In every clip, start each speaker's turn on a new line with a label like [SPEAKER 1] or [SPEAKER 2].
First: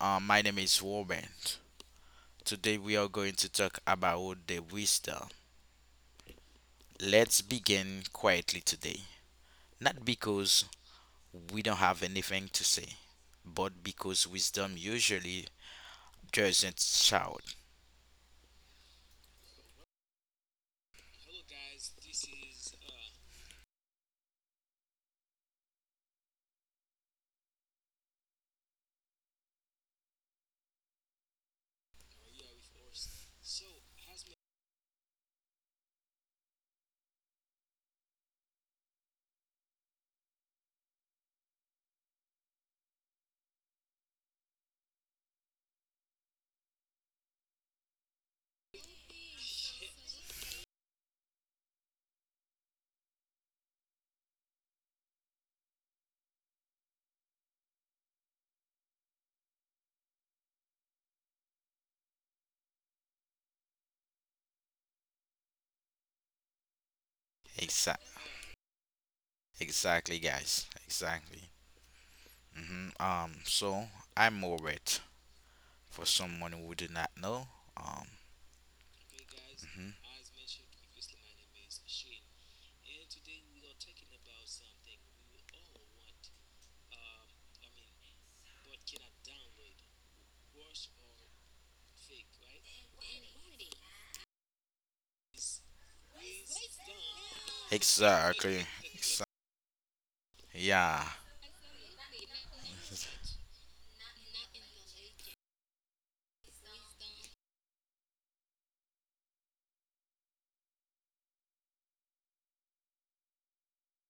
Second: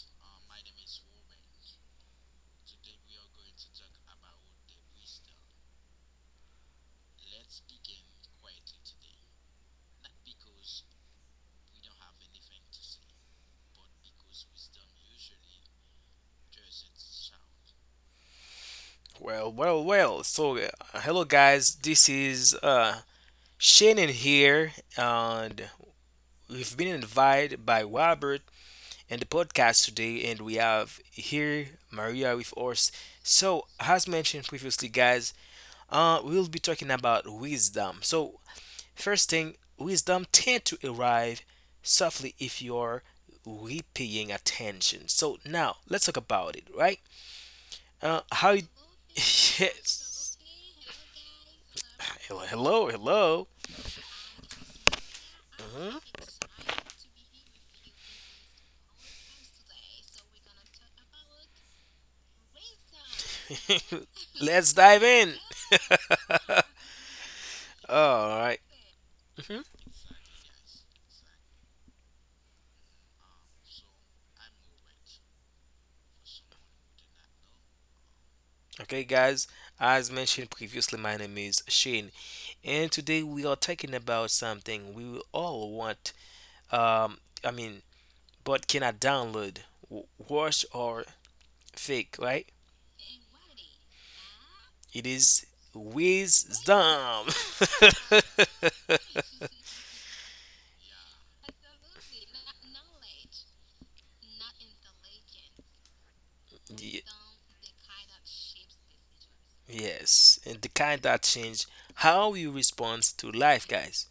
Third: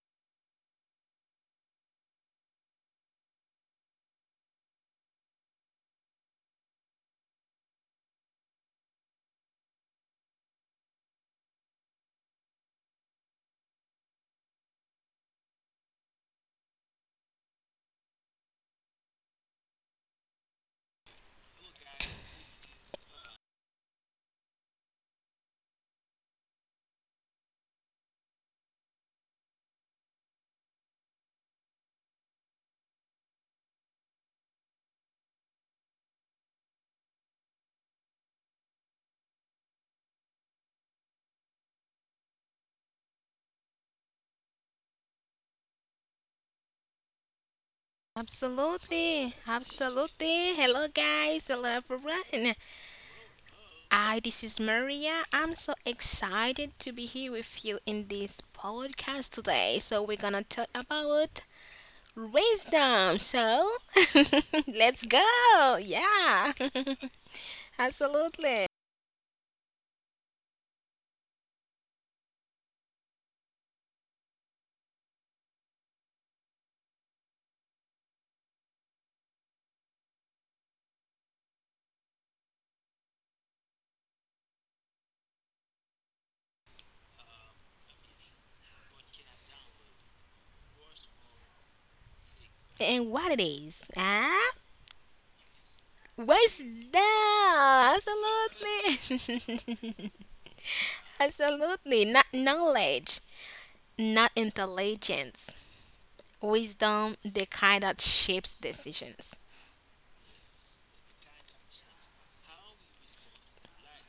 [SPEAKER 1] My name is Warren. Today we are going to talk about the wisdom. Let's begin quietly today. Not because we don't have anything to say, but because wisdom usually doesn't shout.
[SPEAKER 2] Well, well, well. Hello guys. This is Shannon here, and we've been invited by Robert in the podcast today, and we have here Maria with us. So, as mentioned previously, guys, we'll be talking about wisdom. So, first thing, wisdom tend to arrive softly if you're really paying attention. So now let's talk about it, right? Uh, how? It,
[SPEAKER 3] Absolutely,
[SPEAKER 2] Yes.
[SPEAKER 3] absolutely. Hello, guys. Hello, everyone.
[SPEAKER 2] Hello, hello, hello.
[SPEAKER 3] This is Maria. I'm so excited to be here with you in this podcast today. So, we're gonna talk about wisdom. So,
[SPEAKER 2] Mhm. Let's
[SPEAKER 3] let's
[SPEAKER 2] dive in.
[SPEAKER 3] go. Yeah,
[SPEAKER 1] Exa-
[SPEAKER 2] All right.
[SPEAKER 3] absolutely.
[SPEAKER 2] Mhm.
[SPEAKER 1] exactly, guys. Exactly. So I'm Warren. For someone who do not know. Um.
[SPEAKER 2] Okay, guys.
[SPEAKER 1] Mhm.
[SPEAKER 2] As mentioned previously, my name is Shane, and today we are talking about something we will all want. Um, I mean, but cannot download, wash or fake, right?
[SPEAKER 3] And what it is, huh?
[SPEAKER 2] It is
[SPEAKER 3] Wisdom.
[SPEAKER 2] wisdom.
[SPEAKER 1] Exactly.
[SPEAKER 3] Absolutely.
[SPEAKER 1] Exa- yeah.
[SPEAKER 3] Absolutely. Not knowledge, not intelligence.
[SPEAKER 2] Ye-
[SPEAKER 3] Wisdom, the kind that shapes decisions.
[SPEAKER 2] Yes, and the kind that change how you respond to life, guys.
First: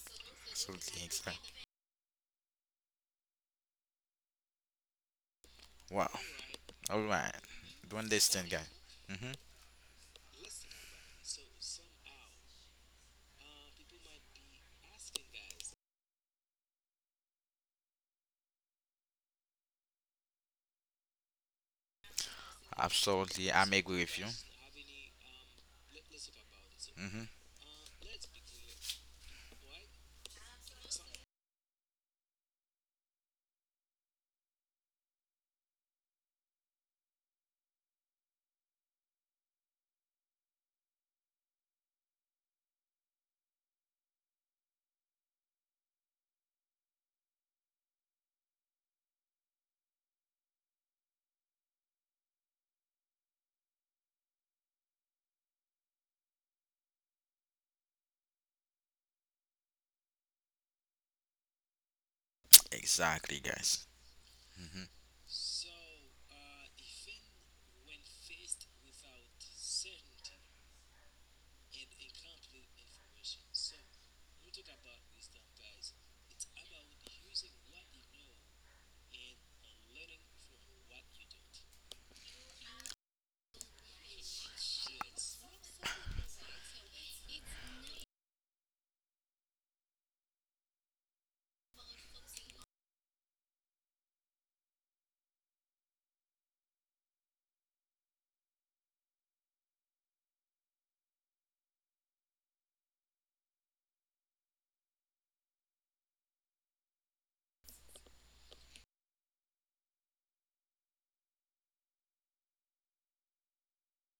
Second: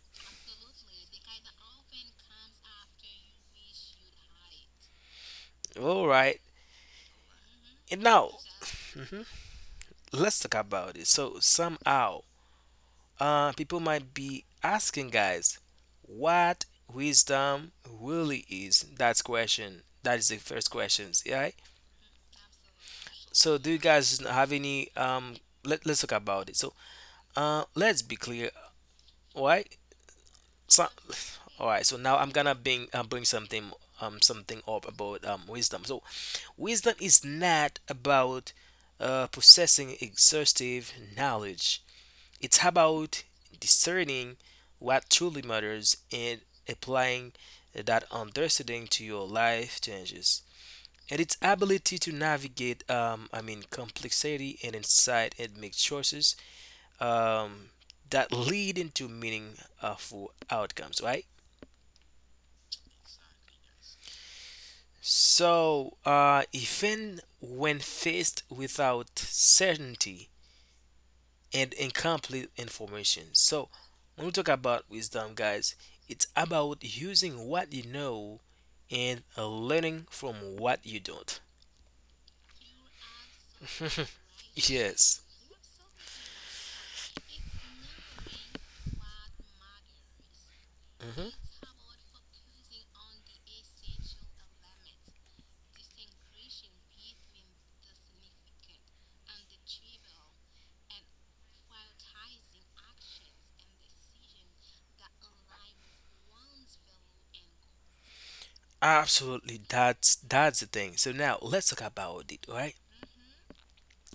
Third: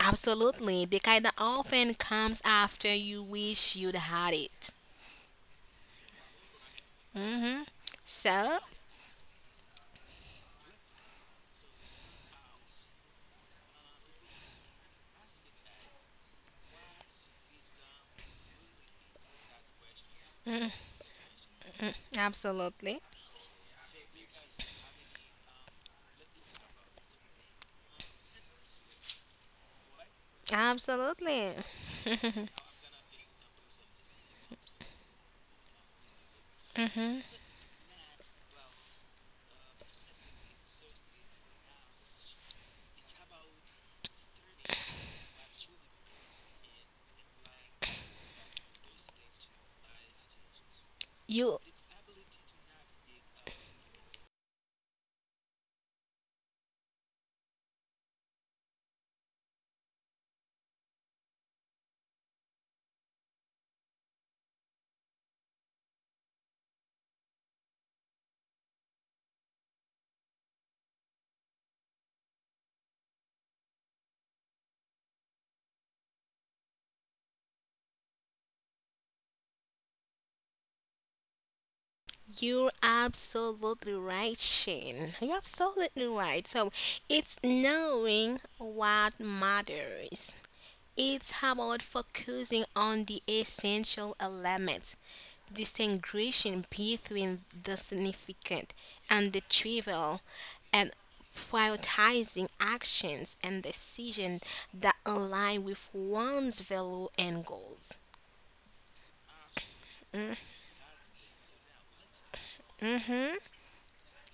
[SPEAKER 3] Absolutely, the
[SPEAKER 1] Absolutely.
[SPEAKER 3] kind that
[SPEAKER 1] Exactly.
[SPEAKER 3] often comes after you wish you'd had it.
[SPEAKER 2] All
[SPEAKER 1] Wow.
[SPEAKER 2] right,
[SPEAKER 1] All right.
[SPEAKER 3] hmm
[SPEAKER 1] Do
[SPEAKER 2] and now
[SPEAKER 1] understand,
[SPEAKER 3] so
[SPEAKER 1] guy. Mm-hmm.
[SPEAKER 2] let's talk about it. So somehow, people might be asking, guys, what wisdom really is. That's question. That is the first questions, right?
[SPEAKER 3] absolutely,
[SPEAKER 1] Absolutely.
[SPEAKER 2] So
[SPEAKER 1] I'm
[SPEAKER 2] do you
[SPEAKER 1] agree with
[SPEAKER 2] guys
[SPEAKER 1] you.
[SPEAKER 2] have any? Let's talk about it. So
[SPEAKER 1] Mm-hmm.
[SPEAKER 2] let's be clear, right? So,
[SPEAKER 3] absolutely.
[SPEAKER 2] all right. So now I'm gonna bring something up about wisdom. So wisdom is not about possessing exhaustive knowledge. It's about discerning what truly matters and applying that understanding to your life changes. And its
[SPEAKER 3] you
[SPEAKER 2] ability to navigate, complexity and insight and make choices um, that lead into meaningful outcomes, right?
[SPEAKER 1] Exactly, guys. Mm-hmm.
[SPEAKER 2] So, even when faced without certainty and incomplete information. So, when we talk about wisdom, guys, it's about using what you know and learning from what you don't.
[SPEAKER 3] you're absolutely right, Shane.
[SPEAKER 2] Yes.
[SPEAKER 3] You're absolutely right. So, it's knowing what matters. It's
[SPEAKER 2] hmm
[SPEAKER 3] about focusing on the essential elements, distinguishing between the significant and the trivial, and prioritizing actions and decisions that align with one's value and goals.
[SPEAKER 2] Absolutely. That's the thing. So now let's talk about it, right?
[SPEAKER 3] hmm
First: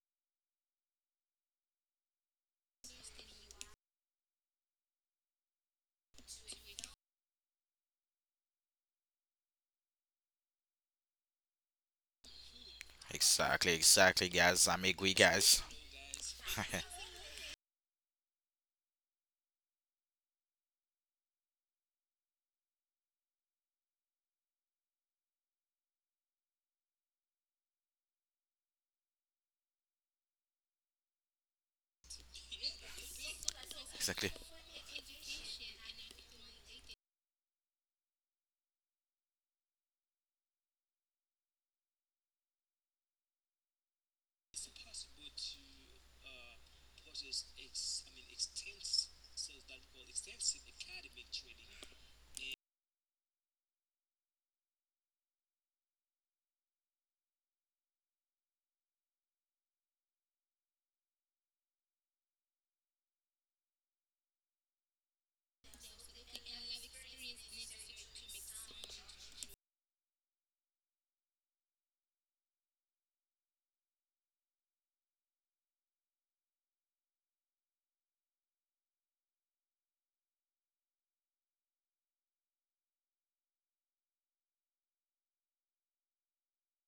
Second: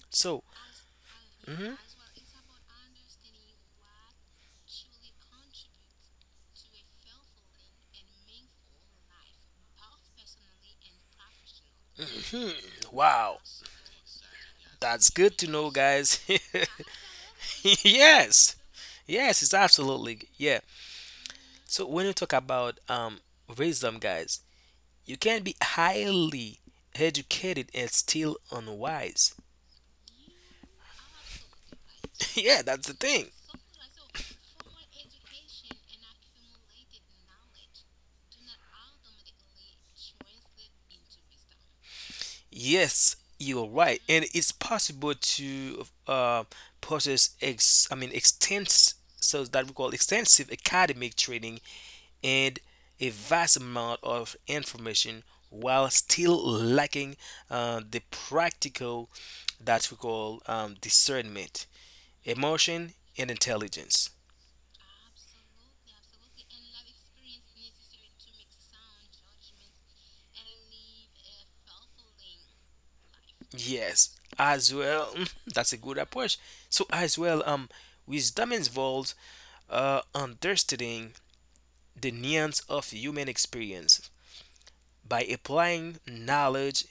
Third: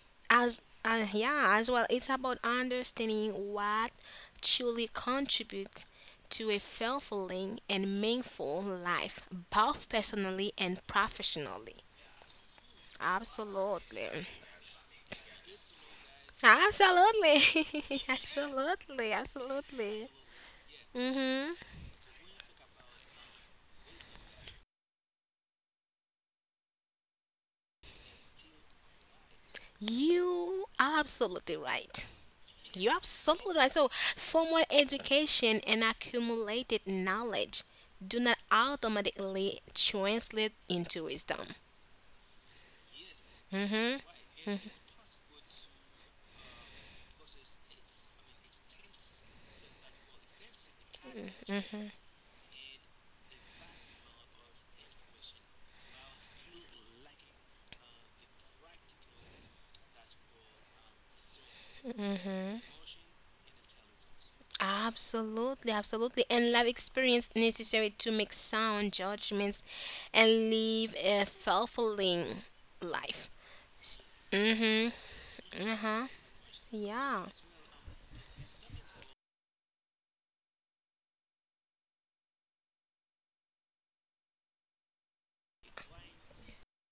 [SPEAKER 2] So,
[SPEAKER 3] As yeah, as
[SPEAKER 2] mhm.
[SPEAKER 3] well, it's about understanding what truly contributes to a fulfilling and meaningful life, both personally and professionally.
[SPEAKER 2] Mhm. Wow,
[SPEAKER 1] Exactly,
[SPEAKER 3] Absolutely.
[SPEAKER 1] exactly, guys. I'm
[SPEAKER 2] that's
[SPEAKER 1] agree,
[SPEAKER 2] good to
[SPEAKER 1] guys.
[SPEAKER 2] know, guys.
[SPEAKER 3] Absolutely.
[SPEAKER 2] Yes.
[SPEAKER 3] Absolutely.
[SPEAKER 2] Yes, it's
[SPEAKER 3] Absolutely.
[SPEAKER 2] absolutely yeah.
[SPEAKER 3] Mm-hmm.
[SPEAKER 2] So when you talk about wisdom, guys, you can be highly educated and still unwise.
[SPEAKER 3] You absolutely right.
[SPEAKER 2] Yeah,
[SPEAKER 3] You're
[SPEAKER 2] that's the thing.
[SPEAKER 3] absolutely right. So,
[SPEAKER 1] Exactly.
[SPEAKER 3] formal education and accumulated knowledge do not automatically translate into wisdom.
[SPEAKER 2] Yes, you're
[SPEAKER 3] Mm-hmm.
[SPEAKER 2] right, and it's possible to possess ex I mean extensive so that we call extensive academic training and a vast amount of information while still lacking the practical that we call discernment, emotion, and intelligence.
[SPEAKER 3] Absolutely, absolutely. And life experience necessary to make sound judgments and live a fulfilling life.
[SPEAKER 2] Yes, as
[SPEAKER 3] Mm-hmm.
[SPEAKER 2] well. That's a good
[SPEAKER 3] Uh-huh.
[SPEAKER 2] approach. So as
[SPEAKER 3] Yeah,
[SPEAKER 2] well, wisdom involves understanding the nuance of human experience by applying knowledge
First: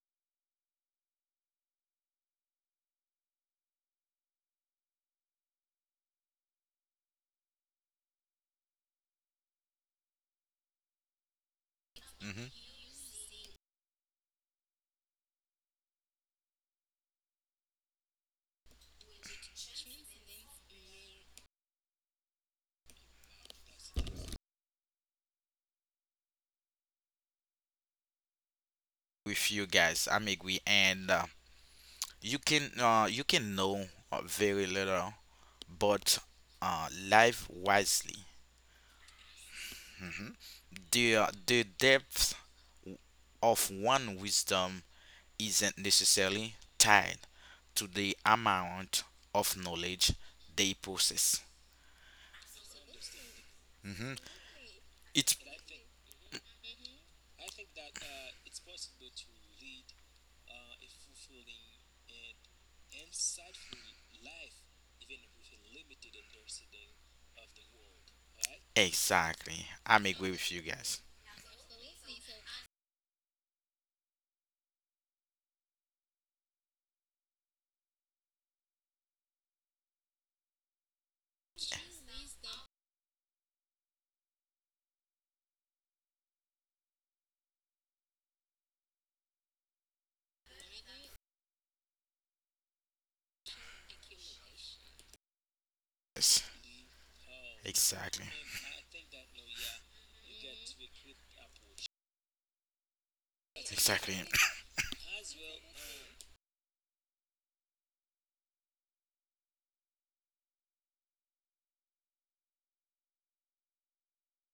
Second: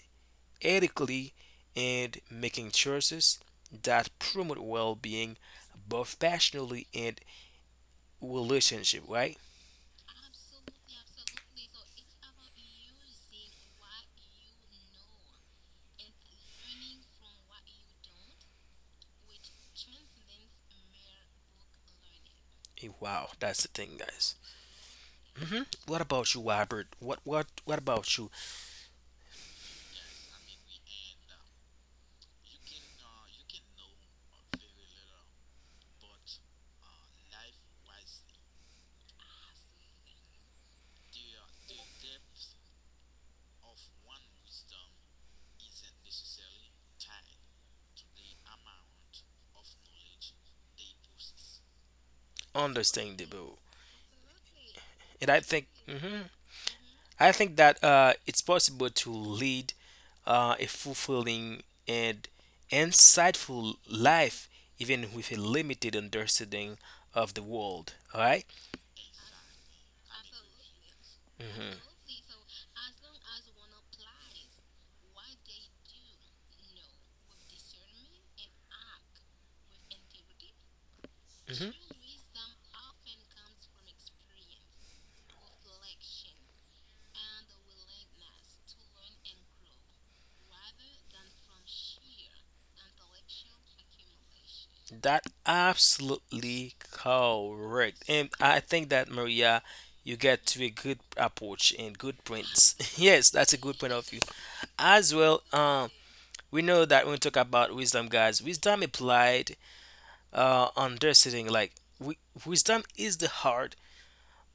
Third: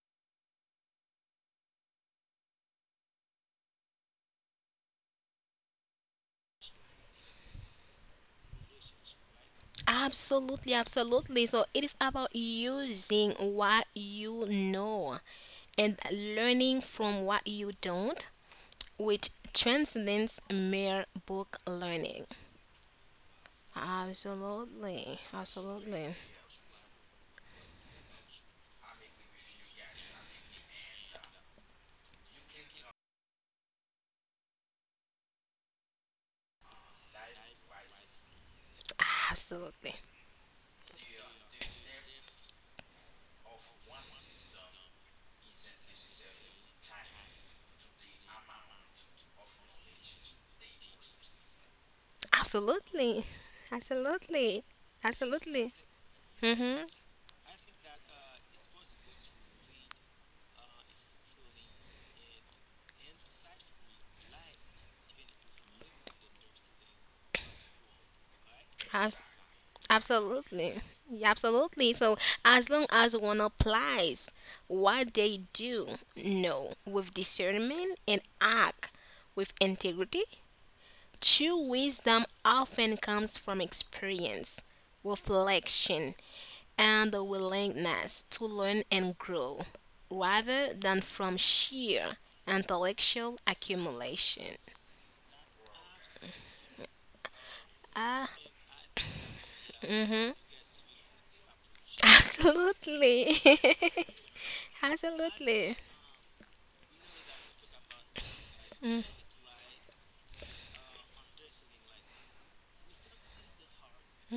[SPEAKER 2] ethically and making choices that promote well-being both passionately and relationship. Right?
[SPEAKER 3] absolutely, absolutely. So, it is about
[SPEAKER 1] Mm-hmm.
[SPEAKER 3] using what you know and learning from what you don't, which transcends mere book learning.
[SPEAKER 2] Wow, that's the thing, guys.
[SPEAKER 3] Absolutely,
[SPEAKER 2] Hmm What
[SPEAKER 3] absolutely,
[SPEAKER 2] about you, Robert? What about you?
[SPEAKER 1] With you guys, I'm agree, and you can know very little, but live wisely.
[SPEAKER 3] absolutely,
[SPEAKER 1] The depth of one wisdom isn't necessarily tied to the amount of knowledge they possess.
[SPEAKER 3] absolutely,
[SPEAKER 2] Understandable.
[SPEAKER 3] absolutely,
[SPEAKER 2] And
[SPEAKER 1] It's
[SPEAKER 2] I think.
[SPEAKER 3] absolutely.
[SPEAKER 2] Mhm.
[SPEAKER 3] Mm-hmm.
[SPEAKER 2] I think that it's possible to lead a fulfilling and insightful life even with a limited understanding of the world. All right?
[SPEAKER 1] exactly. I'm agree with you
[SPEAKER 3] Absolutely.
[SPEAKER 1] guys.
[SPEAKER 3] Yeah,
[SPEAKER 2] Mhm.
[SPEAKER 3] absolutely. So, as long as one applies what they do know with discernment and act with integrity, true
[SPEAKER 2] mhm.
[SPEAKER 3] wisdom often comes from experience, reflection, and the willingness to learn and grow rather than from sheer intellectual accumulation.
[SPEAKER 2] That
[SPEAKER 1] Yes,
[SPEAKER 2] absolutely correct.
[SPEAKER 1] exactly.
[SPEAKER 2] And
[SPEAKER 3] Ah,
[SPEAKER 2] I think that Maria, you get to a good approach and good points. Yes, that's
[SPEAKER 3] absolutely.
[SPEAKER 2] a good point of
[SPEAKER 1] Exactly.
[SPEAKER 2] view. As well,
[SPEAKER 3] Absolutely.
[SPEAKER 2] we know that when we talk about wisdom, guys, wisdom applied uh, understanding like wi- wisdom is the heart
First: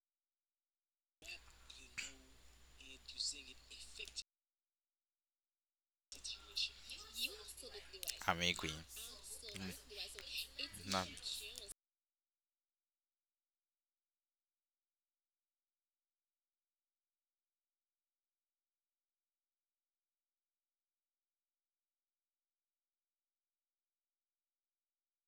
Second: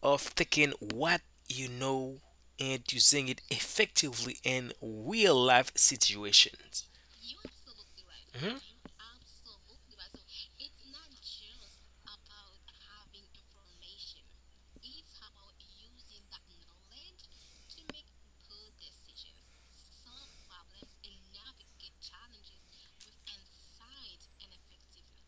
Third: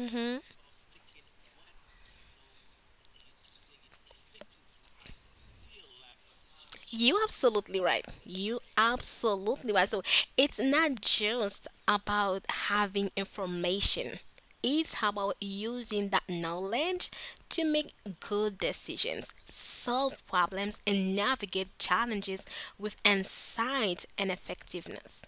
[SPEAKER 2] of taking what you know and using it effectively in real life situations.
[SPEAKER 3] You absolutely right.
[SPEAKER 1] I'm
[SPEAKER 2] Mhm.
[SPEAKER 3] You
[SPEAKER 1] agree. Mm.
[SPEAKER 3] absolutely right. So, it's not
[SPEAKER 1] No,
[SPEAKER 3] just about having information. It's about using that knowledge to make good decisions, solve problems, and navigate challenges with insight and effectiveness.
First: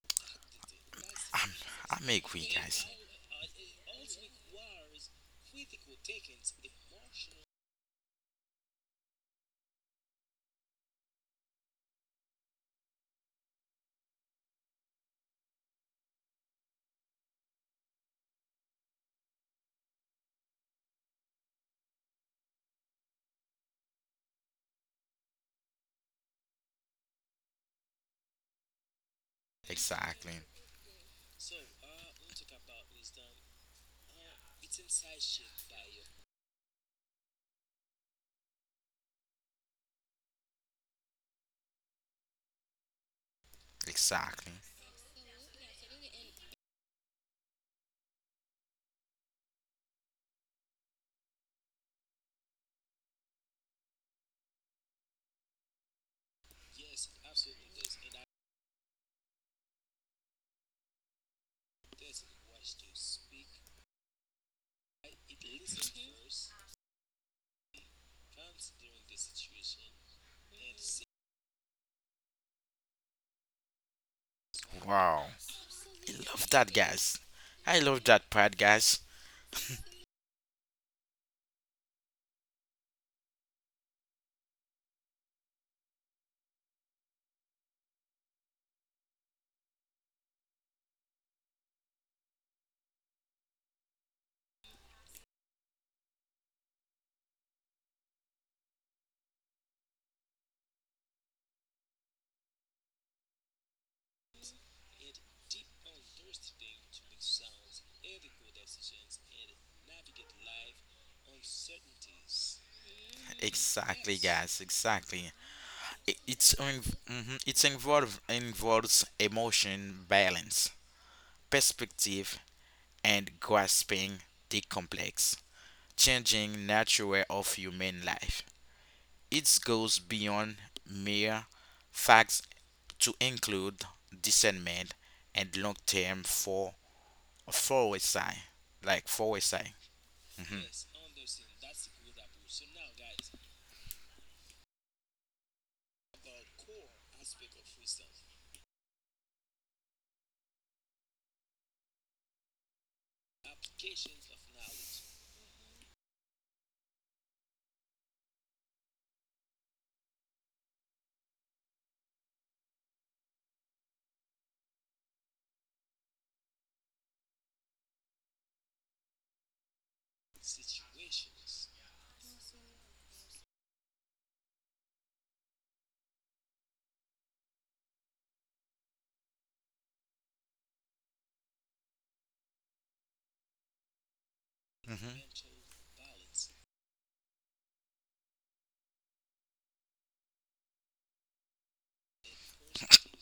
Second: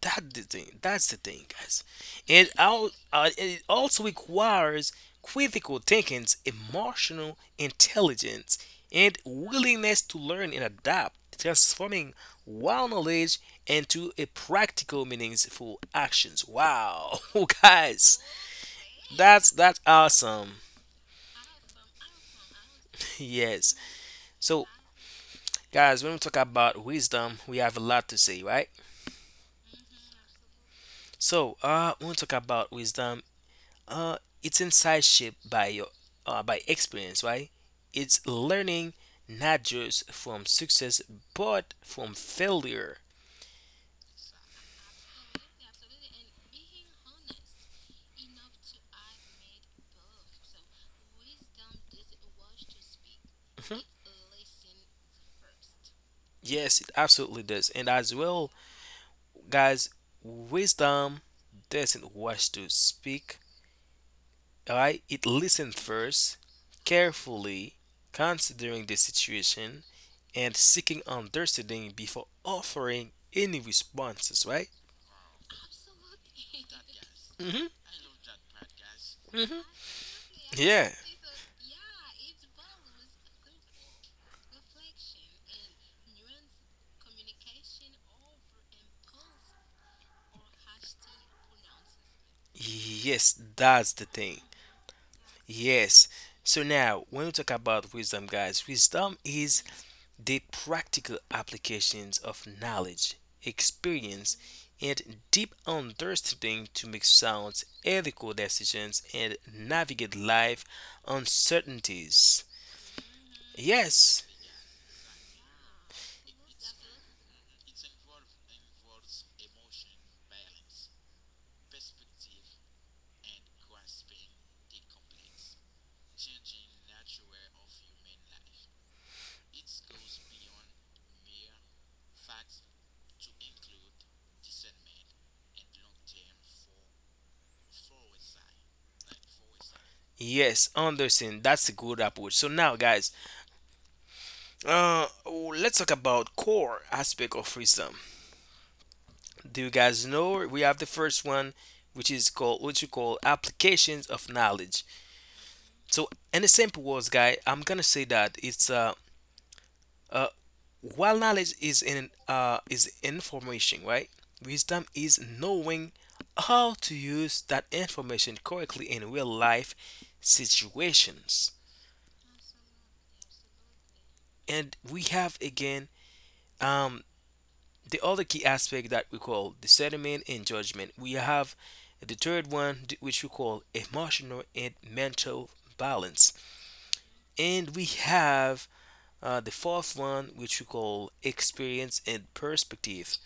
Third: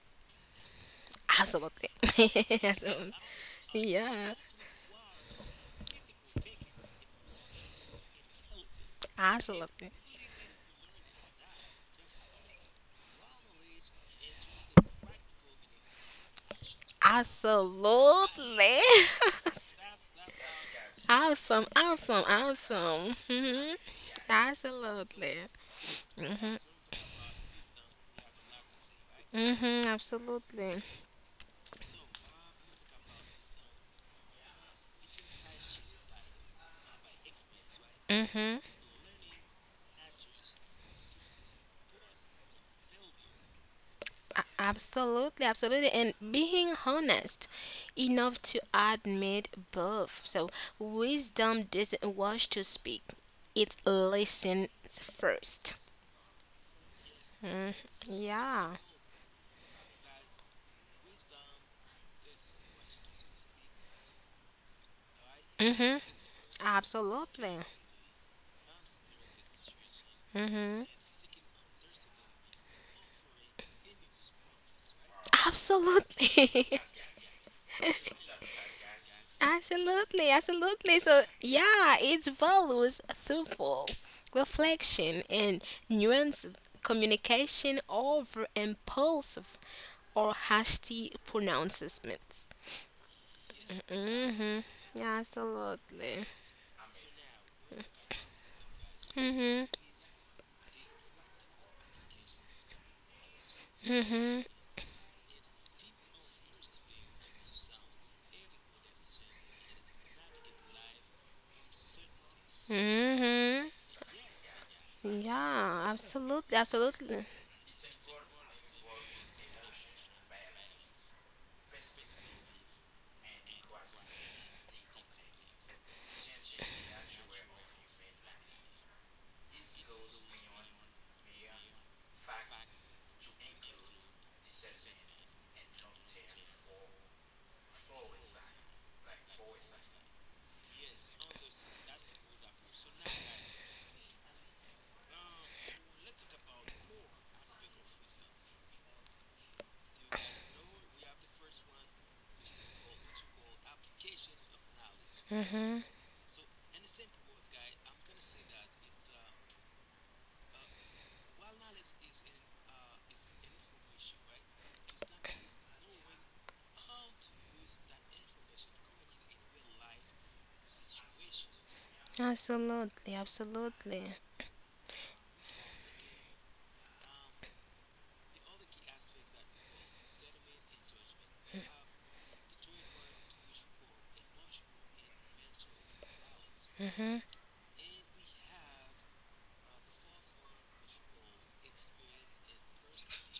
[SPEAKER 2] That's the thing,
[SPEAKER 1] I'm,
[SPEAKER 2] guys.
[SPEAKER 3] Absolutely.
[SPEAKER 1] I'm
[SPEAKER 2] And
[SPEAKER 1] agree, guys.
[SPEAKER 2] it also
[SPEAKER 3] Yeah,
[SPEAKER 2] requires critical thinking, emotional intelligence, and
[SPEAKER 3] absolutely.
[SPEAKER 2] willingness to learn and adapt, transforming wild knowledge into a practical, meaningful actions. Wow, guys,
[SPEAKER 3] Absolutely.
[SPEAKER 2] that's that's awesome.
[SPEAKER 3] Awesome, awesome, awesome. Mhm.
[SPEAKER 2] Yes. So,
[SPEAKER 3] Absolutely.
[SPEAKER 2] guys, when we talk about wisdom, we have a lot to say, right?
[SPEAKER 3] Mm-hmm,
[SPEAKER 1] Exactly.
[SPEAKER 3] absolutely.
[SPEAKER 2] So, when we talk about wisdom, uh, it's inside shaped by your by experience, right? It's
[SPEAKER 3] Mm-hmm.
[SPEAKER 2] learning not just from success but from failure.
[SPEAKER 1] Exactly.
[SPEAKER 3] Absolutely, absolutely. And being honest enough to admit both. So, wisdom doesn't rush to speak. It listens first.
[SPEAKER 2] Yes, it absolutely does.
[SPEAKER 3] Mm,
[SPEAKER 2] And as well,
[SPEAKER 3] yeah.
[SPEAKER 2] guys, wisdom doesn't rush to speak. Alright, it listens
[SPEAKER 3] Mm-hmm.
[SPEAKER 2] first,
[SPEAKER 3] Absolutely.
[SPEAKER 2] carefully considering the situation and
[SPEAKER 3] Mm-hmm.
[SPEAKER 2] seeking understanding before offering any responses. Right?
[SPEAKER 1] Wow. I love that,
[SPEAKER 3] Absolutely.
[SPEAKER 1] guys.
[SPEAKER 2] hmm
[SPEAKER 1] I love that part, guys.
[SPEAKER 2] hmm
[SPEAKER 3] Absolutely,
[SPEAKER 2] Yeah.
[SPEAKER 3] absolutely. So, yeah, it values thoughtful reflection and nuanced communication over impulsive or hasty pronouncements.
[SPEAKER 2] Yes, that's the thing.
[SPEAKER 3] Yeah,
[SPEAKER 2] Yes.
[SPEAKER 3] absolutely.
[SPEAKER 2] So now, when we talk about wisdom, guys, wisdom is
[SPEAKER 3] Mhm.
[SPEAKER 2] the practical applications of knowledge, experience, and deep understanding to make sound, ethical decisions and navigate life uncertainties.
[SPEAKER 3] Mhm.
[SPEAKER 1] Exactly,
[SPEAKER 2] Yes.
[SPEAKER 1] guys. Exactly.
[SPEAKER 3] Yeah,
[SPEAKER 1] I-
[SPEAKER 3] absolutely,
[SPEAKER 1] It's inv-
[SPEAKER 3] absolutely,
[SPEAKER 1] mhm, it's involve involves emotion balance, perspective, and grasping the complex, changing nature of human life. It goes beyond mere facts to include discernment and long-term foresight, like foresight. Mhm.
[SPEAKER 2] Yes, understand. That's a good approach. So now, guys, let's talk about core aspect of wisdom. Do you guys know we have the first one, which is called what you call applications of knowledge. So in the simple words guy, I'm gonna say that it's uh while knowledge is in is information, right, wisdom is knowing how to use that information correctly in real life situations.
[SPEAKER 3] absolutely, absolutely.
[SPEAKER 2] And we have again um the other key aspect that we call discernment and judgment. We have the third one which we call emotional and
[SPEAKER 1] Mhm.
[SPEAKER 2] mental balance.
[SPEAKER 3] Mhm.
[SPEAKER 2] And we have the fourth one which we call experience and perspective.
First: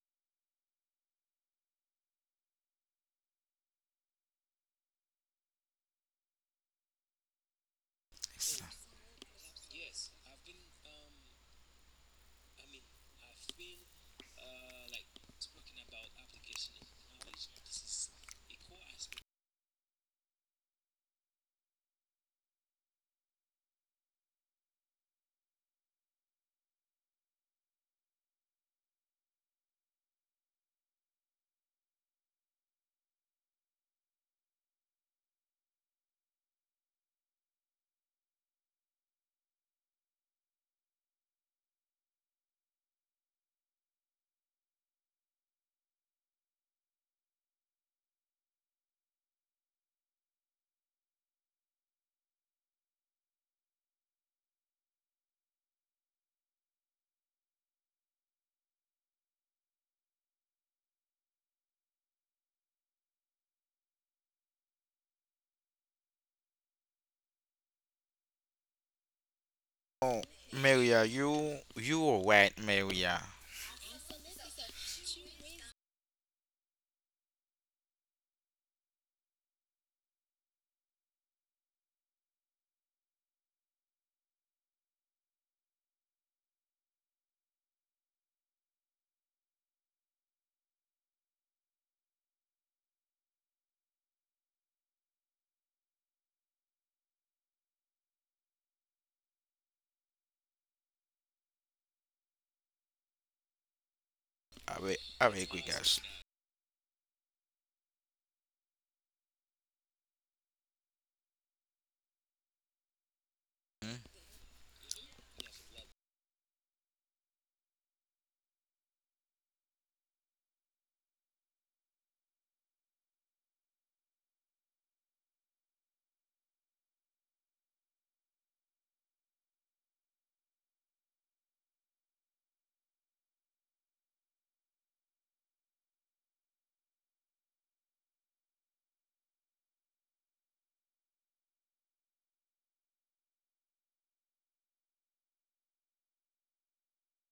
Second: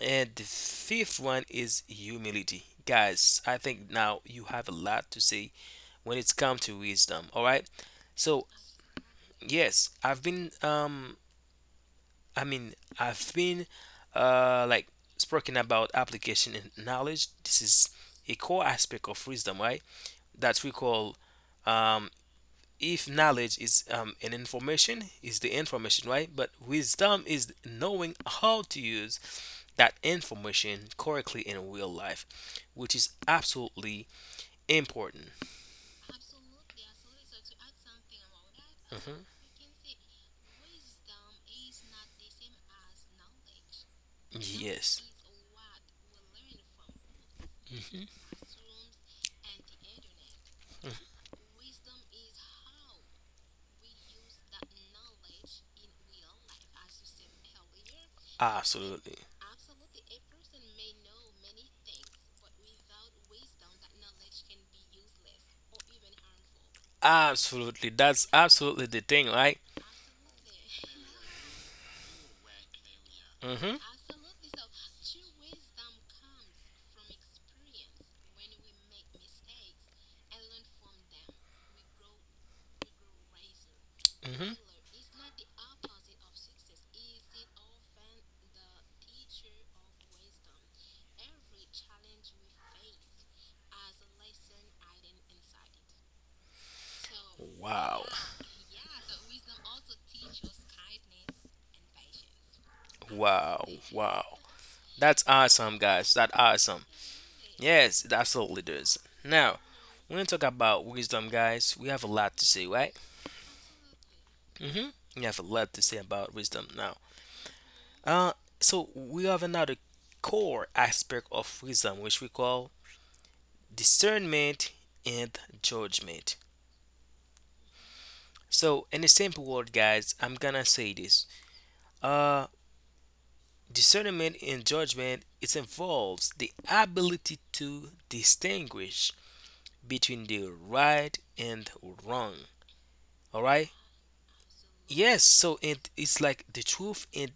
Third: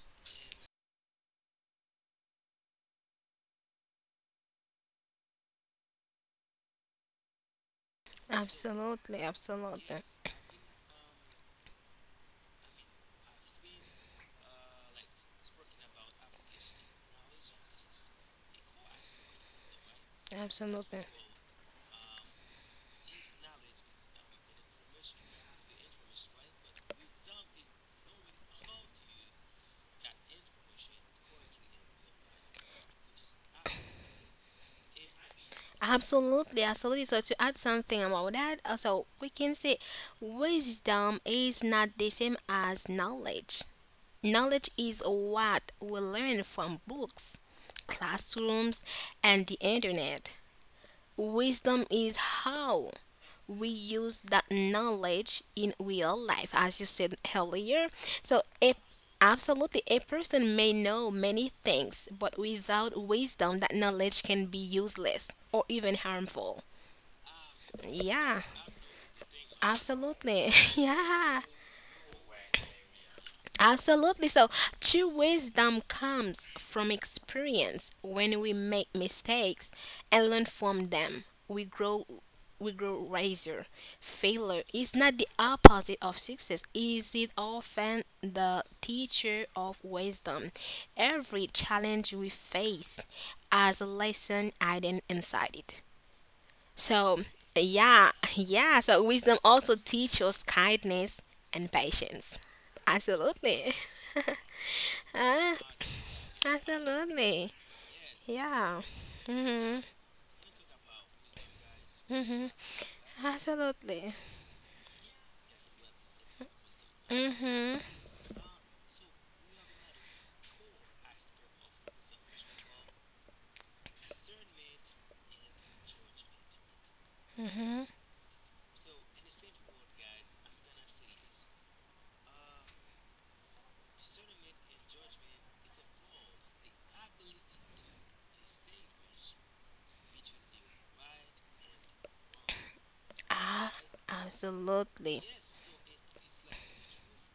[SPEAKER 2] And the fifth one is humility. Guys, I think now you have a lot to say when it's come to wisdom. All right, so
[SPEAKER 1] So-
[SPEAKER 3] Absolutely,
[SPEAKER 2] yes,
[SPEAKER 3] absolutely,
[SPEAKER 2] I've been I mean, I've been like speaking about application and knowledge. This is a core aspect of wisdom, right? That we
[SPEAKER 3] absolutely.
[SPEAKER 2] call um, if knowledge is the information, right? But wisdom is knowing how to use that information correctly in real life, which is absolutely important.
[SPEAKER 3] Absolutely, absolutely. So, to add something about that, also we can say wisdom is not the same as knowledge. Knowledge is
[SPEAKER 2] Yes.
[SPEAKER 3] what we learn from books, classrooms, and the internet. Wisdom is how we use that knowledge in real life, as you said earlier. So if
[SPEAKER 2] Absolutely.
[SPEAKER 3] Absolutely. A person may know many things, but without wisdom, that knowledge can be useless or even harmful.
[SPEAKER 2] Absolutely. That's
[SPEAKER 3] Yeah,
[SPEAKER 2] absolutely the thing, right?
[SPEAKER 1] Oh,
[SPEAKER 3] absolutely.
[SPEAKER 1] Maria,
[SPEAKER 3] Yeah,
[SPEAKER 1] you are right, Maria.
[SPEAKER 2] Mhm.
[SPEAKER 3] absolutely. So, true wisdom comes from experience. When we make mistakes and learn from them, we grow wiser.
[SPEAKER 2] hmm
[SPEAKER 3] Failure is not the opposite of success. Is it often the teacher of wisdom? Every challenge we face has a lesson hidden inside it. So,
[SPEAKER 2] Wow.
[SPEAKER 3] yeah, yeah. So, wisdom also teaches us kindness and patience.
[SPEAKER 2] Wow.
[SPEAKER 3] Absolutely.
[SPEAKER 2] Wow.
[SPEAKER 1] I wait,
[SPEAKER 2] That's
[SPEAKER 1] I make
[SPEAKER 3] Uh,
[SPEAKER 1] quick
[SPEAKER 2] awesome,
[SPEAKER 1] guys.
[SPEAKER 2] guys. That's awesome.
[SPEAKER 3] absolutely.
[SPEAKER 2] Yes, it absolutely
[SPEAKER 3] Yeah.
[SPEAKER 2] does. Now,
[SPEAKER 3] Mm-hmm.
[SPEAKER 2] when we talk about wisdom, guys, we have a lot to
[SPEAKER 3] Mm-hmm.
[SPEAKER 2] say, right?
[SPEAKER 1] Mhm.
[SPEAKER 3] Absolutely.
[SPEAKER 2] Mm-hmm. We have a lot to say about wisdom now.
[SPEAKER 3] Mm-hmm.
[SPEAKER 2] Uh, so we have another core aspect of wisdom, which we call discernment and judgment. So, in a simple word, guys, I'm gonna say this. Uh, Discernment in judgment, it involves the ability to distinguish between the right and wrong. All right.
[SPEAKER 3] Ah, absolutely.
[SPEAKER 2] Yes. So it, it's like the truth and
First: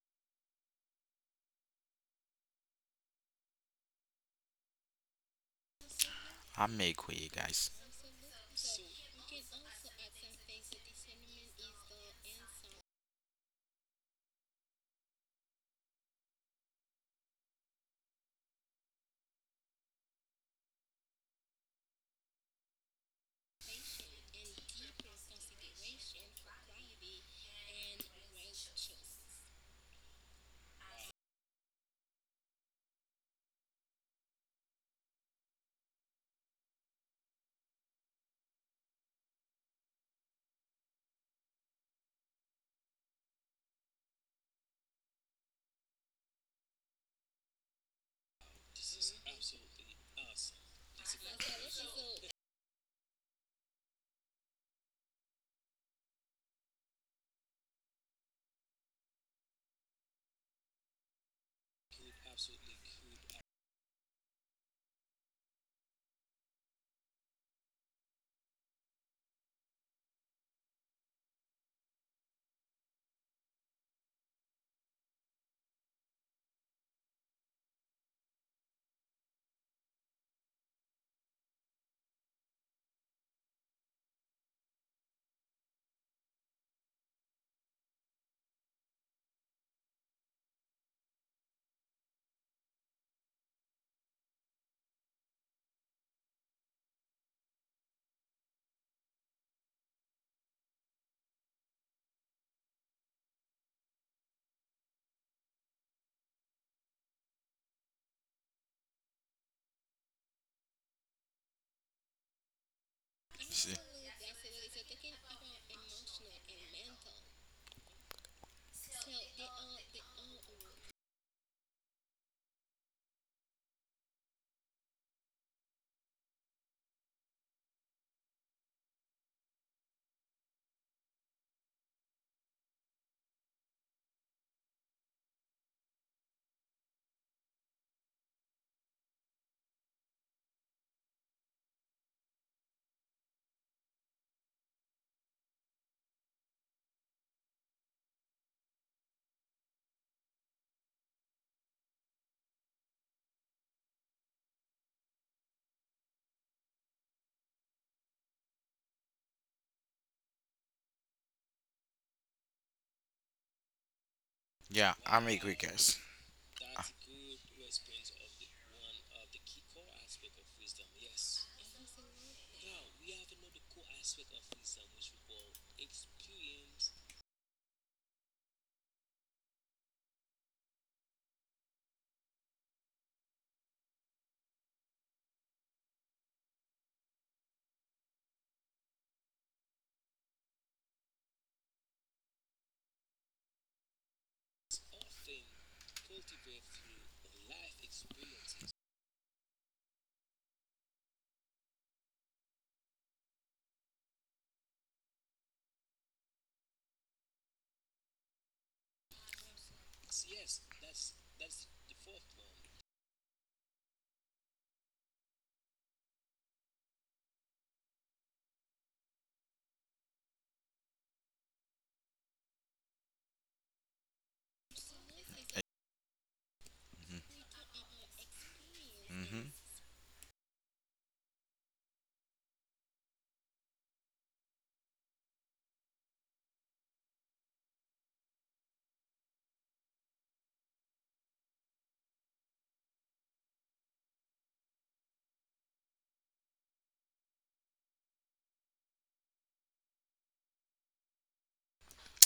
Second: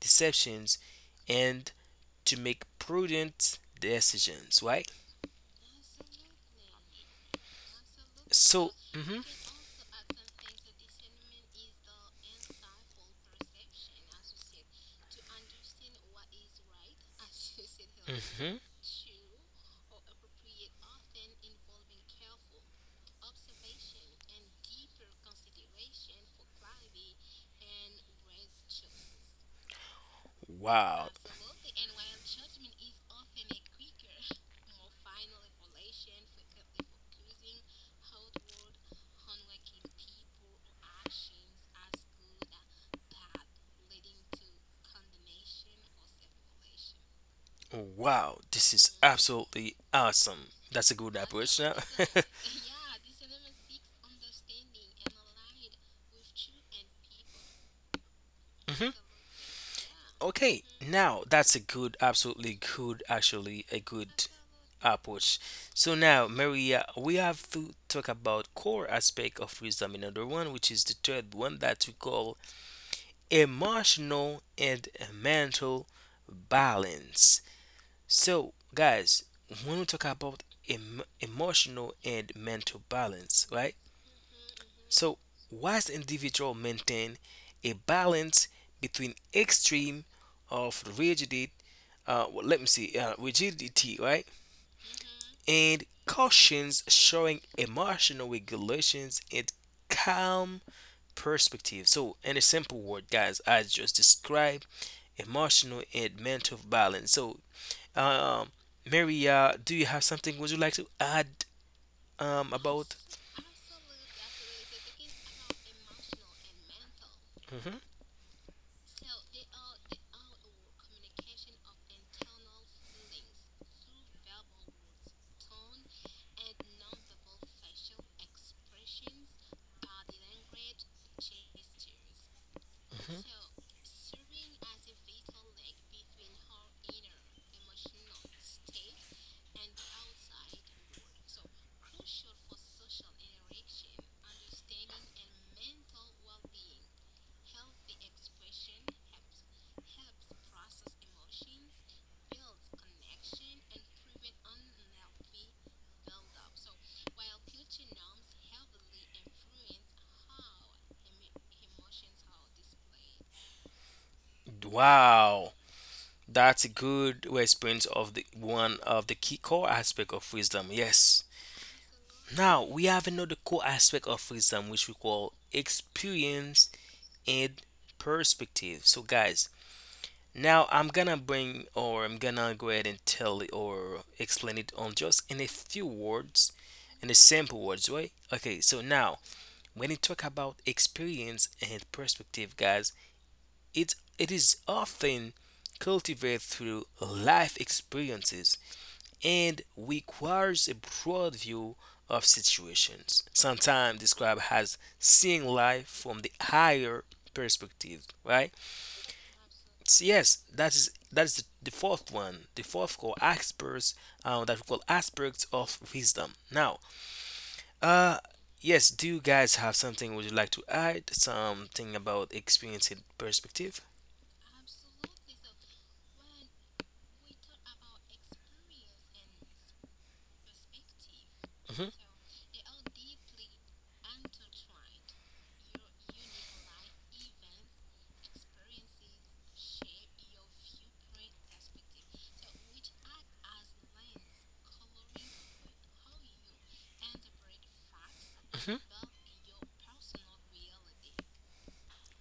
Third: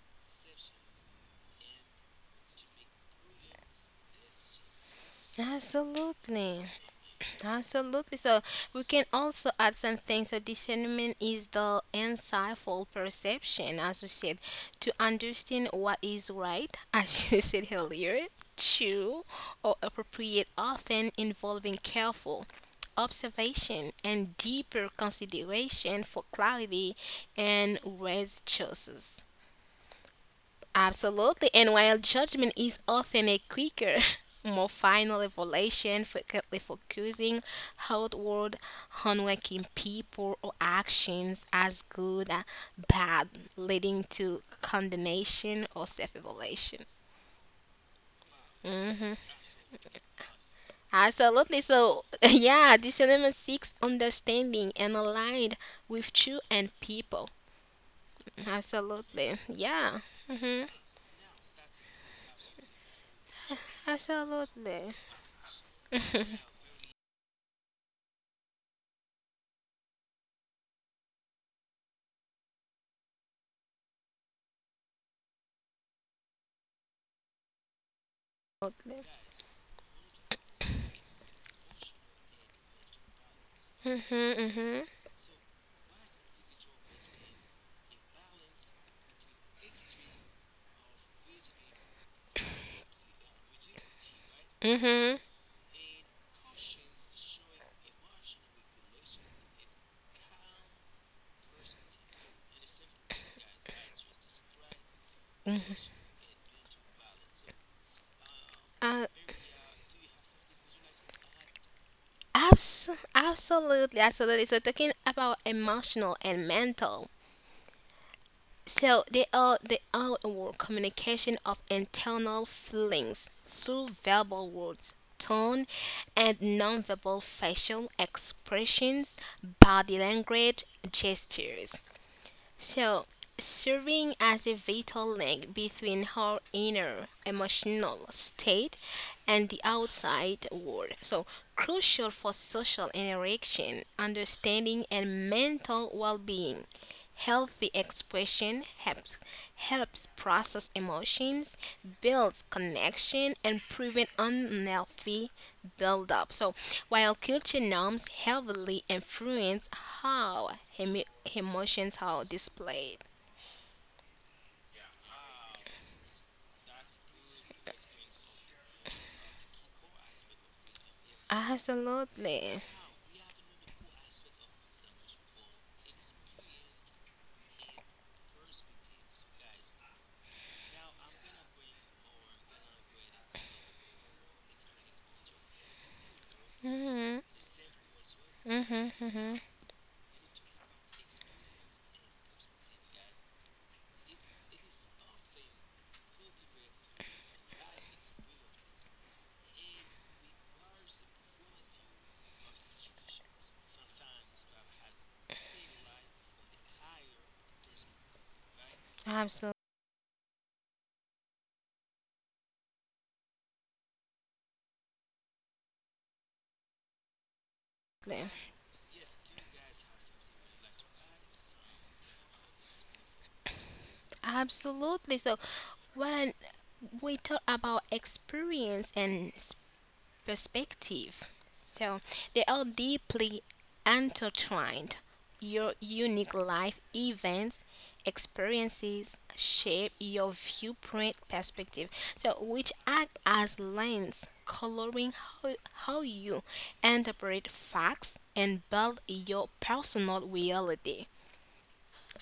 [SPEAKER 2] deceptions, and to make prudent decisions. Right.
[SPEAKER 1] I
[SPEAKER 3] Absolutely.
[SPEAKER 1] make quick guys.
[SPEAKER 3] Absolutely. So,
[SPEAKER 2] So.
[SPEAKER 3] we can
[SPEAKER 2] Hmm
[SPEAKER 3] also add some things. So, discernment is the insightful perception, as we said, to understand what is right, as you said earlier,
[SPEAKER 2] hmm
[SPEAKER 3] true or appropriate, often involving careful observation and deeper consideration for clarity and wise choices.
[SPEAKER 2] Wow.
[SPEAKER 3] Absolutely. And while judgment is often a quicker, more final revelation, frequently focusing outward on working people or actions as good or bad, leading to condemnation or self revelation.
[SPEAKER 2] Wow, this is
[SPEAKER 3] Hmm.
[SPEAKER 2] absolutely awesome. That's a good approach
[SPEAKER 3] Absolutely.
[SPEAKER 2] now.
[SPEAKER 3] So, yeah, this element seeks understanding and aligned with you and people.
[SPEAKER 2] Mhm.
[SPEAKER 3] Absolutely. Yeah.
[SPEAKER 2] Okay,
[SPEAKER 3] Hmm.
[SPEAKER 2] now that's a good, absolutely good, actually a good
[SPEAKER 3] Absolutely.
[SPEAKER 2] approach. So now, Maria, we have to talk about core aspect of wisdom. Another one, which is the third one that we call emotional and mental balance. So, guys, when we talk about emotional and mental balance, right?
[SPEAKER 3] hmm hmm
[SPEAKER 2] So, whilst individual maintain a balance between extreme of rigidity, rigidity, right,
[SPEAKER 3] hmm
[SPEAKER 2] and cautions showing emotional regulations and calm perspective. So, in a simple word, guys, I just described emotional and mental balance. So, um,
[SPEAKER 3] Uh,
[SPEAKER 2] Mary, do you have something? Would you like to add
[SPEAKER 3] abs-
[SPEAKER 2] about?
[SPEAKER 1] See?
[SPEAKER 3] Absolutely, absolutely. So, talking about emotional and mental.
[SPEAKER 2] Mhm.
[SPEAKER 3] So, they are our communication of internal feelings through verbal words, tone, and nonverbal facial expressions, body language, gestures. So, serving as a vital link between her inner emotional state and the outside world. So, crucial for social interaction, understanding, and mental well being. Healthy expression helps process emotions, builds connection, and prevent unhealthy buildup. So, while culture norms heavily influence how emotions are displayed.
[SPEAKER 1] Yeah, I make
[SPEAKER 2] Wow.
[SPEAKER 1] quick guys.
[SPEAKER 2] That's a good response of the one of the key core aspect of wisdom. Yes. Now
[SPEAKER 3] Absolutely.
[SPEAKER 2] we have another core aspect of wisdom which we call experience and perspective. So guys, now I'm gonna bring or I'm gonna go ahead and tell it or explain it on just in a few words, in a
[SPEAKER 3] Mhm.
[SPEAKER 2] simple words, right? Okay, so
[SPEAKER 3] Mhm.
[SPEAKER 2] now when you talk about experience and perspective, guys, it is often cultivated through life experiences and requires a broad view of situations, sometimes described as seeing life from the higher perspective, right?
[SPEAKER 3] Absolutely.
[SPEAKER 2] So yes, that is the fourth one, the fourth called aspects that we call aspects of wisdom. Now, uh, yes, do you guys have something, would you like to add? Something about experiencing perspective?
[SPEAKER 3] Absolutely. So, when
[SPEAKER 1] Mm-hmm.
[SPEAKER 3] we talk about experience and
[SPEAKER 1] Mm-hmm.
[SPEAKER 3] perspective.
[SPEAKER 2] Hmm
[SPEAKER 3] So, they are deeply intertwined. Your unique life events, experiences shape your viewpoint perspective. So, which act as lens coloring how, how you interpret facts and build your personal reality.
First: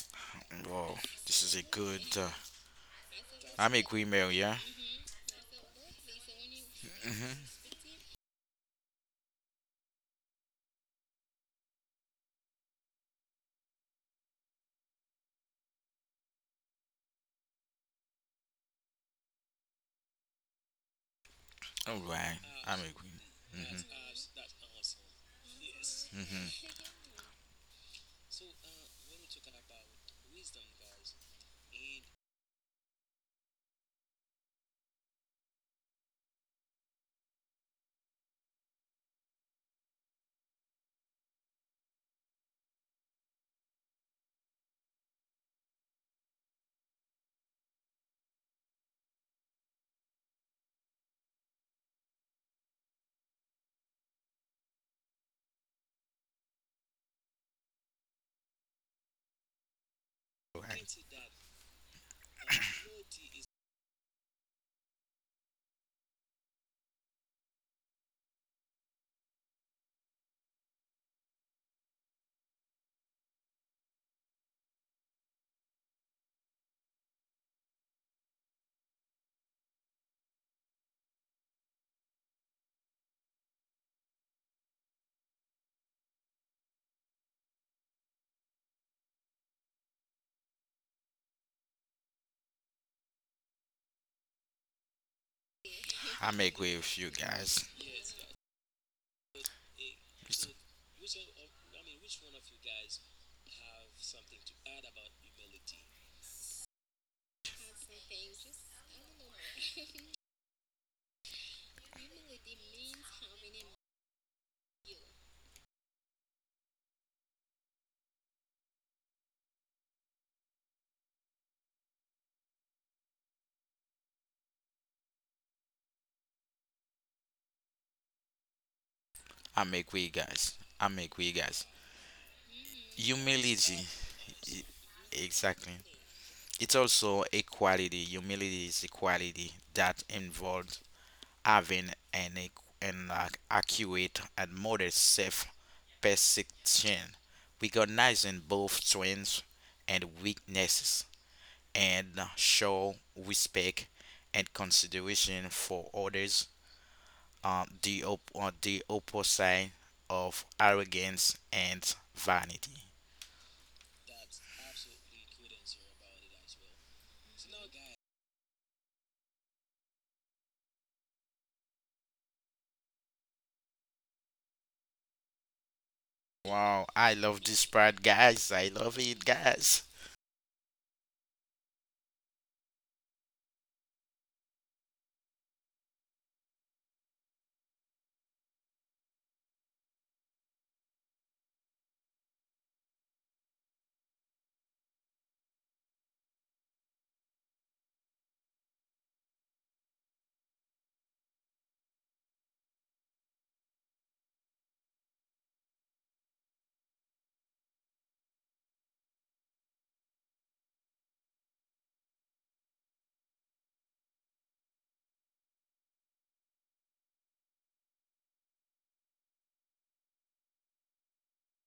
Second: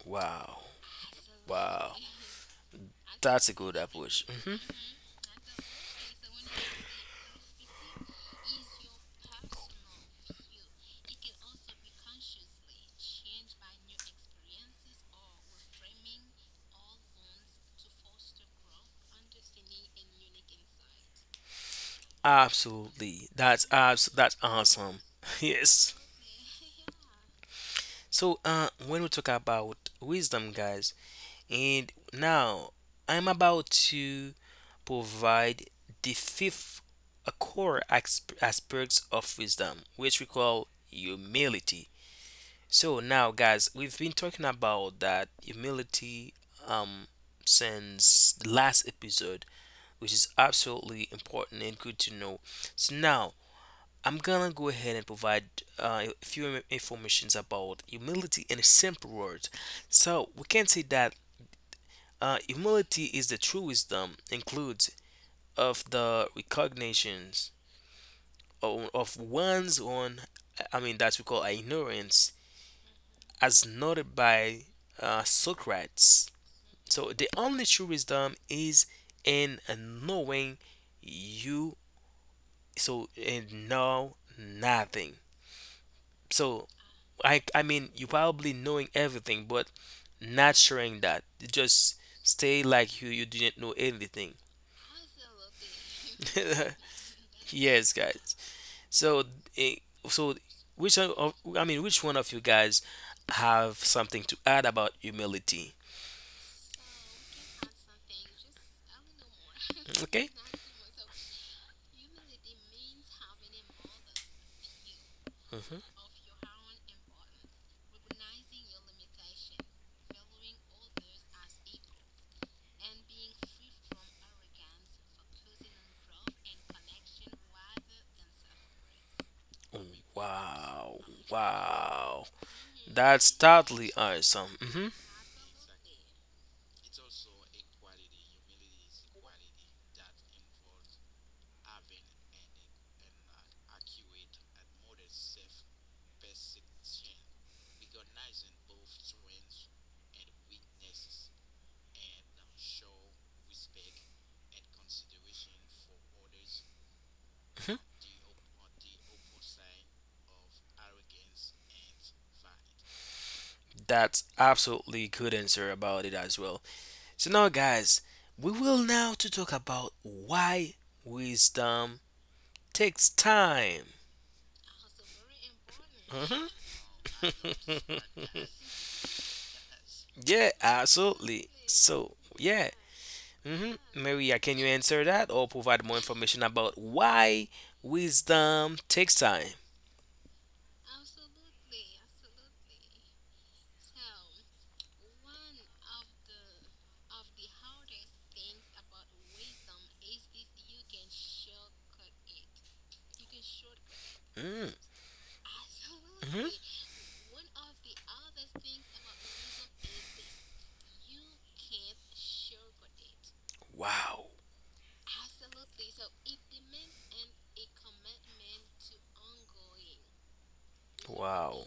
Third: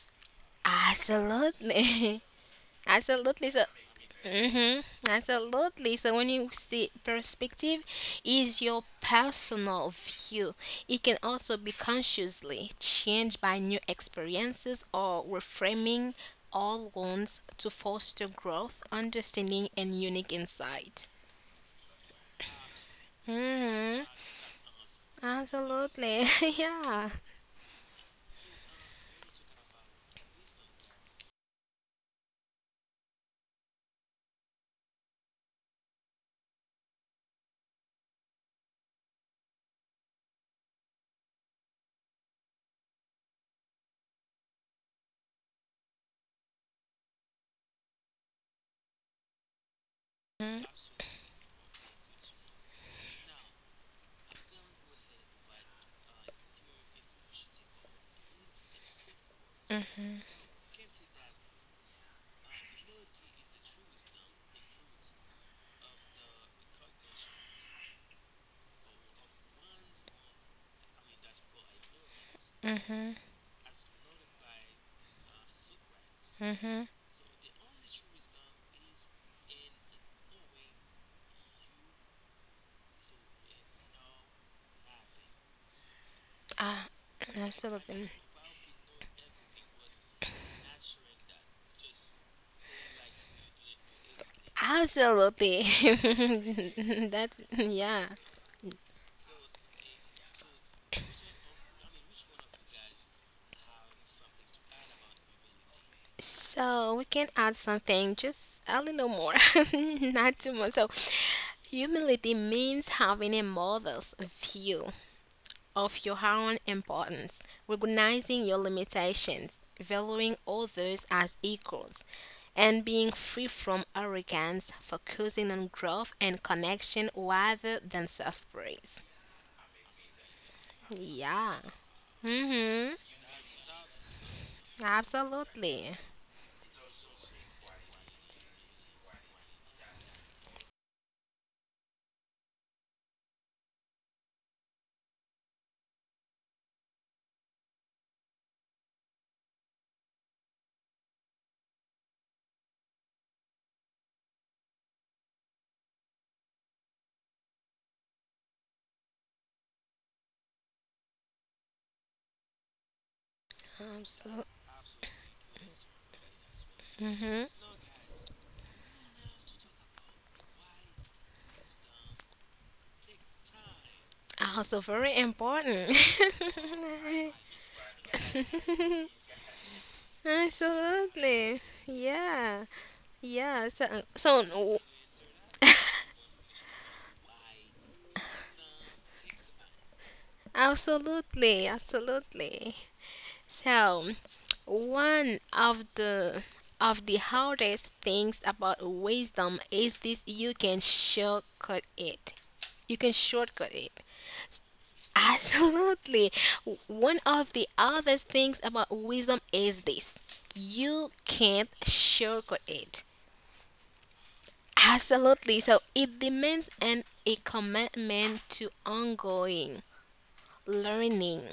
[SPEAKER 2] Wow,
[SPEAKER 1] Whoa, this is a
[SPEAKER 2] wow,
[SPEAKER 1] good.
[SPEAKER 3] Absolutely.
[SPEAKER 2] that's
[SPEAKER 3] Absolutely.
[SPEAKER 2] a
[SPEAKER 1] I
[SPEAKER 2] good
[SPEAKER 1] make quick
[SPEAKER 2] approach.
[SPEAKER 1] mail, yeah.
[SPEAKER 3] Mm-hmm. Absolutely. So, when you see
[SPEAKER 1] Mm-hmm.
[SPEAKER 3] perspective is your personal view. It can also be consciously changed by new experiences or reframing all wounds to foster growth, understanding and unique insight.
[SPEAKER 1] All right, I make quick.
[SPEAKER 2] Absolutely.
[SPEAKER 1] Mm-hmm.
[SPEAKER 3] Mm-hmm.
[SPEAKER 2] That's awesome. Yes.
[SPEAKER 3] Absolutely.
[SPEAKER 1] Mm-hmm.
[SPEAKER 3] Yeah.
[SPEAKER 2] So when we talk about wisdom guys and now I'm about to provide the fifth uh, aspects of wisdom which we call humility. So now guys we've been talking about that humility um since the last episode which is
[SPEAKER 3] Mm-hmm.
[SPEAKER 2] absolutely important and good to know. So now I'm gonna go ahead and provide uh, a few informations about humility in simple words. So we
[SPEAKER 1] All
[SPEAKER 2] can say
[SPEAKER 1] right,
[SPEAKER 2] that humility is the true wisdom includes of the recognitions of one's own, I mean that we call ignorance, as noted by Socrates.
[SPEAKER 3] Mm-hmm.
[SPEAKER 2] So the only true wisdom is in knowing you. So and know nothing. So
[SPEAKER 3] Ah,
[SPEAKER 2] I mean you
[SPEAKER 3] absolutely.
[SPEAKER 2] probably knowing everything but not sharing that. You just stay like you didn't know anything.
[SPEAKER 3] Absolutely.
[SPEAKER 1] I make way with you
[SPEAKER 3] That's
[SPEAKER 1] guys.
[SPEAKER 2] Yes,
[SPEAKER 3] yeah.
[SPEAKER 2] guys. So eh, so
[SPEAKER 1] Listen,
[SPEAKER 2] which one of, I mean which one of you guys have something to add about humility?
[SPEAKER 3] So, we can add something, just a little more,
[SPEAKER 2] Okay?
[SPEAKER 3] not too much. So, humility means having a mother's view
[SPEAKER 2] Mhm.
[SPEAKER 3] of your own importance, recognizing your limitations, valuing others as equals, and being free from arrogance, focusing on growth and connection rather than self praise.
[SPEAKER 1] I
[SPEAKER 2] Oh,
[SPEAKER 1] make way, guys. I
[SPEAKER 2] wow.
[SPEAKER 1] make way,
[SPEAKER 3] Yeah.
[SPEAKER 1] guys.
[SPEAKER 2] Wow.
[SPEAKER 3] Mm-hmm.
[SPEAKER 2] That's
[SPEAKER 1] Humility,
[SPEAKER 2] totally awesome.
[SPEAKER 1] e-
[SPEAKER 2] Hmm
[SPEAKER 1] exactly.
[SPEAKER 3] Absolutely.
[SPEAKER 1] It's also a quality. Humility is a quality that involves having an ac- an accurate and modest self perception, recognizing both strengths and weaknesses, and show respect and consideration for others, the opposite of arrogance and vanity.
[SPEAKER 2] That's
[SPEAKER 3] Absolutely.
[SPEAKER 2] absolutely good answer about it as well. So now, guys, we will now to talk about why wisdom takes time.
[SPEAKER 3] Also very important.
[SPEAKER 2] Mhm.
[SPEAKER 1] Wow, I love this part, guys. I love it, guys.
[SPEAKER 2] Yeah, absolutely.
[SPEAKER 3] Absolutely.
[SPEAKER 2] So yeah,
[SPEAKER 3] Yeah.
[SPEAKER 2] hmm
[SPEAKER 3] Yeah. So,
[SPEAKER 2] Maria,
[SPEAKER 3] so
[SPEAKER 2] can you
[SPEAKER 3] w-
[SPEAKER 2] answer that or provide more information about why wisdom takes time?
[SPEAKER 3] absolutely, absolutely. So, one of the hardest things about wisdom is this, you can shortcut it. You can shortcut it.
[SPEAKER 2] Mm.
[SPEAKER 3] Absolutely.
[SPEAKER 2] hmm
[SPEAKER 3] One of the other things about wisdom is this. You can't shortcut it.
[SPEAKER 2] Wow,
[SPEAKER 3] Absolutely. So, it demands an a commitment to ongoing learning,
[SPEAKER 2] wow,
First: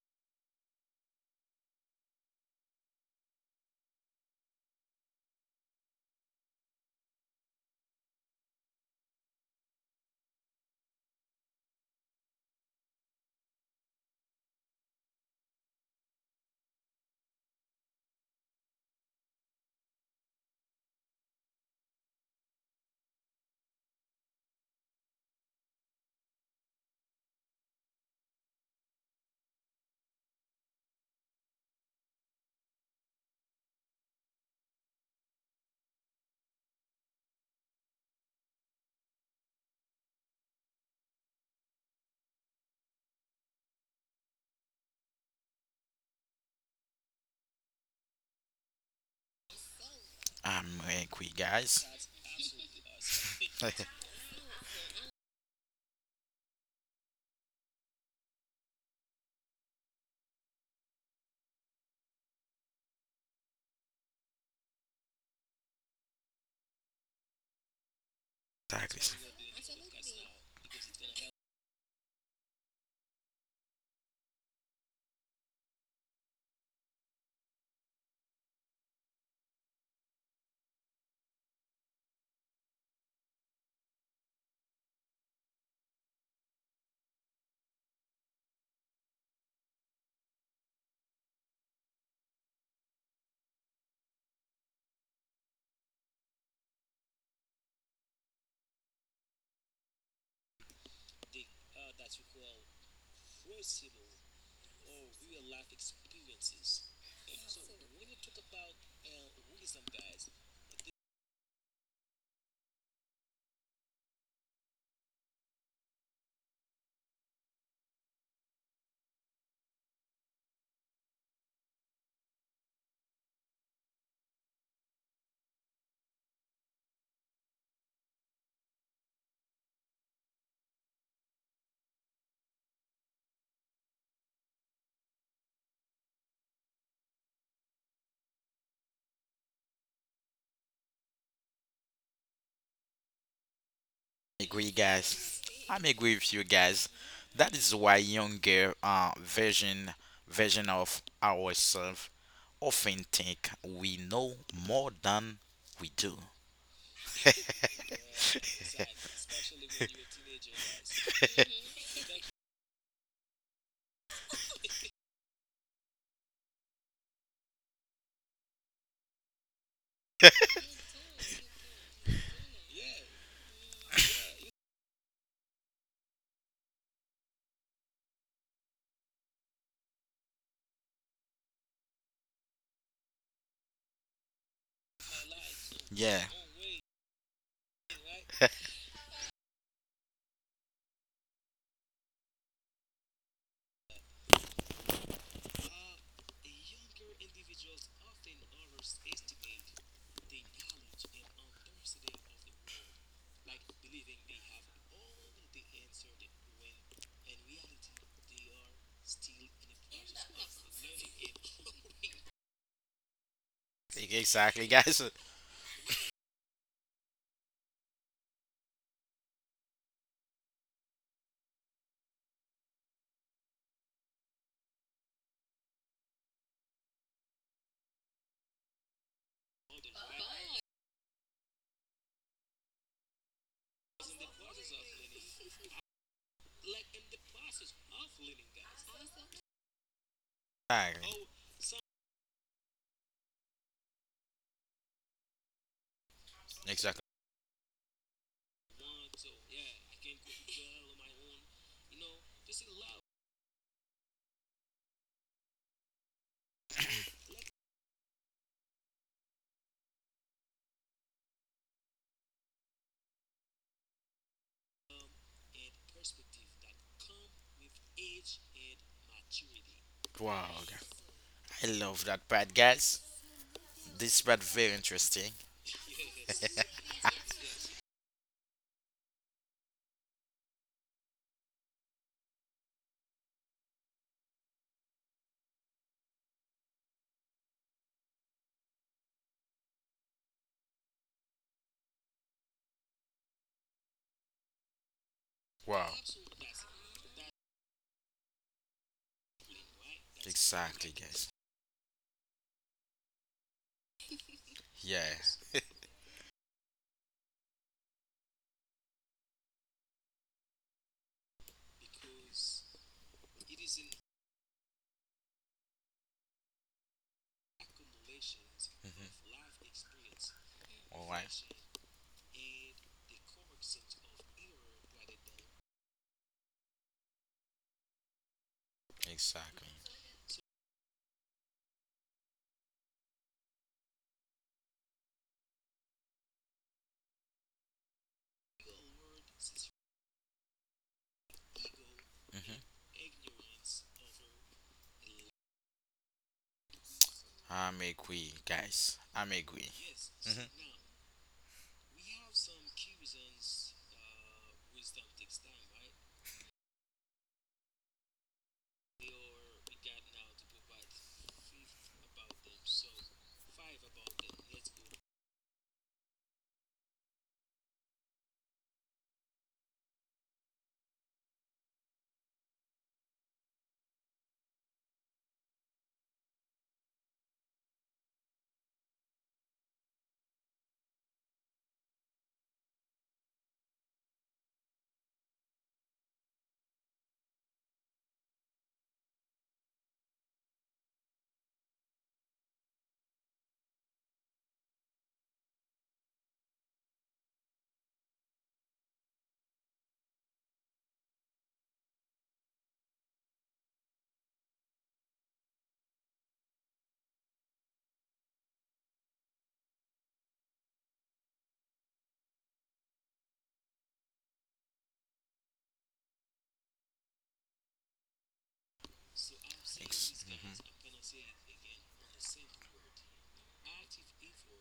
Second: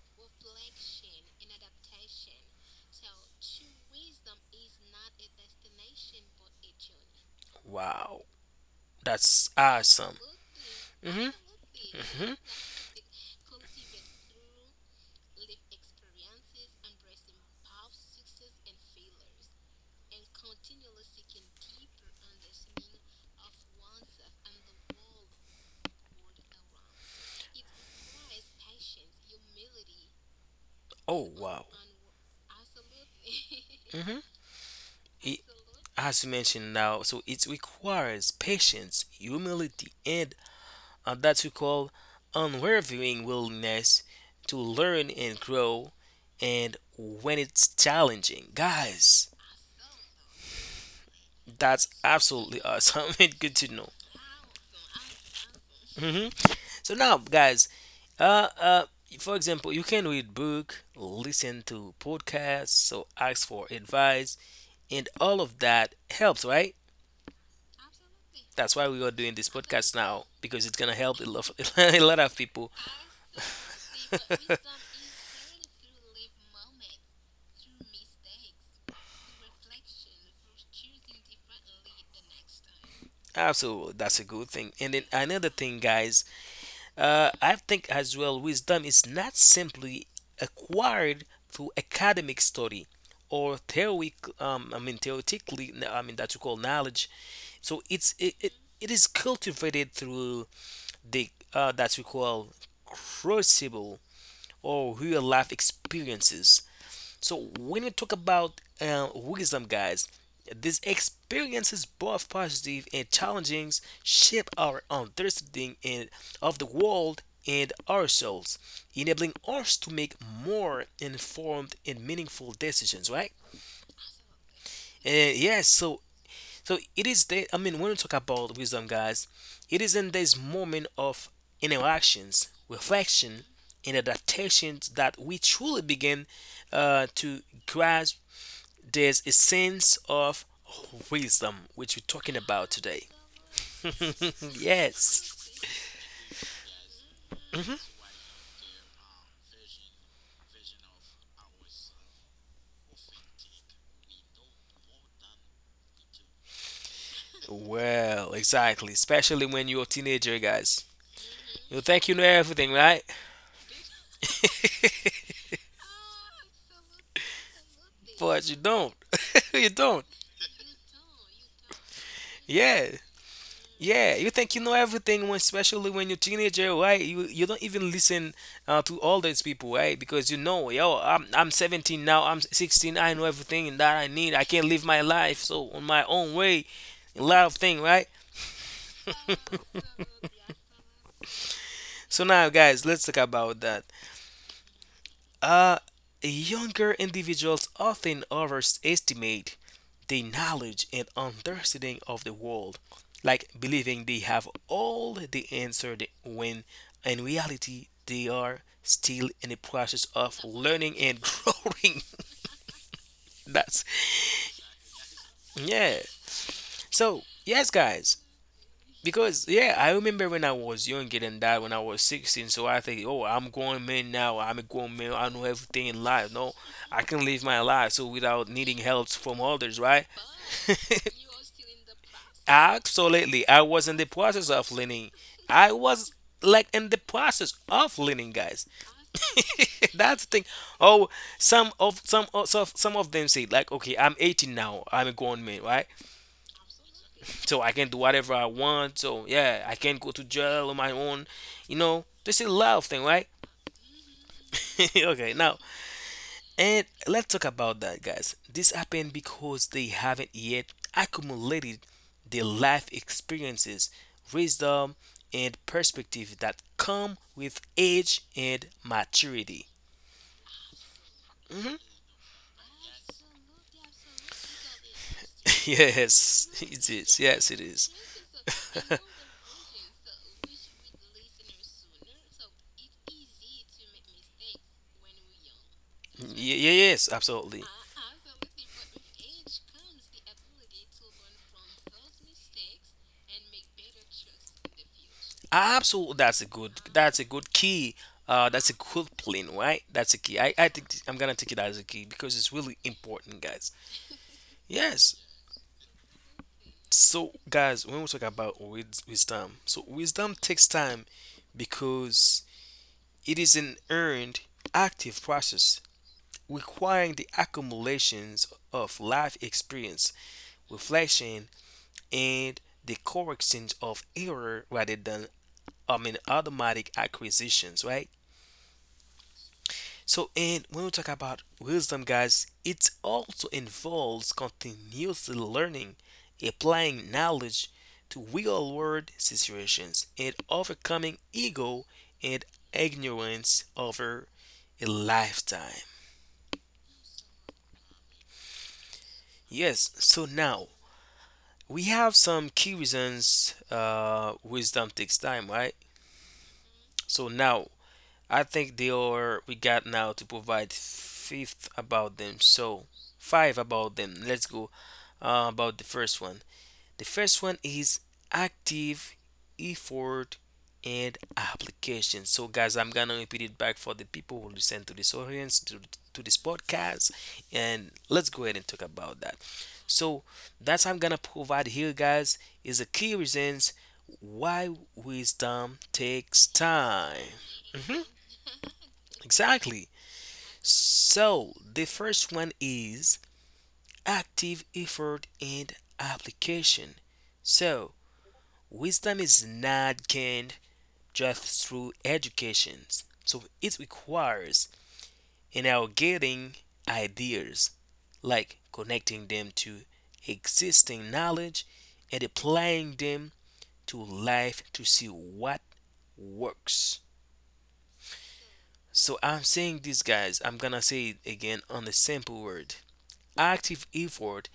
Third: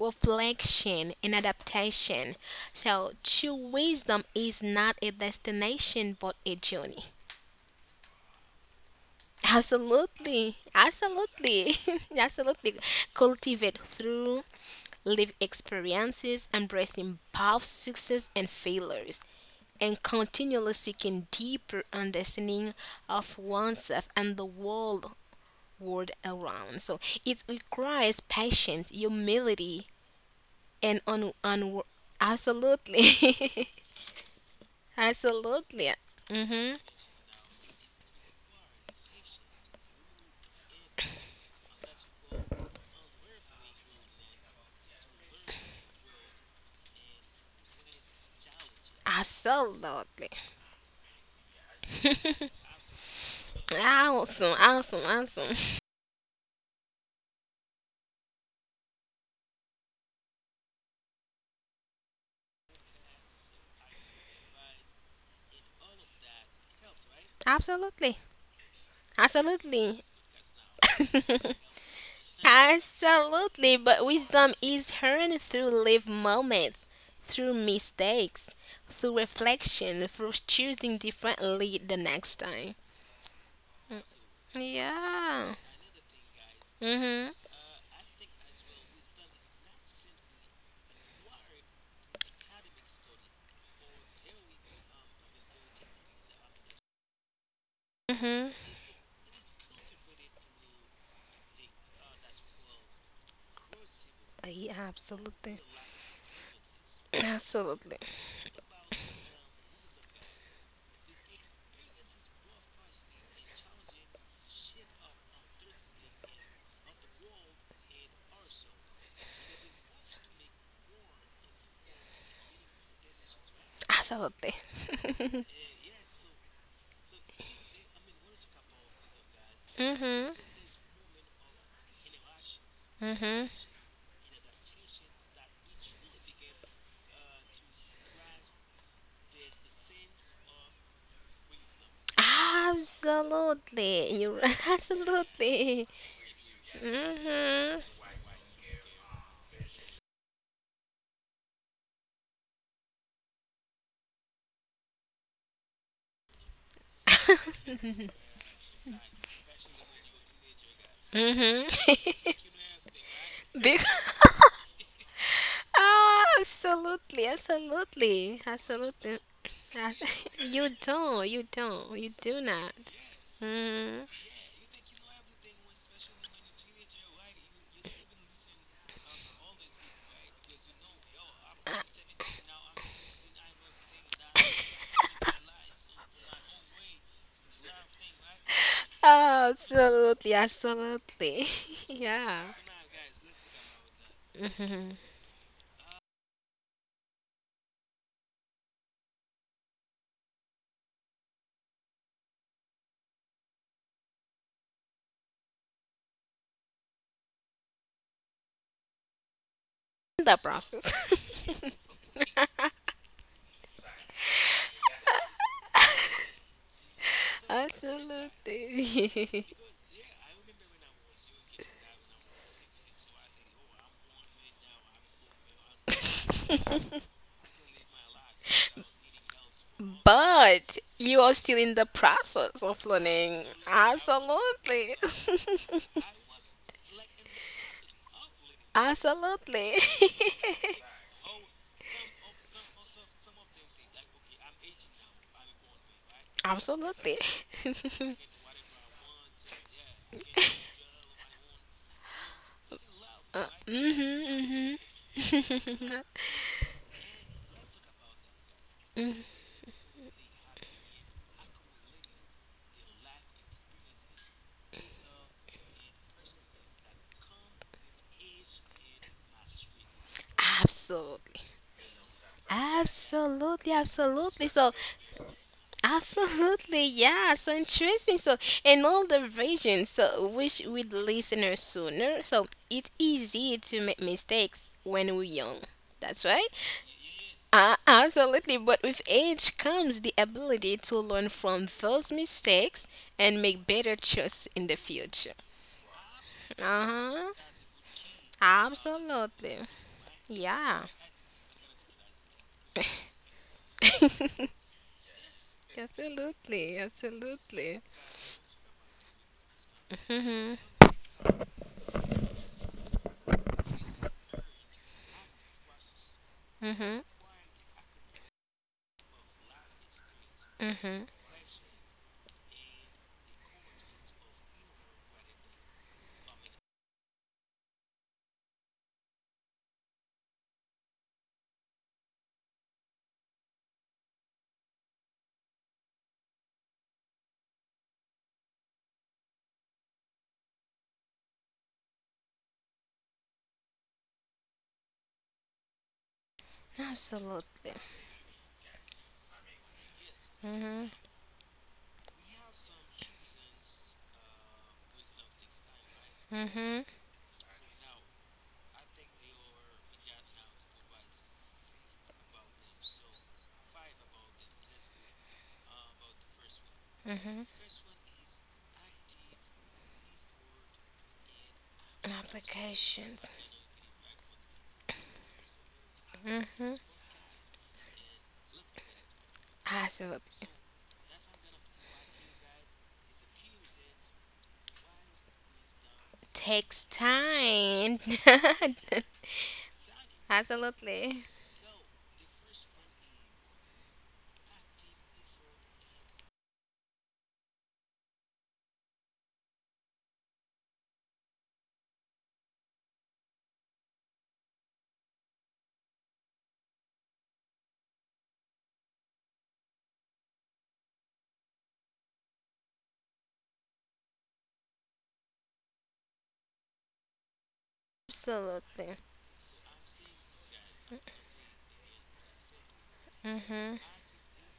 [SPEAKER 3] reflection, and adaptation. So, true wisdom is not a destination but a journey.
[SPEAKER 2] wow. That's awesome.
[SPEAKER 3] Absolutely.
[SPEAKER 2] Hmm
[SPEAKER 3] Absolutely.
[SPEAKER 2] hmm
[SPEAKER 3] Absolutely. Cultivate through live experiences, embracing both success and failures, and continually seeking deeper understanding of oneself and the world around. So, it requires patience, humility, and
[SPEAKER 2] Oh wow.
[SPEAKER 3] absolutely,
[SPEAKER 2] hmm
[SPEAKER 3] absolutely.
[SPEAKER 2] As you mentioned
[SPEAKER 3] Mm-hmm.
[SPEAKER 2] now, so it requires patience, humility, and that we call unwavering willingness to learn and grow. And when it's challenging, guys,
[SPEAKER 3] Absolutely.
[SPEAKER 1] I'm angry, guys.
[SPEAKER 2] that's absolutely awesome and good to know.
[SPEAKER 3] Awesome. Awesome. Awesome.
[SPEAKER 2] Hmm So now, guys, uh, uh, for example, you can read book, listen to podcasts, so ask for advice, and all of that helps, right?
[SPEAKER 3] Absolutely.
[SPEAKER 2] That's why we are
[SPEAKER 1] Exactly.
[SPEAKER 2] doing this podcast
[SPEAKER 3] Absolutely.
[SPEAKER 2] now because it's gonna help a lot, a lot of people.
[SPEAKER 3] Absolutely. But wisdom is earned through live moments, through mistakes, through reflection, through choosing differently the next time.
[SPEAKER 2] Absolutely, that's a good thing. And then another
[SPEAKER 3] Yeah.
[SPEAKER 2] thing, guys,
[SPEAKER 3] Mm-hmm.
[SPEAKER 2] I think as well, wisdom is not simply acquired through academic study or theory. I mean, theoretically, I mean that you call knowledge. So it's it, it,
[SPEAKER 3] Mm-hmm.
[SPEAKER 2] it is cultivated through the that we call crucible
[SPEAKER 3] Yeah,
[SPEAKER 2] or real life
[SPEAKER 3] absolutely.
[SPEAKER 2] experiences. So when we
[SPEAKER 3] Absolutely.
[SPEAKER 2] talk about wisdom, guys, these experiences, both positive and challenging, shape our understanding and of the world and ourselves, enabling us to make more informed and meaningful decisions, right?
[SPEAKER 3] Absolutely.
[SPEAKER 2] And yes, so it is. I mean, when we talk about wisdom, guys, it is in
[SPEAKER 3] Mhm.
[SPEAKER 2] this moment of interactions,
[SPEAKER 3] Mhm.
[SPEAKER 2] reflection, and adaptations that we truly begin to grasp there's a sense of wisdom which we're talking about today.
[SPEAKER 3] Absolutely. You are
[SPEAKER 1] Agree,
[SPEAKER 2] Yes.
[SPEAKER 1] guys.
[SPEAKER 3] absolutely.
[SPEAKER 1] I'm agree with you guys. That
[SPEAKER 3] Mhm.
[SPEAKER 1] is why younger version of ourselves often think we know more than we do.
[SPEAKER 2] Well, exactly. Especially when you're a teenager, guys.
[SPEAKER 3] Mhm.
[SPEAKER 2] You think you know everything, right?
[SPEAKER 3] Big. Oh, absolutely. Absolutely.
[SPEAKER 2] But you don't.
[SPEAKER 3] Absolutely.
[SPEAKER 2] You
[SPEAKER 3] Ah,
[SPEAKER 2] don't.
[SPEAKER 3] you don't. You don't. You do not.
[SPEAKER 2] Yeah.
[SPEAKER 3] Mhm.
[SPEAKER 2] Yeah, you think you know everything, when, especially when you're a teenager, right? You don't even listen to all these people, right? Because you know, yo, I'm 17 now, I'm 16, I know everything that I need. I can live my life so on my
[SPEAKER 1] Yeah,
[SPEAKER 2] own way, a lot of things, right?
[SPEAKER 3] Absolutely. Absolutely.
[SPEAKER 2] So
[SPEAKER 3] Yeah.
[SPEAKER 2] now, guys, let's talk about that.
[SPEAKER 3] Mhm.
[SPEAKER 2] Uh, Younger individuals often overestimate their knowledge and understanding of the world, like believing they have all the when in reality they are still in the process
[SPEAKER 3] The
[SPEAKER 2] of learning
[SPEAKER 3] process.
[SPEAKER 2] and growing. That's
[SPEAKER 1] exactly, guys.
[SPEAKER 2] yeah. So yes, guys,
[SPEAKER 3] Absolutely.
[SPEAKER 2] because yeah, I remember when I was younger than that, when I was 16. So I think, oh, I'm grown man now. I'm a grown man. I know everything in life. No, I can live my life so without needing help from others, right?
[SPEAKER 3] But you are still in the process of learning.
[SPEAKER 2] Absolutely, I was in the process of
[SPEAKER 3] Absolutely.
[SPEAKER 2] learning. I was like in the process of learning, guys.
[SPEAKER 3] Absolutely.
[SPEAKER 2] That's the thing. Oh,
[SPEAKER 1] Exactly.
[SPEAKER 2] some of them say like, okay, I'm 18 now. I'm a grown man, right?
[SPEAKER 1] Exactly.
[SPEAKER 3] Absolutely.
[SPEAKER 2] So I can do whatever I want. So yeah, I can go to jail on my own. You know, this is a love thing, right?
[SPEAKER 3] hmm
[SPEAKER 2] Okay, now
[SPEAKER 3] hmm
[SPEAKER 2] and let's talk about that, guys. This happened because they haven't yet accumulated the life experiences, wisdom, and perspective that come with age and maturity.
[SPEAKER 1] Wow, guys.
[SPEAKER 3] Absolutely.
[SPEAKER 1] I
[SPEAKER 2] Hmm.
[SPEAKER 1] love that part, guys.
[SPEAKER 3] Absolutely.
[SPEAKER 1] This
[SPEAKER 3] Absolutely.
[SPEAKER 1] part
[SPEAKER 3] So,
[SPEAKER 1] very interesting.
[SPEAKER 2] Yes,
[SPEAKER 3] absolutely.
[SPEAKER 2] it is.
[SPEAKER 3] Yeah. So
[SPEAKER 2] Yes, it is.
[SPEAKER 3] interesting. So, in all the versions, so which we listeners sooner. So, it's easy to make mistakes when we're young. That's right.
[SPEAKER 2] Ye- yes, absolutely.
[SPEAKER 3] Absolutely, but with age comes the ability to learn from those mistakes and make better choices in the future.
[SPEAKER 1] Wow.
[SPEAKER 2] Absolutely, that's a
[SPEAKER 3] Uh
[SPEAKER 2] good. That's
[SPEAKER 3] huh.
[SPEAKER 2] a good key. That's a good
[SPEAKER 3] Absolutely.
[SPEAKER 2] plan, right? That's a key. I
[SPEAKER 3] Yeah.
[SPEAKER 2] think
[SPEAKER 1] Exactly,
[SPEAKER 2] I'm
[SPEAKER 1] guys.
[SPEAKER 2] gonna take it as a key because it's really important, guys.
[SPEAKER 1] Yeah.
[SPEAKER 2] Yes.
[SPEAKER 3] absolutely.
[SPEAKER 2] So,
[SPEAKER 3] Absolutely.
[SPEAKER 2] guys, when we talk about wisdom, so wisdom
[SPEAKER 3] Mhm.
[SPEAKER 2] takes time because it is an earned, active process
[SPEAKER 3] Mhm.
[SPEAKER 2] requiring the accumulations of life experience,
[SPEAKER 3] Mhm.
[SPEAKER 1] All right.
[SPEAKER 2] reflection, and the corrections of error rather than, I mean, automatic acquisitions, right?
[SPEAKER 1] Exactly.
[SPEAKER 2] So, and when we talk about wisdom, guys, it also involves continuously learning, applying knowledge to real world situations, and overcoming ego and ignorance over a lifetime.
[SPEAKER 3] Absolutely.
[SPEAKER 1] I'm agree, guys. I'm agree.
[SPEAKER 2] Yes, so
[SPEAKER 1] Mhm.
[SPEAKER 2] now
[SPEAKER 3] Mhm.
[SPEAKER 2] we have some key reasons wisdom takes time, right?
[SPEAKER 3] Mhm.
[SPEAKER 2] So now I think they are we got now to provide fifth about them. So five about them. Let's go about the first one. The first one is active effort and application. So, guys, I'm gonna
[SPEAKER 3] Applications.
[SPEAKER 2] repeat it back for the people who listen to this audience to this podcast, and let's go ahead and talk about that. So,
[SPEAKER 3] Absolutely.
[SPEAKER 2] that's I'm gonna provide here, guys, is the key reasons why wisdom takes
[SPEAKER 3] Takes
[SPEAKER 2] time.
[SPEAKER 3] time.
[SPEAKER 2] Hmm, exactly.
[SPEAKER 3] absolutely.
[SPEAKER 2] So, the first one is active effort and application. So, wisdom is not gained just through education, so it requires in our getting ideas, like connecting them to existing knowledge and applying them to life to see what works.
[SPEAKER 3] Absolutely.
[SPEAKER 2] So I'm saying this,
[SPEAKER 1] Ex-
[SPEAKER 2] guys. I'm gonna say it
[SPEAKER 1] mhm.
[SPEAKER 2] again on the simple word.
[SPEAKER 3] Mhm.
[SPEAKER 2] Active effort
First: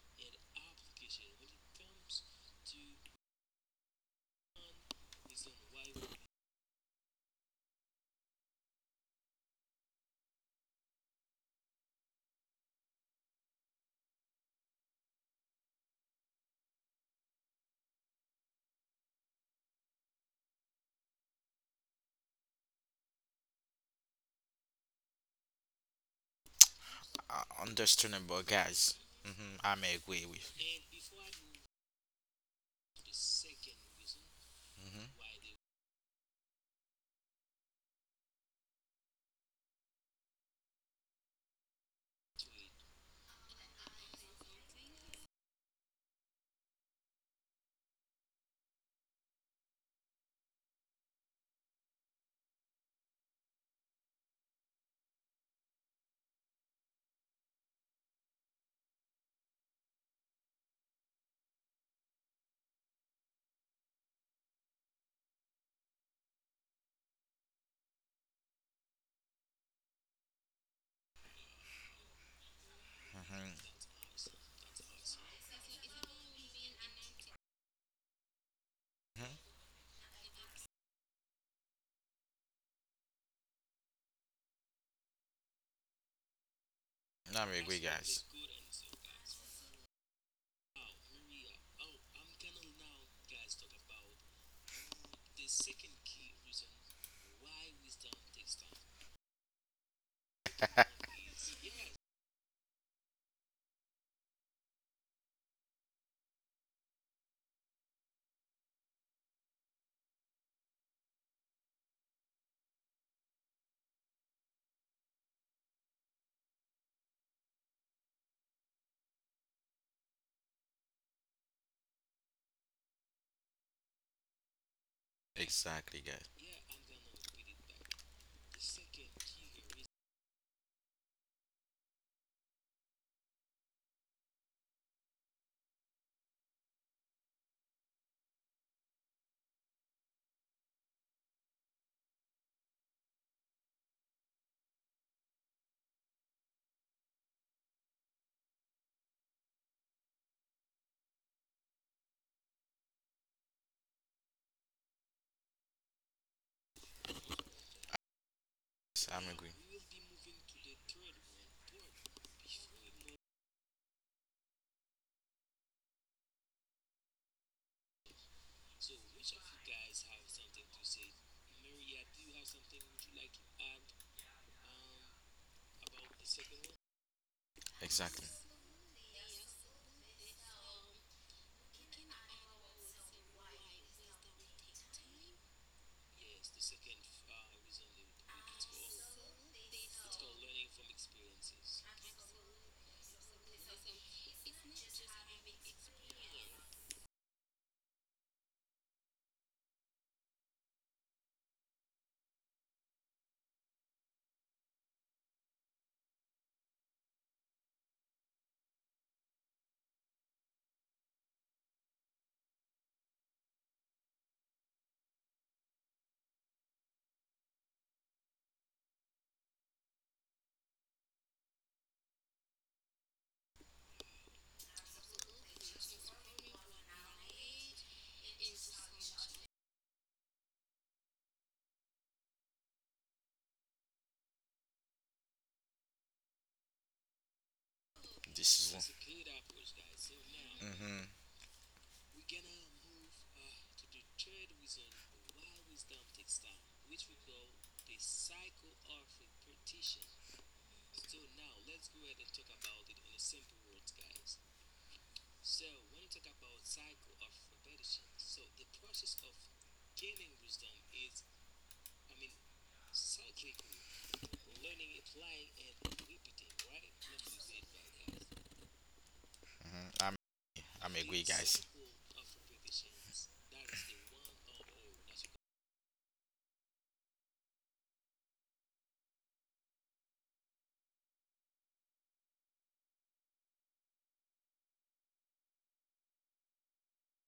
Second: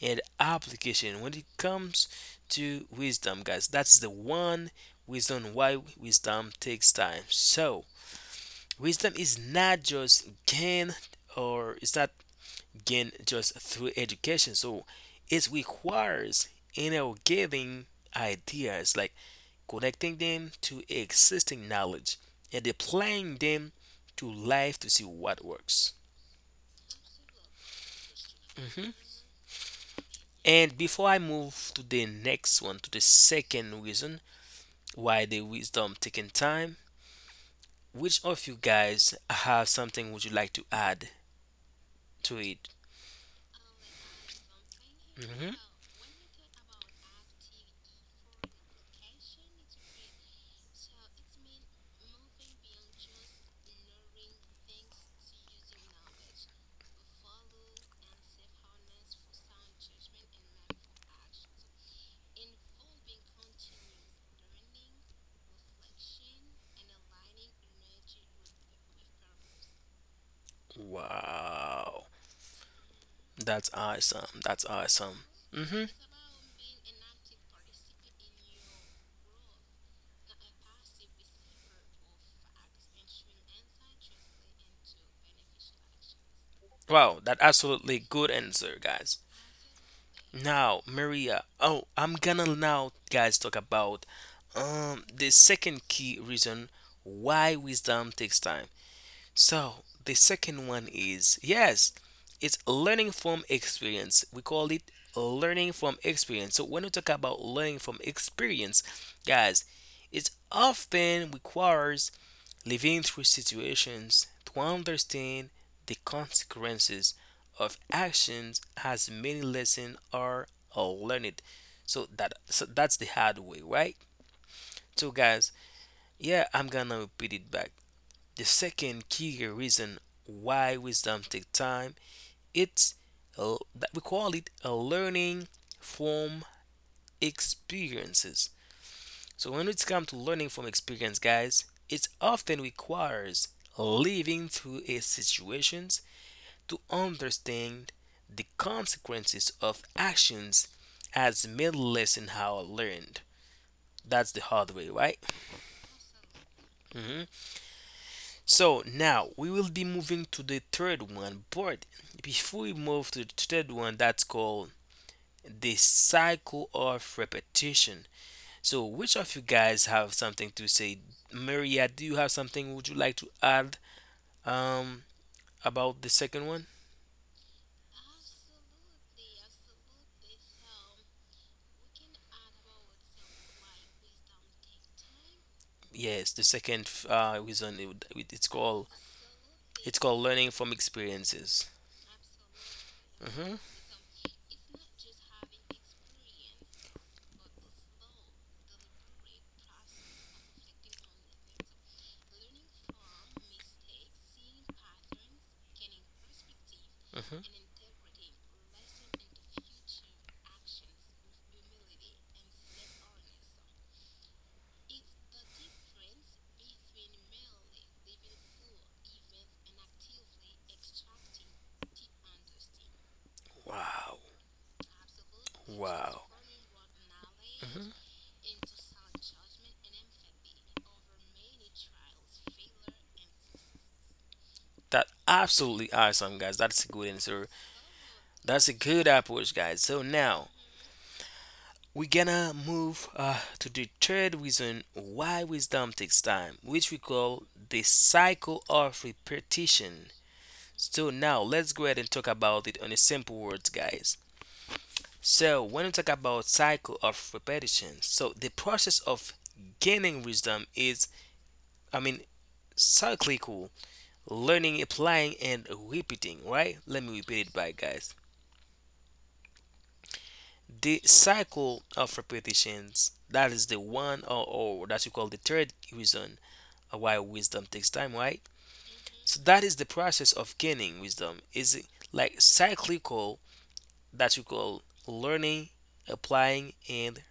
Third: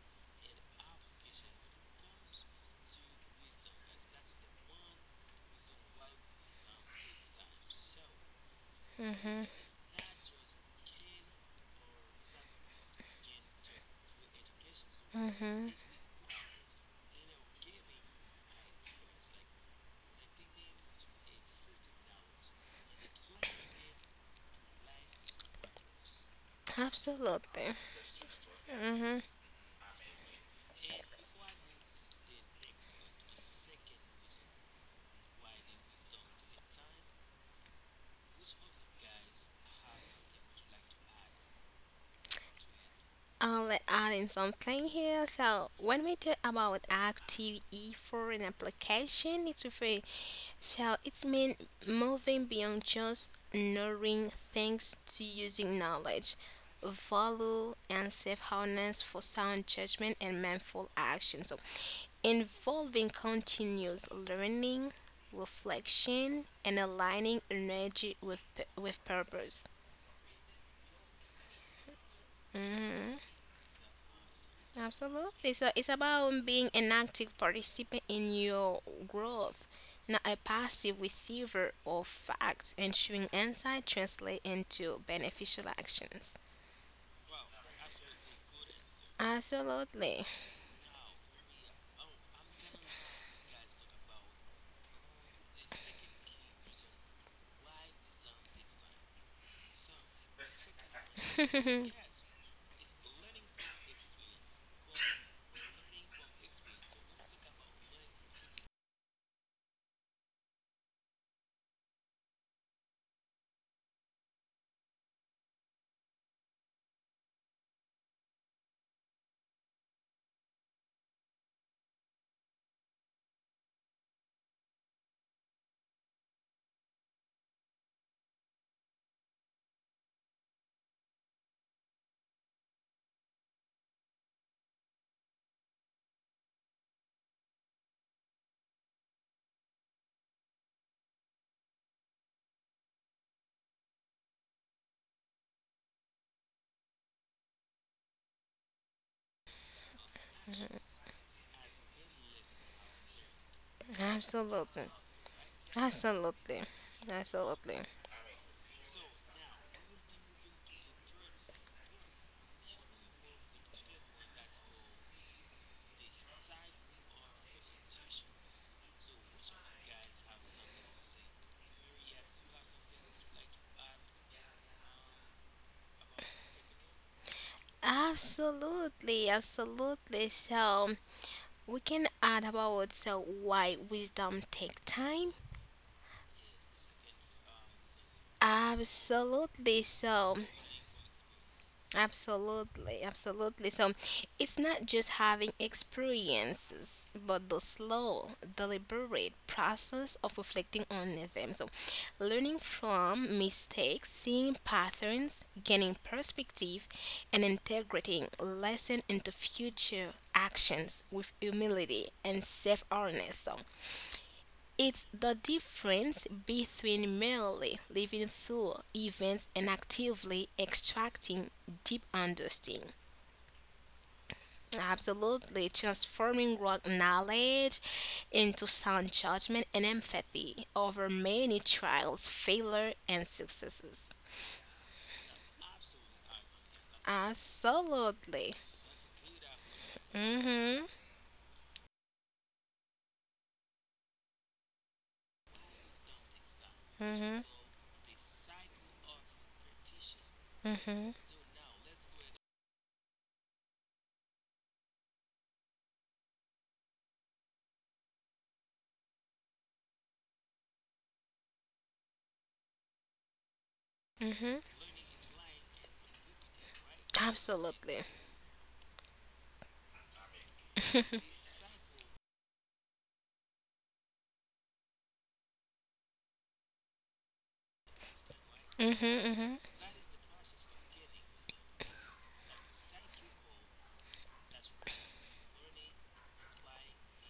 [SPEAKER 2] and application when it comes to wisdom, guys, that's the one, wisdom, why wisdom takes time. So wisdom is
[SPEAKER 3] Mhm.
[SPEAKER 2] not just gained, or it's not gained just through education, so it
[SPEAKER 3] Mhm.
[SPEAKER 2] requires, you know, giving ideas like connecting them to existing knowledge and applying them to life to see what works.
[SPEAKER 3] Absolutely.
[SPEAKER 1] Understandable, guys.
[SPEAKER 3] Mm-hmm.
[SPEAKER 1] I'm agree with.
[SPEAKER 2] And before I move to the next one, to the second reason why
[SPEAKER 1] hmm
[SPEAKER 2] the wisdom taking time, which of you guys have something would you like to add to it?
[SPEAKER 3] Let add in something here.
[SPEAKER 2] Hmm.
[SPEAKER 3] So, when we talk about activity for an application, it's refer, so it's mean moving beyond just knowing things to using knowledge, value, and self awareness for sound judgment and mindful action. So, involving continuous learning, reflection, and aligning energy with with purpose.
[SPEAKER 2] Wow,
[SPEAKER 3] Mm-hmm.
[SPEAKER 1] hmm
[SPEAKER 2] that's awesome. That's awesome.
[SPEAKER 3] Absolutely. So,
[SPEAKER 2] Hmm.
[SPEAKER 3] it's about being an active participant in your
[SPEAKER 1] hmm
[SPEAKER 3] growth, not a passive receiver of facts, ensuring insight translate into beneficial actions.
[SPEAKER 2] Wow, that
[SPEAKER 1] I'm agree,
[SPEAKER 2] absolutely
[SPEAKER 1] guys.
[SPEAKER 2] good answer, guys.
[SPEAKER 3] Absolutely.
[SPEAKER 2] Now, Maria. Oh, I'm gonna now, guys, talk about the second key reason why wisdom takes time. So the second one is yes, it's learning from experience. We call it learning from experience. So when we talk about learning from experience, guys, it often requires living through situations to understand the consequences of actions as many lessons are learned. So that's the hard way, right? So guys,
[SPEAKER 1] Exactly, guys.
[SPEAKER 2] yeah, I'm gonna repeat it back. The second key reason why wisdom takes time, it's that we call it a learning from experiences. So when it comes to learning from experience, guys, it often requires living through a situations to understand the consequences of actions as many lesson how learned. That's the hard way,
[SPEAKER 3] Absolutely.
[SPEAKER 2] right?
[SPEAKER 3] Absolutely.
[SPEAKER 2] Mhm.
[SPEAKER 3] Absolutely.
[SPEAKER 2] So now
[SPEAKER 1] I'm
[SPEAKER 2] we
[SPEAKER 1] agree.
[SPEAKER 2] will be moving to the third one, but before we move to the third one, that's called the cycle of repetition. So, which of you guys have something to say? Maria, do you have something would you like to add um about the second one?
[SPEAKER 1] Exactly.
[SPEAKER 3] Absolutely. Absolutely. So, we can add about so why wisdom take time.
[SPEAKER 2] Yes, the second reason it's called,
[SPEAKER 3] Absolutely.
[SPEAKER 2] it's called learning from experiences.
[SPEAKER 3] Absolutely,
[SPEAKER 2] Mm-hmm,
[SPEAKER 3] absolutely. So, it's not just having experiences, but the slow, deliberate process of reflecting on them. So, learning from mistakes, seeing patterns, gaining perspective, and
[SPEAKER 2] mm-hmm.
[SPEAKER 3] integrating lesson into future actions with humility and self awareness. So, it's the difference between merely living through events and actively extracting deep understanding.
[SPEAKER 2] Wow,
[SPEAKER 3] Absolutely
[SPEAKER 2] wow.
[SPEAKER 3] transforming raw knowledge
[SPEAKER 2] Mm-hmm.
[SPEAKER 3] into sound judgment and empathy over many trials, failure, and successes.
[SPEAKER 2] That absolutely awesome, guys. That's a good answer.
[SPEAKER 1] This
[SPEAKER 3] Absolutely.
[SPEAKER 2] That's a
[SPEAKER 1] is one.
[SPEAKER 2] good approach, guys. So now
[SPEAKER 3] Mhm.
[SPEAKER 1] hmm
[SPEAKER 2] we're gonna move to the third reason why wisdom takes time, which we
[SPEAKER 3] Mhm.
[SPEAKER 2] call the cycle of repetition. So
[SPEAKER 3] Mhm.
[SPEAKER 2] now let's go ahead and talk about it on a simple words, guys. So when we talk about cycle of repetition, so the process of gaining wisdom is, I mean, cyclical,
[SPEAKER 3] Mhm.
[SPEAKER 2] learning, applying, and repeating, right? Let me repeat it, back,
[SPEAKER 3] Absolutely.
[SPEAKER 2] guys.
[SPEAKER 1] hmm I'm I'm
[SPEAKER 2] The
[SPEAKER 1] agree, guys.
[SPEAKER 2] cycle of repetitions, that is the one, or that we call the third reason why wisdom takes time, right?
[SPEAKER 3] Mhm.
[SPEAKER 2] So
[SPEAKER 3] Mhm.
[SPEAKER 2] that is the process of gaining wisdom is like cyclical, that we call learning, applying, and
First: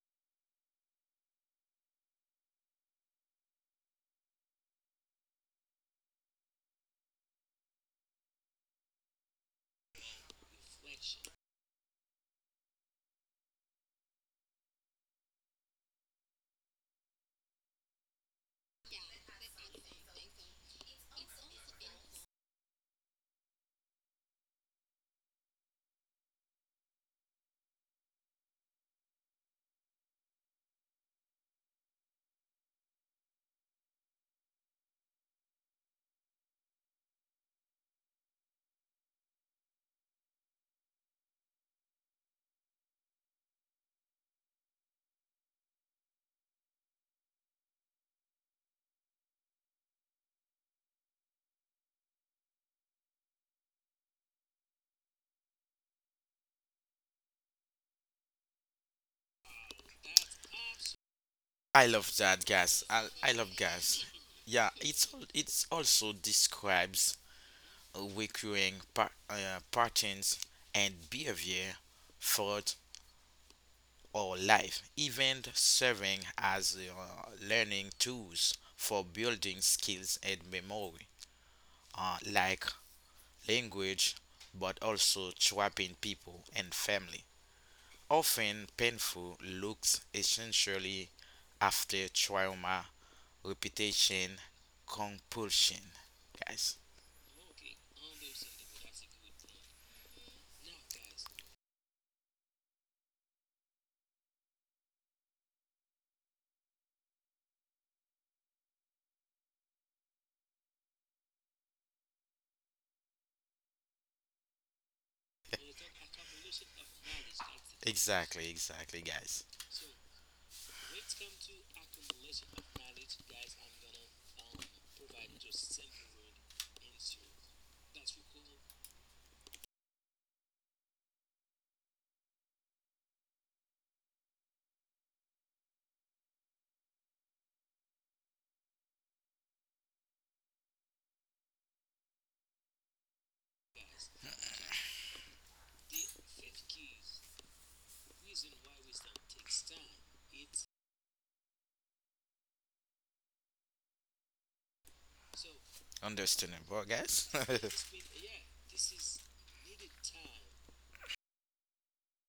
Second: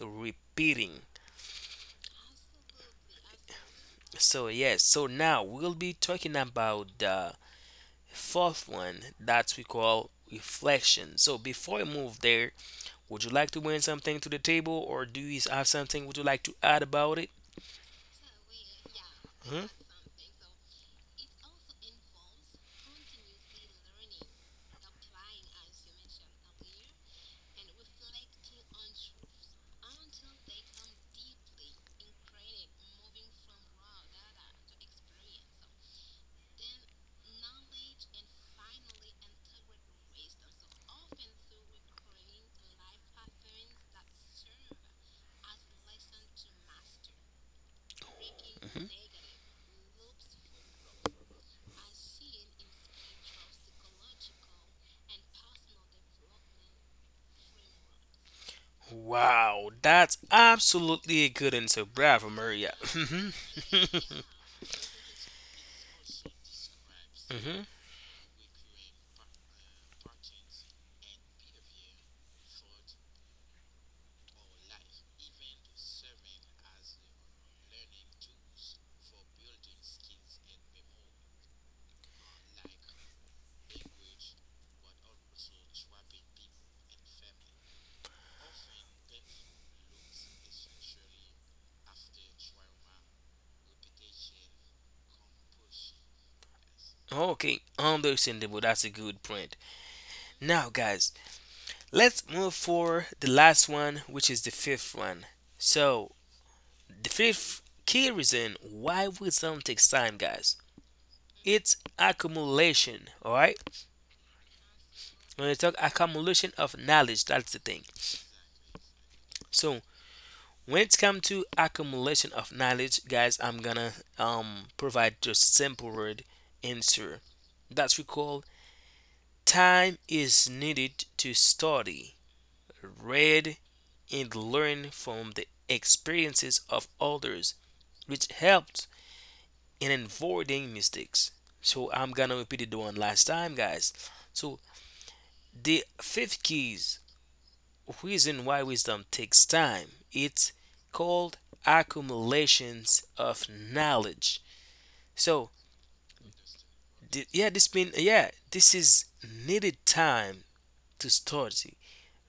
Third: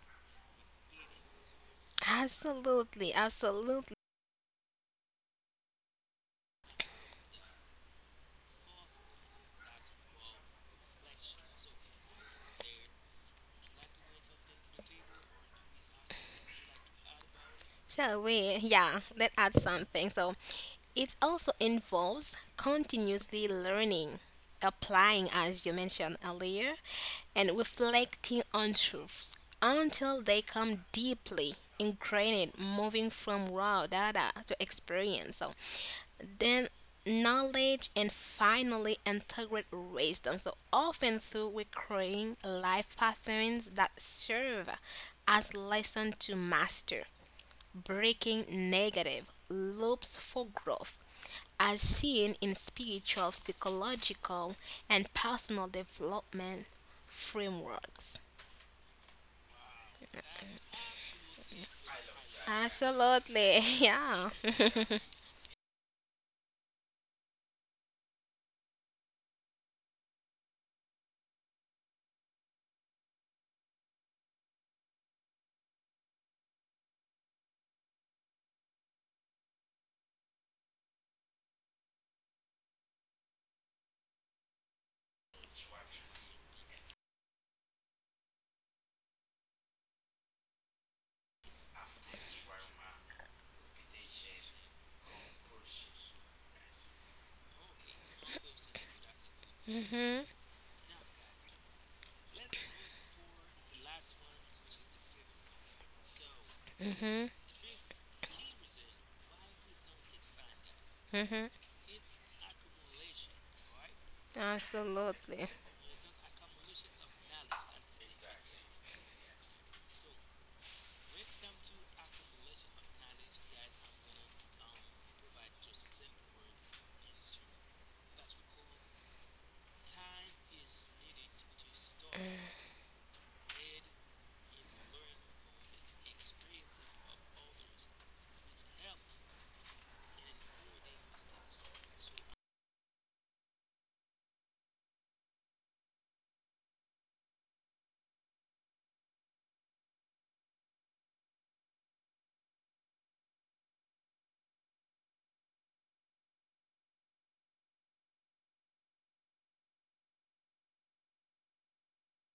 [SPEAKER 2] repeating.
[SPEAKER 3] Absolutely. Absolutely.
[SPEAKER 2] So yes, so now we'll be talking about the fourth one that we call reflection. So before we move there, would you like to bring something to the table or do you have something would you like to add about it?
[SPEAKER 3] So, yeah, let's add
[SPEAKER 2] Hmm?
[SPEAKER 3] something. So, it also involves continuously learning, applying, as you mentioned earlier, and reflecting on truths until they come deeply ingrained, moving from raw data to experience. So, then knowledge and finally integrate wisdom. So, often through recurring life patterns that serve as lesson to master breaking negative loops for growth, as seen in spiritual, psychological, and personal development frameworks.
[SPEAKER 2] Wow, that's absolutely a good answer.
[SPEAKER 1] I love
[SPEAKER 2] Bravo,
[SPEAKER 1] that
[SPEAKER 2] Maria.
[SPEAKER 1] gas. I,
[SPEAKER 2] Mhm,
[SPEAKER 1] I love
[SPEAKER 3] Absolutely,
[SPEAKER 2] mhm,
[SPEAKER 1] gas.
[SPEAKER 3] yeah.
[SPEAKER 1] Yeah, it's also describes
[SPEAKER 2] mhm.
[SPEAKER 1] recurring patterns and behavior thought or life, even serving as learning tools for building skills and memory, like language, but also trapping people and family. Often painful, looks essentially after trauma, repetition, compulsion. Guys,
[SPEAKER 2] Okay, understandable. That's a good point.
[SPEAKER 3] Mhm,
[SPEAKER 2] Now, guys, let's move for the last one, which is the fifth one. So, the
[SPEAKER 3] mhm,
[SPEAKER 2] fifth key reason why wisdom takes time, guys.
[SPEAKER 3] mhm.
[SPEAKER 2] It's accumulation, all right?
[SPEAKER 3] Absolutely.
[SPEAKER 2] When you talk accumulation of knowledge, that's the thing.
[SPEAKER 1] exactly, exactly, guys.
[SPEAKER 2] So, when it's come to accumulation of knowledge, guys, I'm gonna provide just simple word answer, that's we call, time is needed to study, read, and learn from the experiences of others, which helps in avoiding mistakes. So I'm gonna repeat it the one last time, guys. So the fifth keys reason why wisdom takes time. It's called accumulations of knowledge. So
[SPEAKER 1] Understandable, guys.
[SPEAKER 2] yeah, this mean, yeah, this is needed time to study,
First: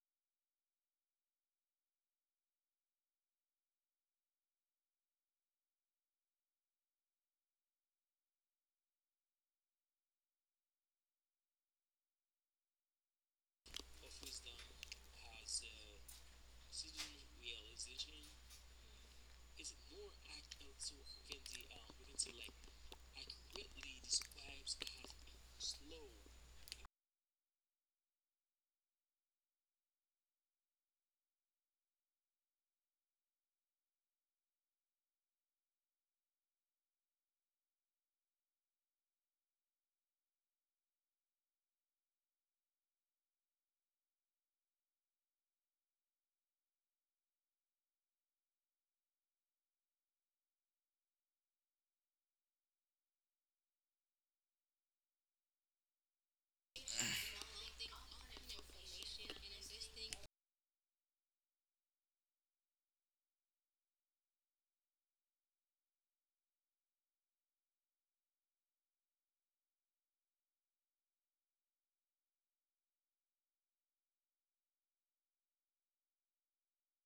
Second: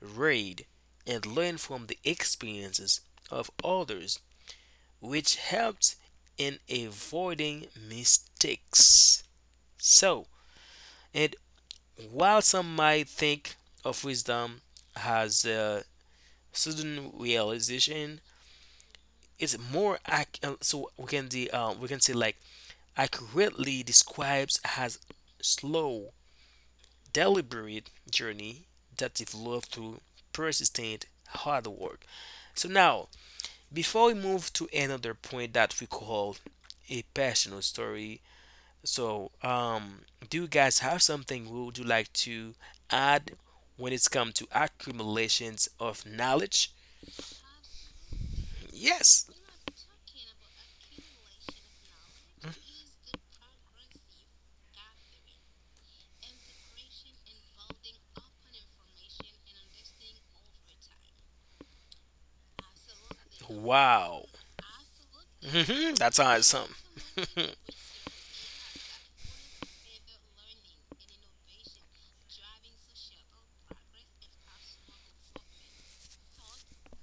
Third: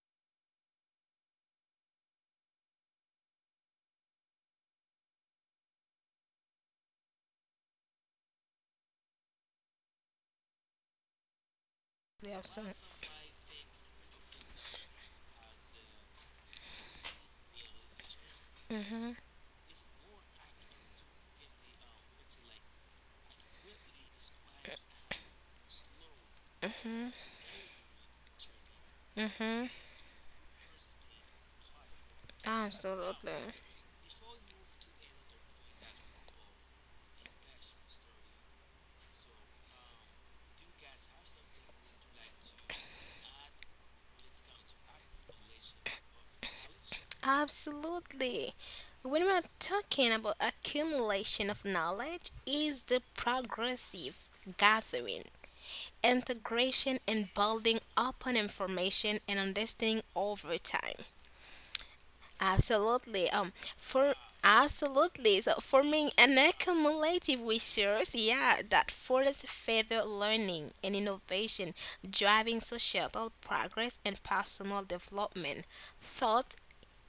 [SPEAKER 2] read, and learn from the experiences of others, which helps in avoiding mistakes. So, and
[SPEAKER 3] Yeah,
[SPEAKER 2] while
[SPEAKER 3] absolutely.
[SPEAKER 2] some might think of wisdom as a sudden realization,
[SPEAKER 3] Mhm,
[SPEAKER 2] is more so we can the we can say like accurately describes as slow, deliberate journey that developed
[SPEAKER 3] mhm.
[SPEAKER 2] through persistent hard work. So now
[SPEAKER 3] Absolutely.
[SPEAKER 2] before we move to another point that we call a personal story, so do you guys have something would you like to add when it's come to accumulations of knowledge?
[SPEAKER 3] Absolutely. When
[SPEAKER 2] Yes.
[SPEAKER 3] we're talking about accumulation of knowledge, is the progressive gathering integration and building upon information and understanding over time. Absolutely. For
[SPEAKER 2] Wow.
[SPEAKER 3] Absolutely. So, forming
[SPEAKER 2] That's
[SPEAKER 3] an
[SPEAKER 2] awesome.
[SPEAKER 3] accumulative resource, yeah, that furthers further learning and innovation, driving societal progress and personal development. Thought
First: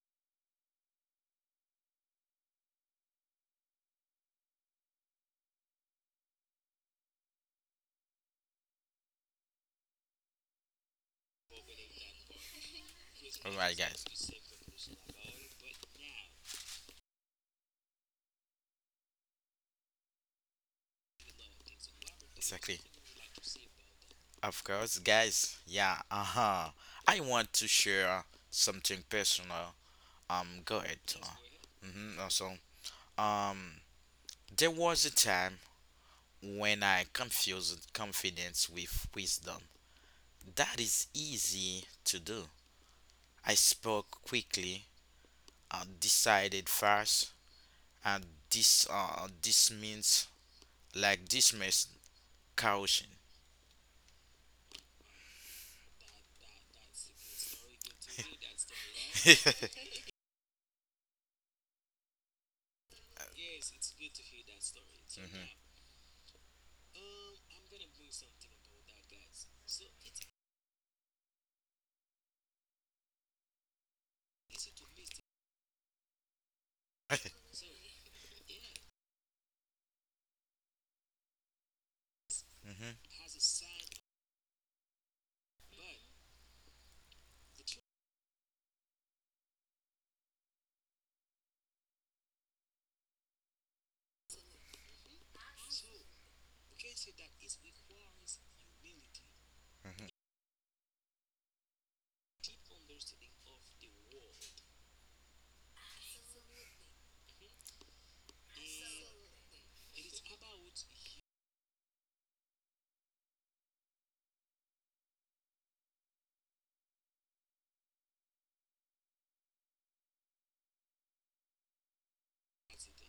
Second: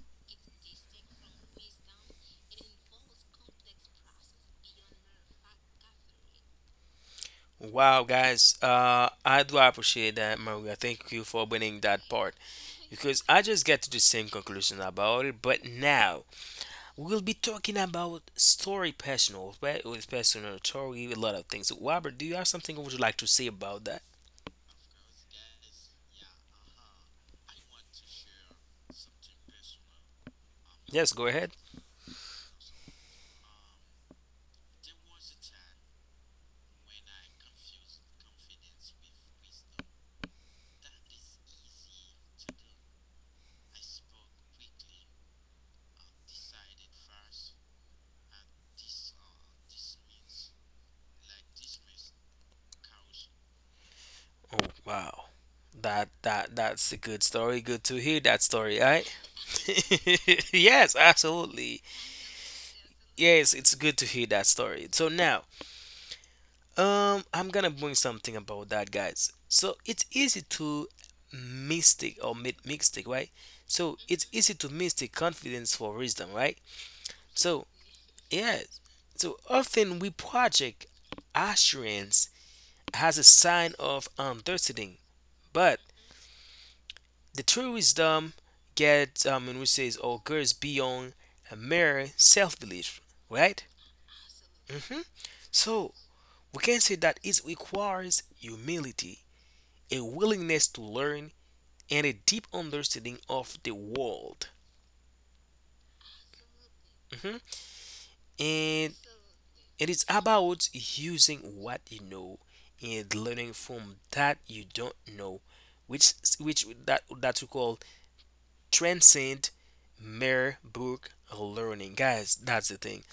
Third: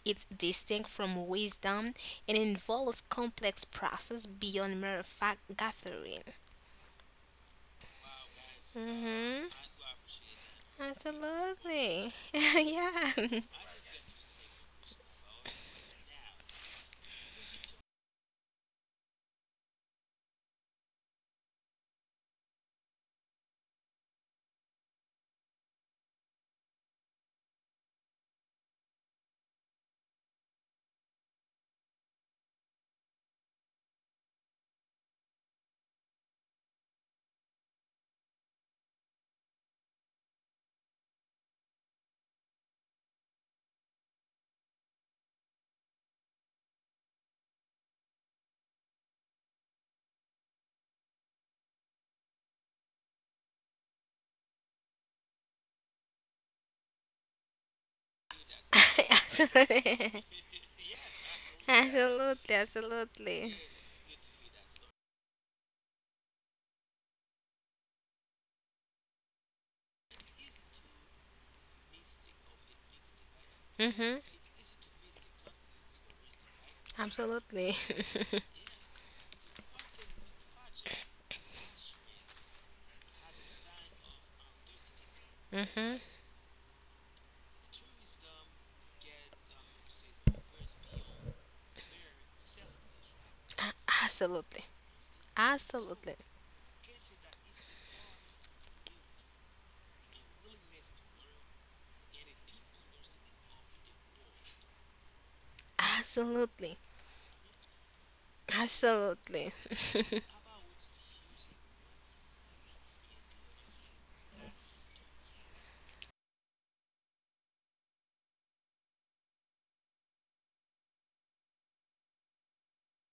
[SPEAKER 3] is distinct from wisdom and involves complex process beyond mere fact gathering.
[SPEAKER 2] Wow, guys, I
[SPEAKER 3] Mm-hmm.
[SPEAKER 2] do appreciate that, Maria. Thank you for bringing that
[SPEAKER 3] Absolutely.
[SPEAKER 2] part
[SPEAKER 3] Yeah.
[SPEAKER 2] because I
[SPEAKER 1] All
[SPEAKER 2] just
[SPEAKER 1] right,
[SPEAKER 2] get to the
[SPEAKER 1] guys.
[SPEAKER 2] same conclusion about it. But now we'll be talking about story personal, right? With personal story, a lot of things. Robert, do you have something
[SPEAKER 1] Exactly.
[SPEAKER 2] would you like to say about that?
[SPEAKER 1] Of course, guys. Yeah, uh huh. I want to share something personal. Go ahead.
[SPEAKER 2] Yes, go ahead.
[SPEAKER 1] Mm-hmm. Also, um, there was a time when I confused confidence with wisdom. That is easy to do. I spoke quickly, decided fast, and dismissed caution.
[SPEAKER 2] Oh, wow. That's a good story. Good to hear that story, right?
[SPEAKER 3] Absolutely,
[SPEAKER 2] Yes, absolutely.
[SPEAKER 3] absolutely.
[SPEAKER 2] Yes,
[SPEAKER 3] Absolutely.
[SPEAKER 2] it's good to hear that story. So now,
[SPEAKER 1] Mhm.
[SPEAKER 2] I'm gonna bring something about that, guys. So it's easy to mistake or make mistake, right? So
[SPEAKER 3] Mhm.
[SPEAKER 2] it's easy to mistake confidence for wisdom, right? So
[SPEAKER 3] Absolutely.
[SPEAKER 2] yes, so often we project assurance as a sign of understanding, but
[SPEAKER 3] Mhm.
[SPEAKER 2] the true wisdom gets and we says or goes beyond a mere self-belief, right?
[SPEAKER 3] A- Absolutely.
[SPEAKER 2] Hmm. So
[SPEAKER 3] Absolutely.
[SPEAKER 2] we can say that it requires humility, a willingness to learn, and a deep understanding of the world.
[SPEAKER 3] Absolutely.
[SPEAKER 2] Mhm. And
[SPEAKER 3] Absolutely.
[SPEAKER 2] it is about using what you know and learning from that you don't know, which which that that we call transcend mere book learning, guys. That's the thing.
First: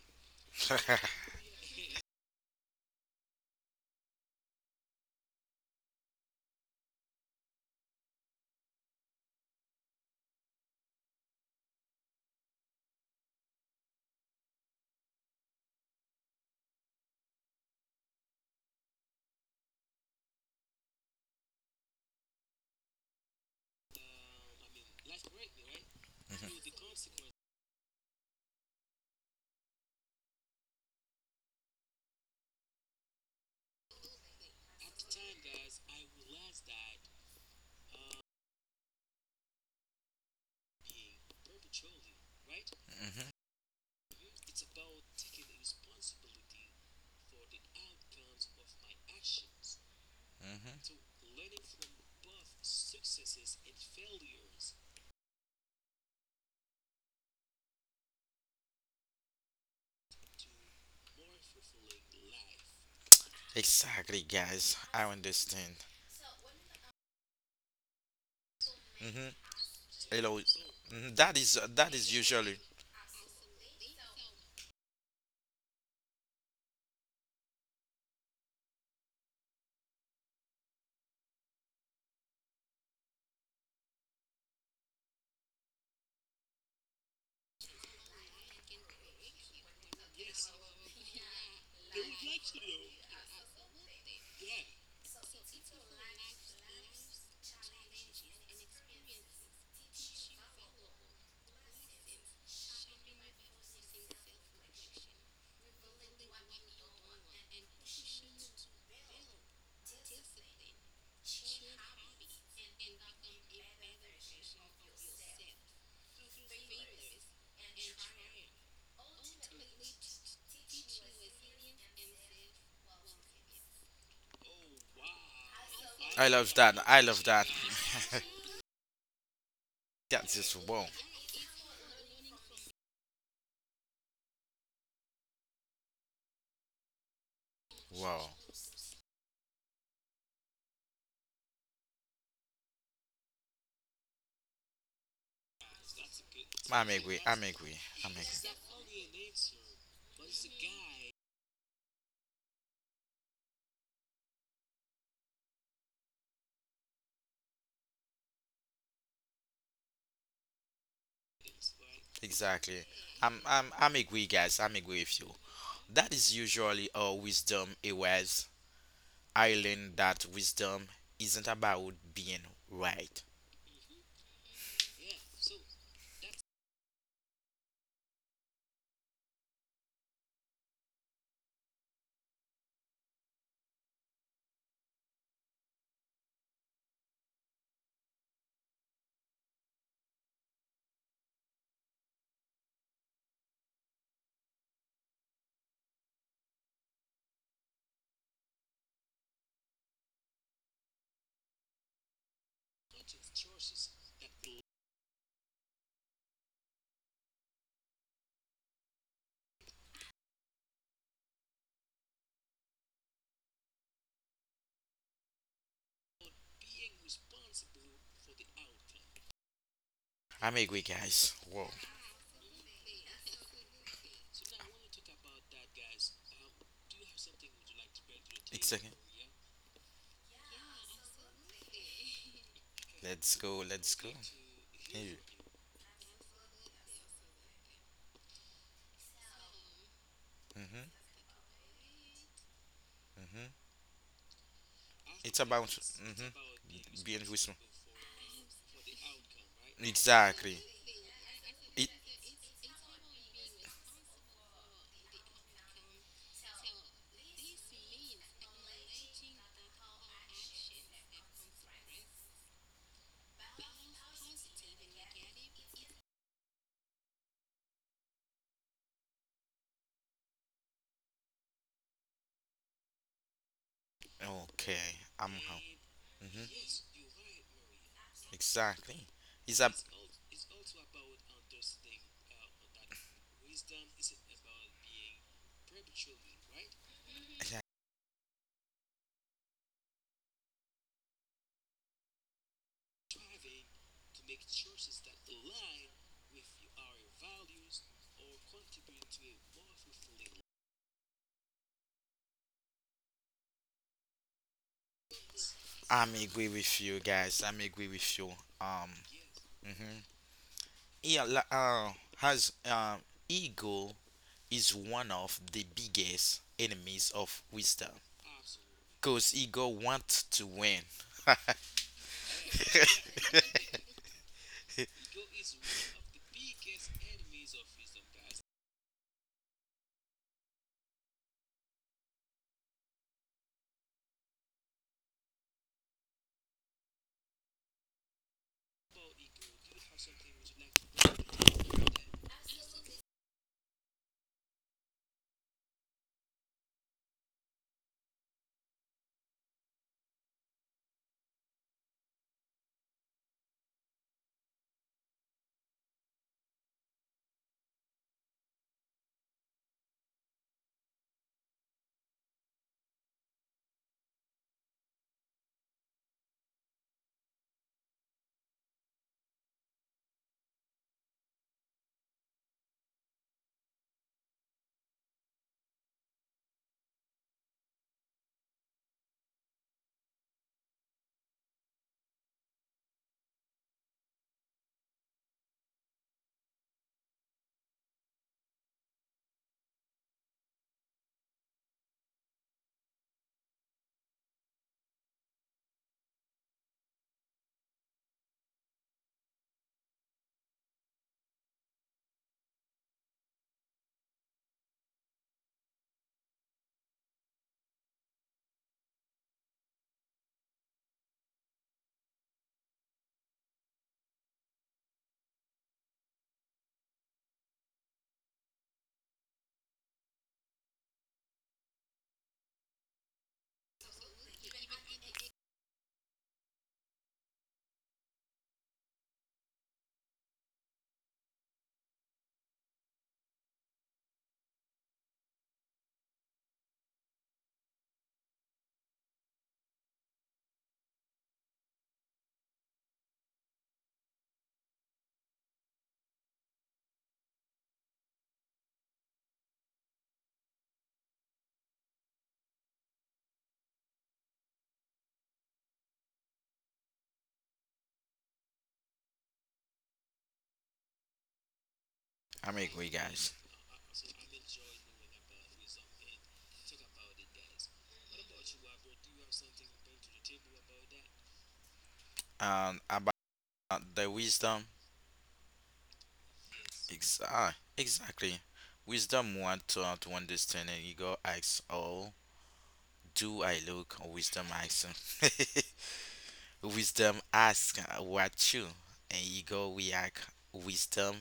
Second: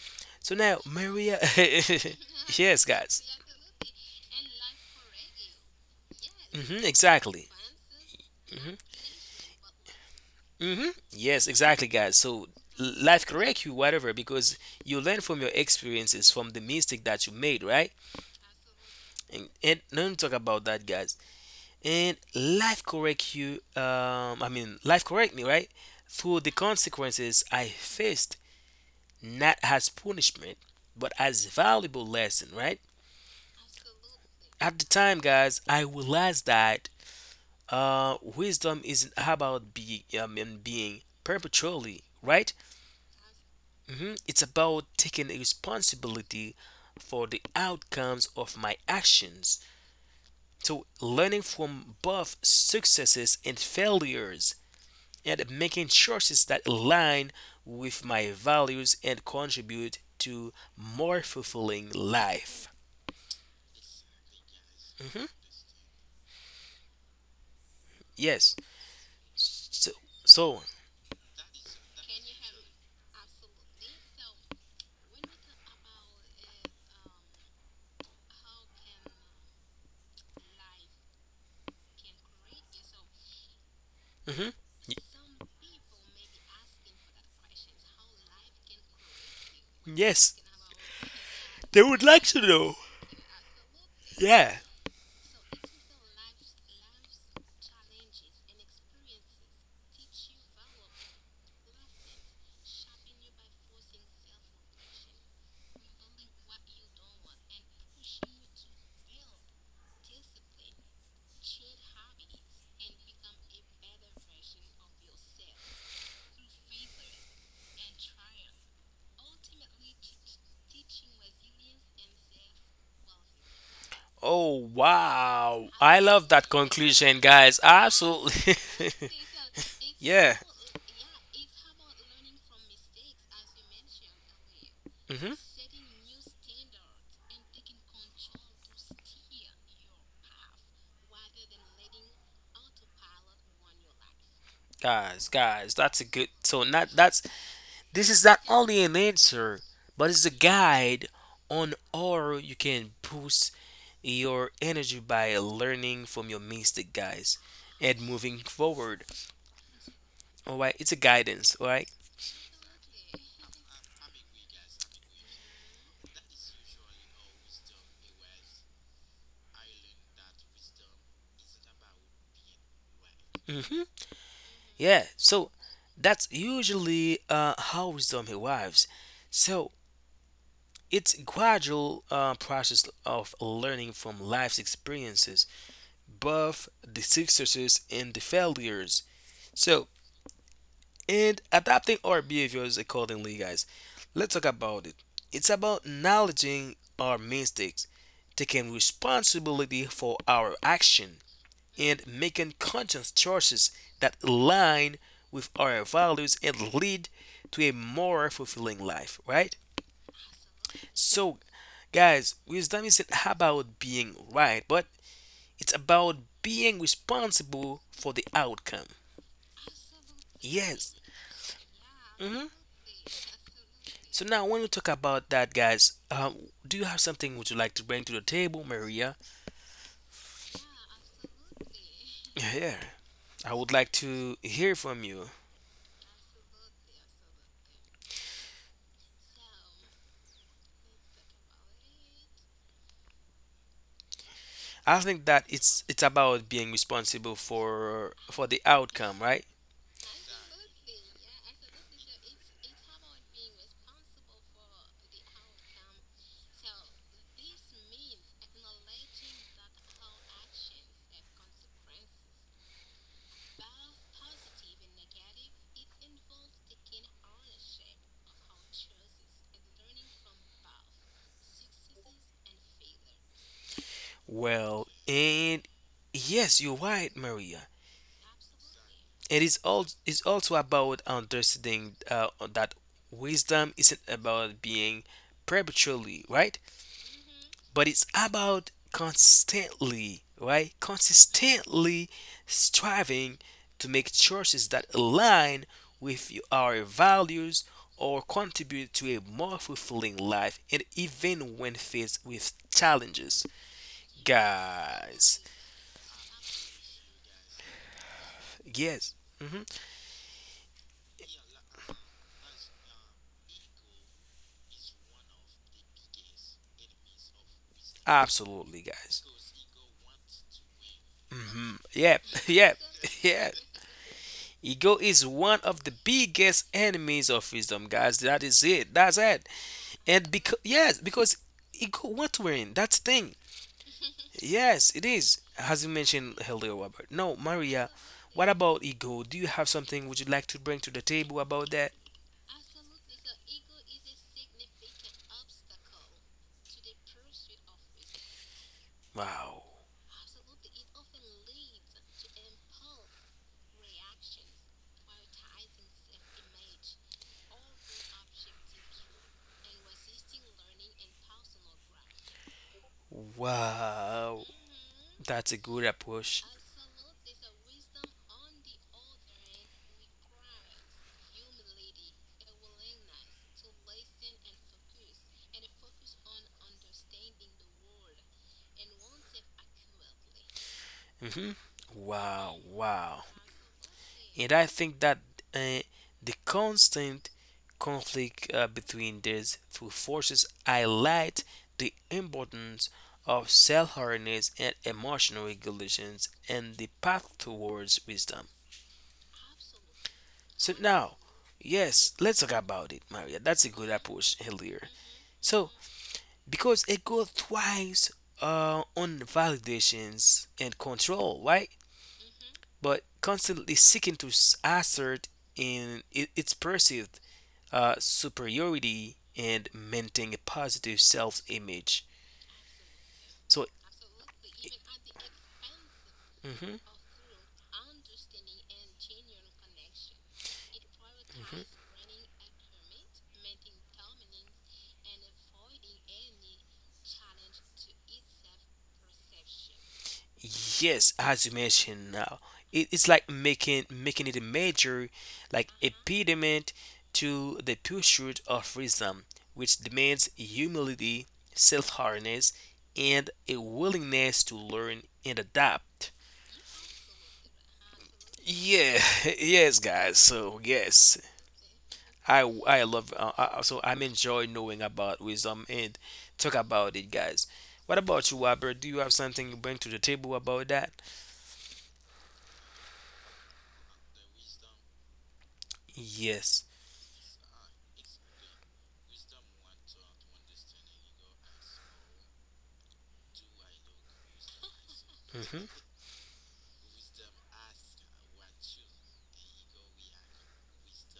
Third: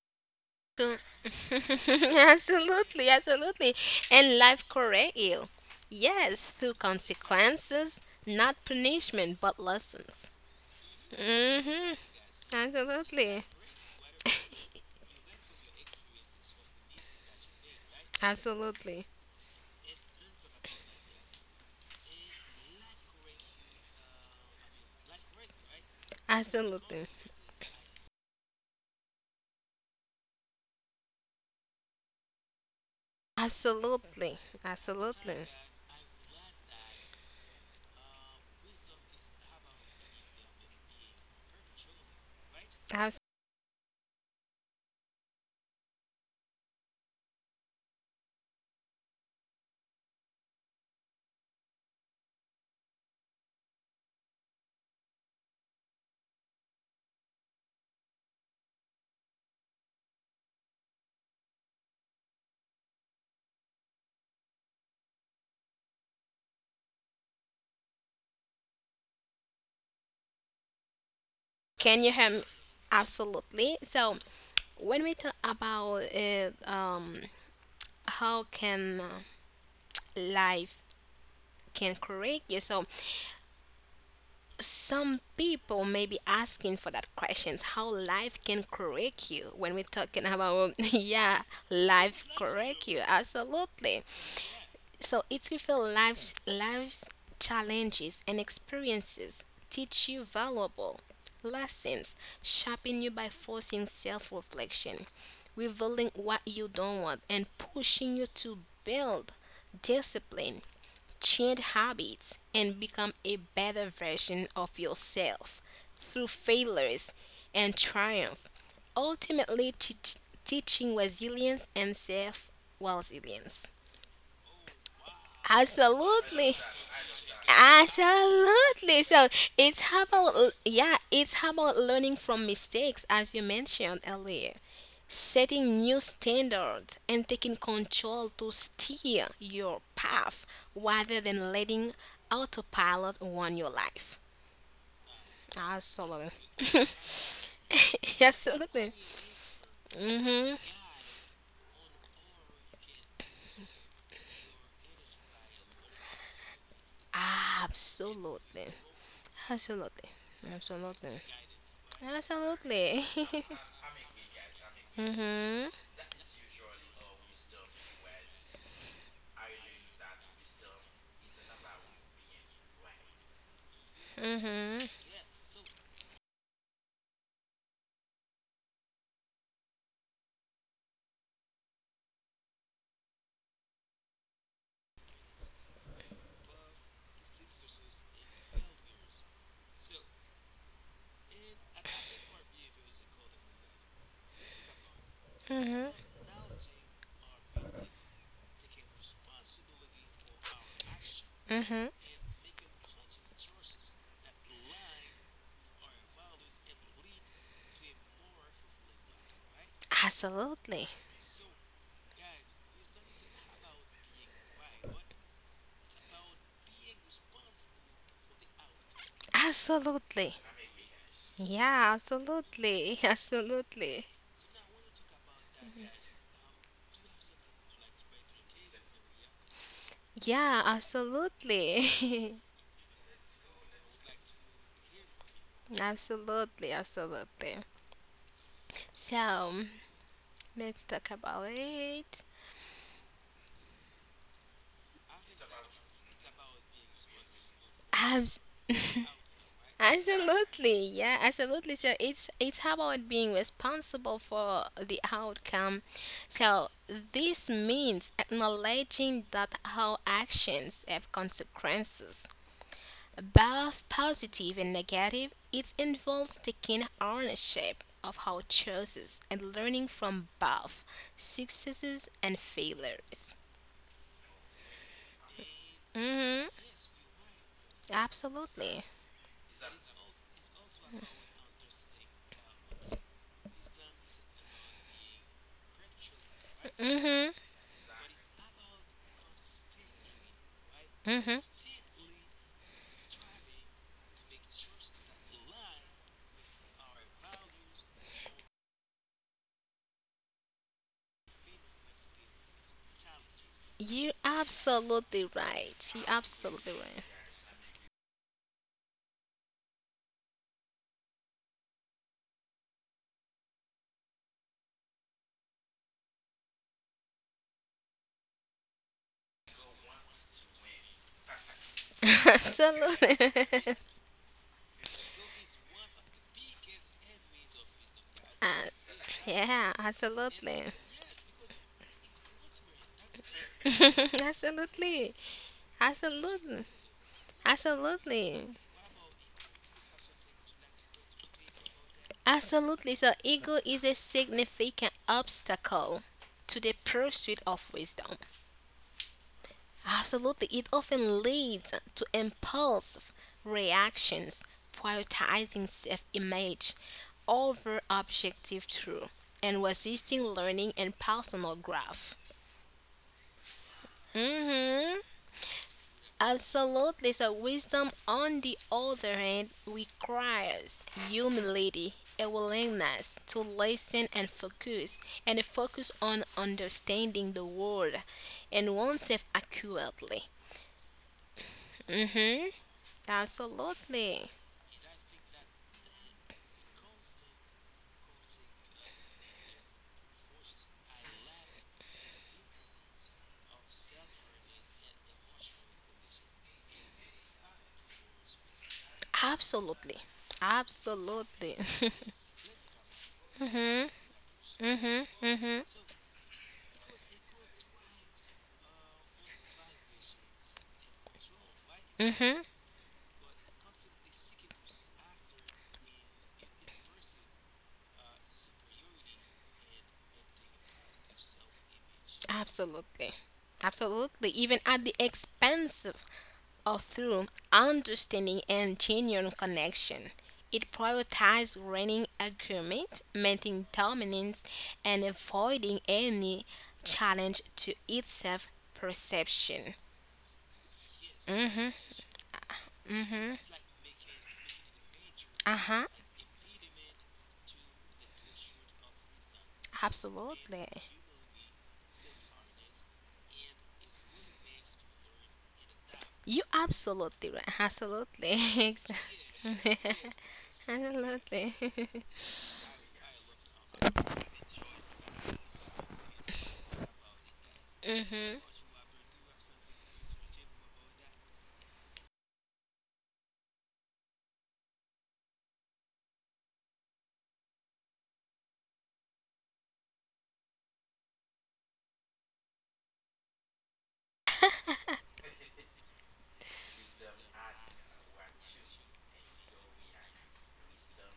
[SPEAKER 2] So now,
[SPEAKER 3] So-
[SPEAKER 1] Mhm.
[SPEAKER 2] Maria, yes,
[SPEAKER 3] absolutely,
[SPEAKER 2] guys,
[SPEAKER 3] absolutely. And life correct you. Yes, through
[SPEAKER 2] hmm, exactly.
[SPEAKER 3] consequences, not
[SPEAKER 2] Mm-hmm.
[SPEAKER 3] punishment, but lessons.
[SPEAKER 2] Yes, exactly,
[SPEAKER 3] Mhm.
[SPEAKER 2] guys. So life
[SPEAKER 3] Absolutely.
[SPEAKER 2] correct you, whatever, because you learn from your experiences, from the mistake that you made, right?
[SPEAKER 3] Absolutely.
[SPEAKER 2] And don't talk about that, guys. And life correct you. Life correct me, right? Through the
[SPEAKER 3] Absolutely.
[SPEAKER 2] consequences I faced, not as punishment, but as valuable lesson, right?
[SPEAKER 3] Absolutely.
[SPEAKER 2] At the time,
[SPEAKER 3] Absolutely.
[SPEAKER 2] guys, I realized that wisdom isn't about being perpetually, right? Mhm. It's about taking responsibility for the outcomes of my actions. So,
[SPEAKER 1] Mhm.
[SPEAKER 2] learning from both successes and failures and making choices that align with my values and contribute to more fulfilling life.
[SPEAKER 1] Exactly, guys. I
[SPEAKER 2] hmm
[SPEAKER 1] understand.
[SPEAKER 2] Yes.
[SPEAKER 1] Mhm.
[SPEAKER 2] So,
[SPEAKER 1] Hello.
[SPEAKER 2] so
[SPEAKER 1] Mhm. That is that
[SPEAKER 3] Can
[SPEAKER 1] is
[SPEAKER 3] you hear me?
[SPEAKER 1] usually.
[SPEAKER 3] Absolutely. So, when we talk about how can life can correct you, so
[SPEAKER 2] mhm. Y-
[SPEAKER 3] some people may be asking for that questions. How life can correct you? When we're talking
[SPEAKER 2] yes,
[SPEAKER 3] about yeah,
[SPEAKER 2] they would like
[SPEAKER 3] life
[SPEAKER 2] to know.
[SPEAKER 3] correct you. Absolutely.
[SPEAKER 2] Yeah.
[SPEAKER 3] So, it's reveal life's challenges and experiences teach you valuable lessons, shaping you by forcing self-reflection, revealing what you don't want and pushing you to build discipline, change habits and become a better version of yourself through failures and triumph, ultimately teaching resilience and self-resilience.
[SPEAKER 2] Oh, wow. I
[SPEAKER 1] I
[SPEAKER 2] love that
[SPEAKER 1] love
[SPEAKER 3] Absolutely.
[SPEAKER 1] that. I
[SPEAKER 2] conclusion,
[SPEAKER 1] love that.
[SPEAKER 2] guys. Absolutely.
[SPEAKER 3] Absolutely. So it's
[SPEAKER 2] yeah.
[SPEAKER 3] about l-
[SPEAKER 1] That's wow.
[SPEAKER 3] yeah, it's about learning from mistakes as you mentioned earlier.
[SPEAKER 2] Mhm.
[SPEAKER 3] Setting new standards and taking
[SPEAKER 1] Wow.
[SPEAKER 3] control to steer your path rather than letting autopilot run your life.
[SPEAKER 2] Guys, that's a good.
[SPEAKER 3] Absolutely.
[SPEAKER 2] So not
[SPEAKER 1] I'm agree.
[SPEAKER 2] that's
[SPEAKER 1] I'm agree.
[SPEAKER 2] This
[SPEAKER 1] I'm
[SPEAKER 2] is
[SPEAKER 1] agree.
[SPEAKER 2] not only an
[SPEAKER 3] Absolutely.
[SPEAKER 2] answer, but it's a
[SPEAKER 3] Mm-hmm.
[SPEAKER 2] guide on how you can boost your energy by learning from your mistake, guys, and moving
[SPEAKER 3] Absolutely.
[SPEAKER 2] forward.
[SPEAKER 3] Absolutely.
[SPEAKER 2] All right, it's a
[SPEAKER 3] Absolutely.
[SPEAKER 2] guidance. All right.
[SPEAKER 1] Exactly.
[SPEAKER 3] Absolutely.
[SPEAKER 1] I'm I'm I'm agree, guys. I'm agree with you.
[SPEAKER 3] mm-hmm.
[SPEAKER 1] That is usually a wisdom it was. I learned that wisdom isn't about being right.
[SPEAKER 2] Mm-hmm.
[SPEAKER 3] Mm-hmm.
[SPEAKER 2] Yeah. So that's usually how wisdom arrives. So it's gradual process of learning from life's experiences, both the successes and the failures. So and adapting our behaviors accordingly, guys. Let's talk about it. It's about acknowledging our mistakes, taking responsibility for our action,
[SPEAKER 3] Mm-hmm.
[SPEAKER 2] and making conscious choices that align with our values and lead to a more fulfilling life, right?
[SPEAKER 3] Absolutely.
[SPEAKER 2] So, guys, wisdom isn't about being right, but it's about being responsible for the outcome.
[SPEAKER 3] Absolutely.
[SPEAKER 1] I'm agree,
[SPEAKER 2] Yes.
[SPEAKER 1] guys. Wow.
[SPEAKER 3] Yeah,
[SPEAKER 2] Mhm.
[SPEAKER 3] absolutely. Absolutely.
[SPEAKER 2] So now, when we talk about that, guys, do you have something would you like to bring to the table,
[SPEAKER 1] Exactly.
[SPEAKER 2] Maria?
[SPEAKER 3] Yeah, absolutely.
[SPEAKER 2] Yeah,
[SPEAKER 1] Let's
[SPEAKER 2] I
[SPEAKER 1] go.
[SPEAKER 2] would like
[SPEAKER 1] Let's go.
[SPEAKER 2] to hear from
[SPEAKER 1] Hey.
[SPEAKER 2] you.
[SPEAKER 3] absolutely, absolutely. So,
[SPEAKER 1] Mhm.
[SPEAKER 3] let's talk about it.
[SPEAKER 1] Mhm.
[SPEAKER 2] I think
[SPEAKER 1] It's
[SPEAKER 2] that
[SPEAKER 1] about
[SPEAKER 2] it's about being
[SPEAKER 1] being
[SPEAKER 2] responsible
[SPEAKER 1] responsible.
[SPEAKER 2] for
[SPEAKER 3] Abs-
[SPEAKER 2] the outcome, right?
[SPEAKER 1] Exactly.
[SPEAKER 3] Absolutely. Yeah, absolutely.
[SPEAKER 1] It
[SPEAKER 3] So, it's about being responsible for the outcome. So, this means acknowledging that our actions have consequences both positive and negative. It involves taking ownership of our choices and learning from both successes and failures.
[SPEAKER 2] Well,
[SPEAKER 1] okay. I'm how.
[SPEAKER 2] and
[SPEAKER 1] hmm
[SPEAKER 3] Mm-hmm.
[SPEAKER 2] yes, you're right, Maria.
[SPEAKER 3] Absolutely.
[SPEAKER 1] Exactly.
[SPEAKER 2] It
[SPEAKER 1] It's
[SPEAKER 2] is
[SPEAKER 1] a
[SPEAKER 2] all it's also about understanding that wisdom isn't about being perpetually right.
[SPEAKER 3] Mm-hmm.
[SPEAKER 1] Yeah,
[SPEAKER 2] But it's about constantly, right?
[SPEAKER 3] Mm-hmm.
[SPEAKER 2] Consistently striving to make choices that align with our values or contribute to a more fulfilling life, and even when faced with challenges,
[SPEAKER 3] You're absolutely
[SPEAKER 2] guys.
[SPEAKER 3] right. You're
[SPEAKER 1] I'm agree
[SPEAKER 3] absolutely
[SPEAKER 1] with you
[SPEAKER 3] right.
[SPEAKER 1] guys. I'm agree with you. Um.
[SPEAKER 2] Yes, hmm
[SPEAKER 1] hmm Yeah. Has ego is one of the biggest enemies of wisdom.
[SPEAKER 2] absolutely,
[SPEAKER 1] Cause
[SPEAKER 2] guys.
[SPEAKER 1] ego wants to win.
[SPEAKER 2] Yep, yep,
[SPEAKER 3] absolutely.
[SPEAKER 2] yep. Ego is one of the biggest enemies of wisdom, guys. That is
[SPEAKER 3] Uh,
[SPEAKER 2] it. That's it.
[SPEAKER 3] yeah,
[SPEAKER 2] And because
[SPEAKER 3] absolutely.
[SPEAKER 2] yes because it go what we're in that's thing, yes it
[SPEAKER 3] absolutely.
[SPEAKER 2] is as you mentioned
[SPEAKER 3] Absolutely.
[SPEAKER 2] earlier, Robert, no, Maria, what
[SPEAKER 3] Absolutely.
[SPEAKER 2] about ego? Do you have something would you like to bring to the table about that?
[SPEAKER 3] Absolutely. So, ego is a significant obstacle to the pursuit of wisdom.
[SPEAKER 2] Wow,
[SPEAKER 3] Absolutely. It often leads to impulsive reactions, prioritizing self image over objective truth, and resisting learning and personal growth.
[SPEAKER 2] wow.
[SPEAKER 3] Hmm.
[SPEAKER 2] That's a good approach.
[SPEAKER 3] Absolutely. So, wisdom, on the other hand, requires humility, a willingness to listen and focus, and a focus on understanding the world and oneself accurately.
[SPEAKER 2] hmm
[SPEAKER 3] Mm-hmm.
[SPEAKER 2] wow, wow.
[SPEAKER 3] Absolutely.
[SPEAKER 2] And I think that uh, the constant conflict between these two forces highlight the importance of self-awareness and emotional regulations and the path towards wisdom.
[SPEAKER 3] Absolutely.
[SPEAKER 2] So now,
[SPEAKER 3] Absolutely.
[SPEAKER 2] yes, let's talk about it, Maria. That's a good
[SPEAKER 3] mm-hmm.
[SPEAKER 2] approach earlier.
[SPEAKER 3] Mm-hmm.
[SPEAKER 2] So because it goes twice on validations and control, right?
[SPEAKER 3] Mm-hmm.
[SPEAKER 2] But constantly seeking to assert in its perceived superiority and maintain a positive self-image.
[SPEAKER 3] Absolutely.
[SPEAKER 2] So
[SPEAKER 3] Absolutely. Even at the expense of or
[SPEAKER 2] mhm,
[SPEAKER 3] through understanding and genuine connection. It prioritizes running agreement, maintaining dominance, and avoiding any challenge to its self perception.
[SPEAKER 2] yes, as you
[SPEAKER 3] Mm-hmm.
[SPEAKER 2] mentioned now, it's like making it a major
[SPEAKER 3] Uh-huh.
[SPEAKER 2] like impediment to the pursuit of wisdom, which demands
[SPEAKER 3] Absolutely.
[SPEAKER 2] humility, self-awareness, and a willingness to learn and adapt.
[SPEAKER 3] You absolutely right. Absolutely.
[SPEAKER 2] Yeah, yes, guys. So yes.
[SPEAKER 3] absolutely.
[SPEAKER 2] I
[SPEAKER 1] I'm agree,
[SPEAKER 2] I love
[SPEAKER 1] guys.
[SPEAKER 2] so I'm enjoying knowing about wisdom and talk about it, guys. What about
[SPEAKER 3] Mm-hmm.
[SPEAKER 2] you, Albert? Do you have something you bring to the table about that?
[SPEAKER 1] And about the wisdom,
[SPEAKER 2] Yes.
[SPEAKER 1] exactly. Exactly. Wisdom want to understand and ego asks, oh, do I look? Or wisdom asks.
[SPEAKER 2] Mm-hmm.
[SPEAKER 1] Wisdom asks, what you? And ego react. Wisdom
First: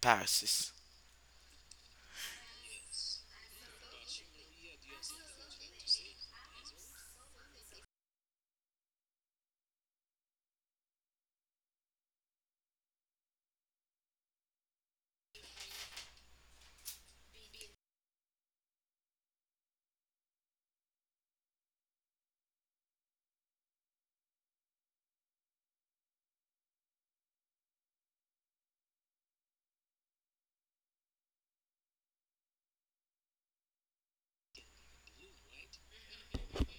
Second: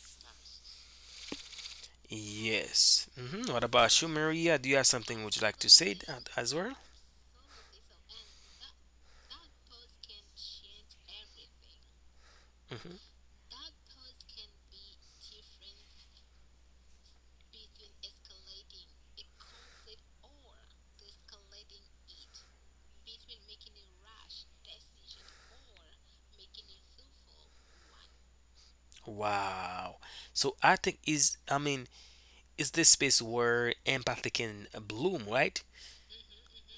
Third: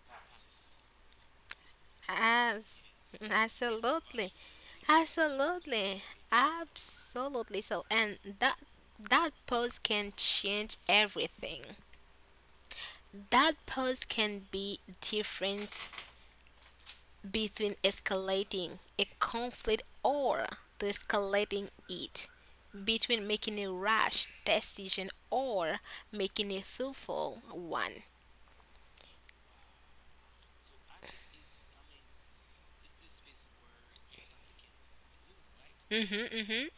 [SPEAKER 1] passes.
[SPEAKER 3] As
[SPEAKER 2] Yes. Mm-hmm. What about you,
[SPEAKER 3] absolutely.
[SPEAKER 2] Maria? Do you have something would you like to say
[SPEAKER 3] Absolutely.
[SPEAKER 2] that as well?
[SPEAKER 3] Absolutely. So, and that pose can change everything.
[SPEAKER 2] hmm
[SPEAKER 3] That pose can be difference between escalating a conflict or de-escalating it, between making a rash decision or making a thoughtful one.
[SPEAKER 2] Wow. So I think is is this space where empathy can bloom, right?
[SPEAKER 3] Mhm.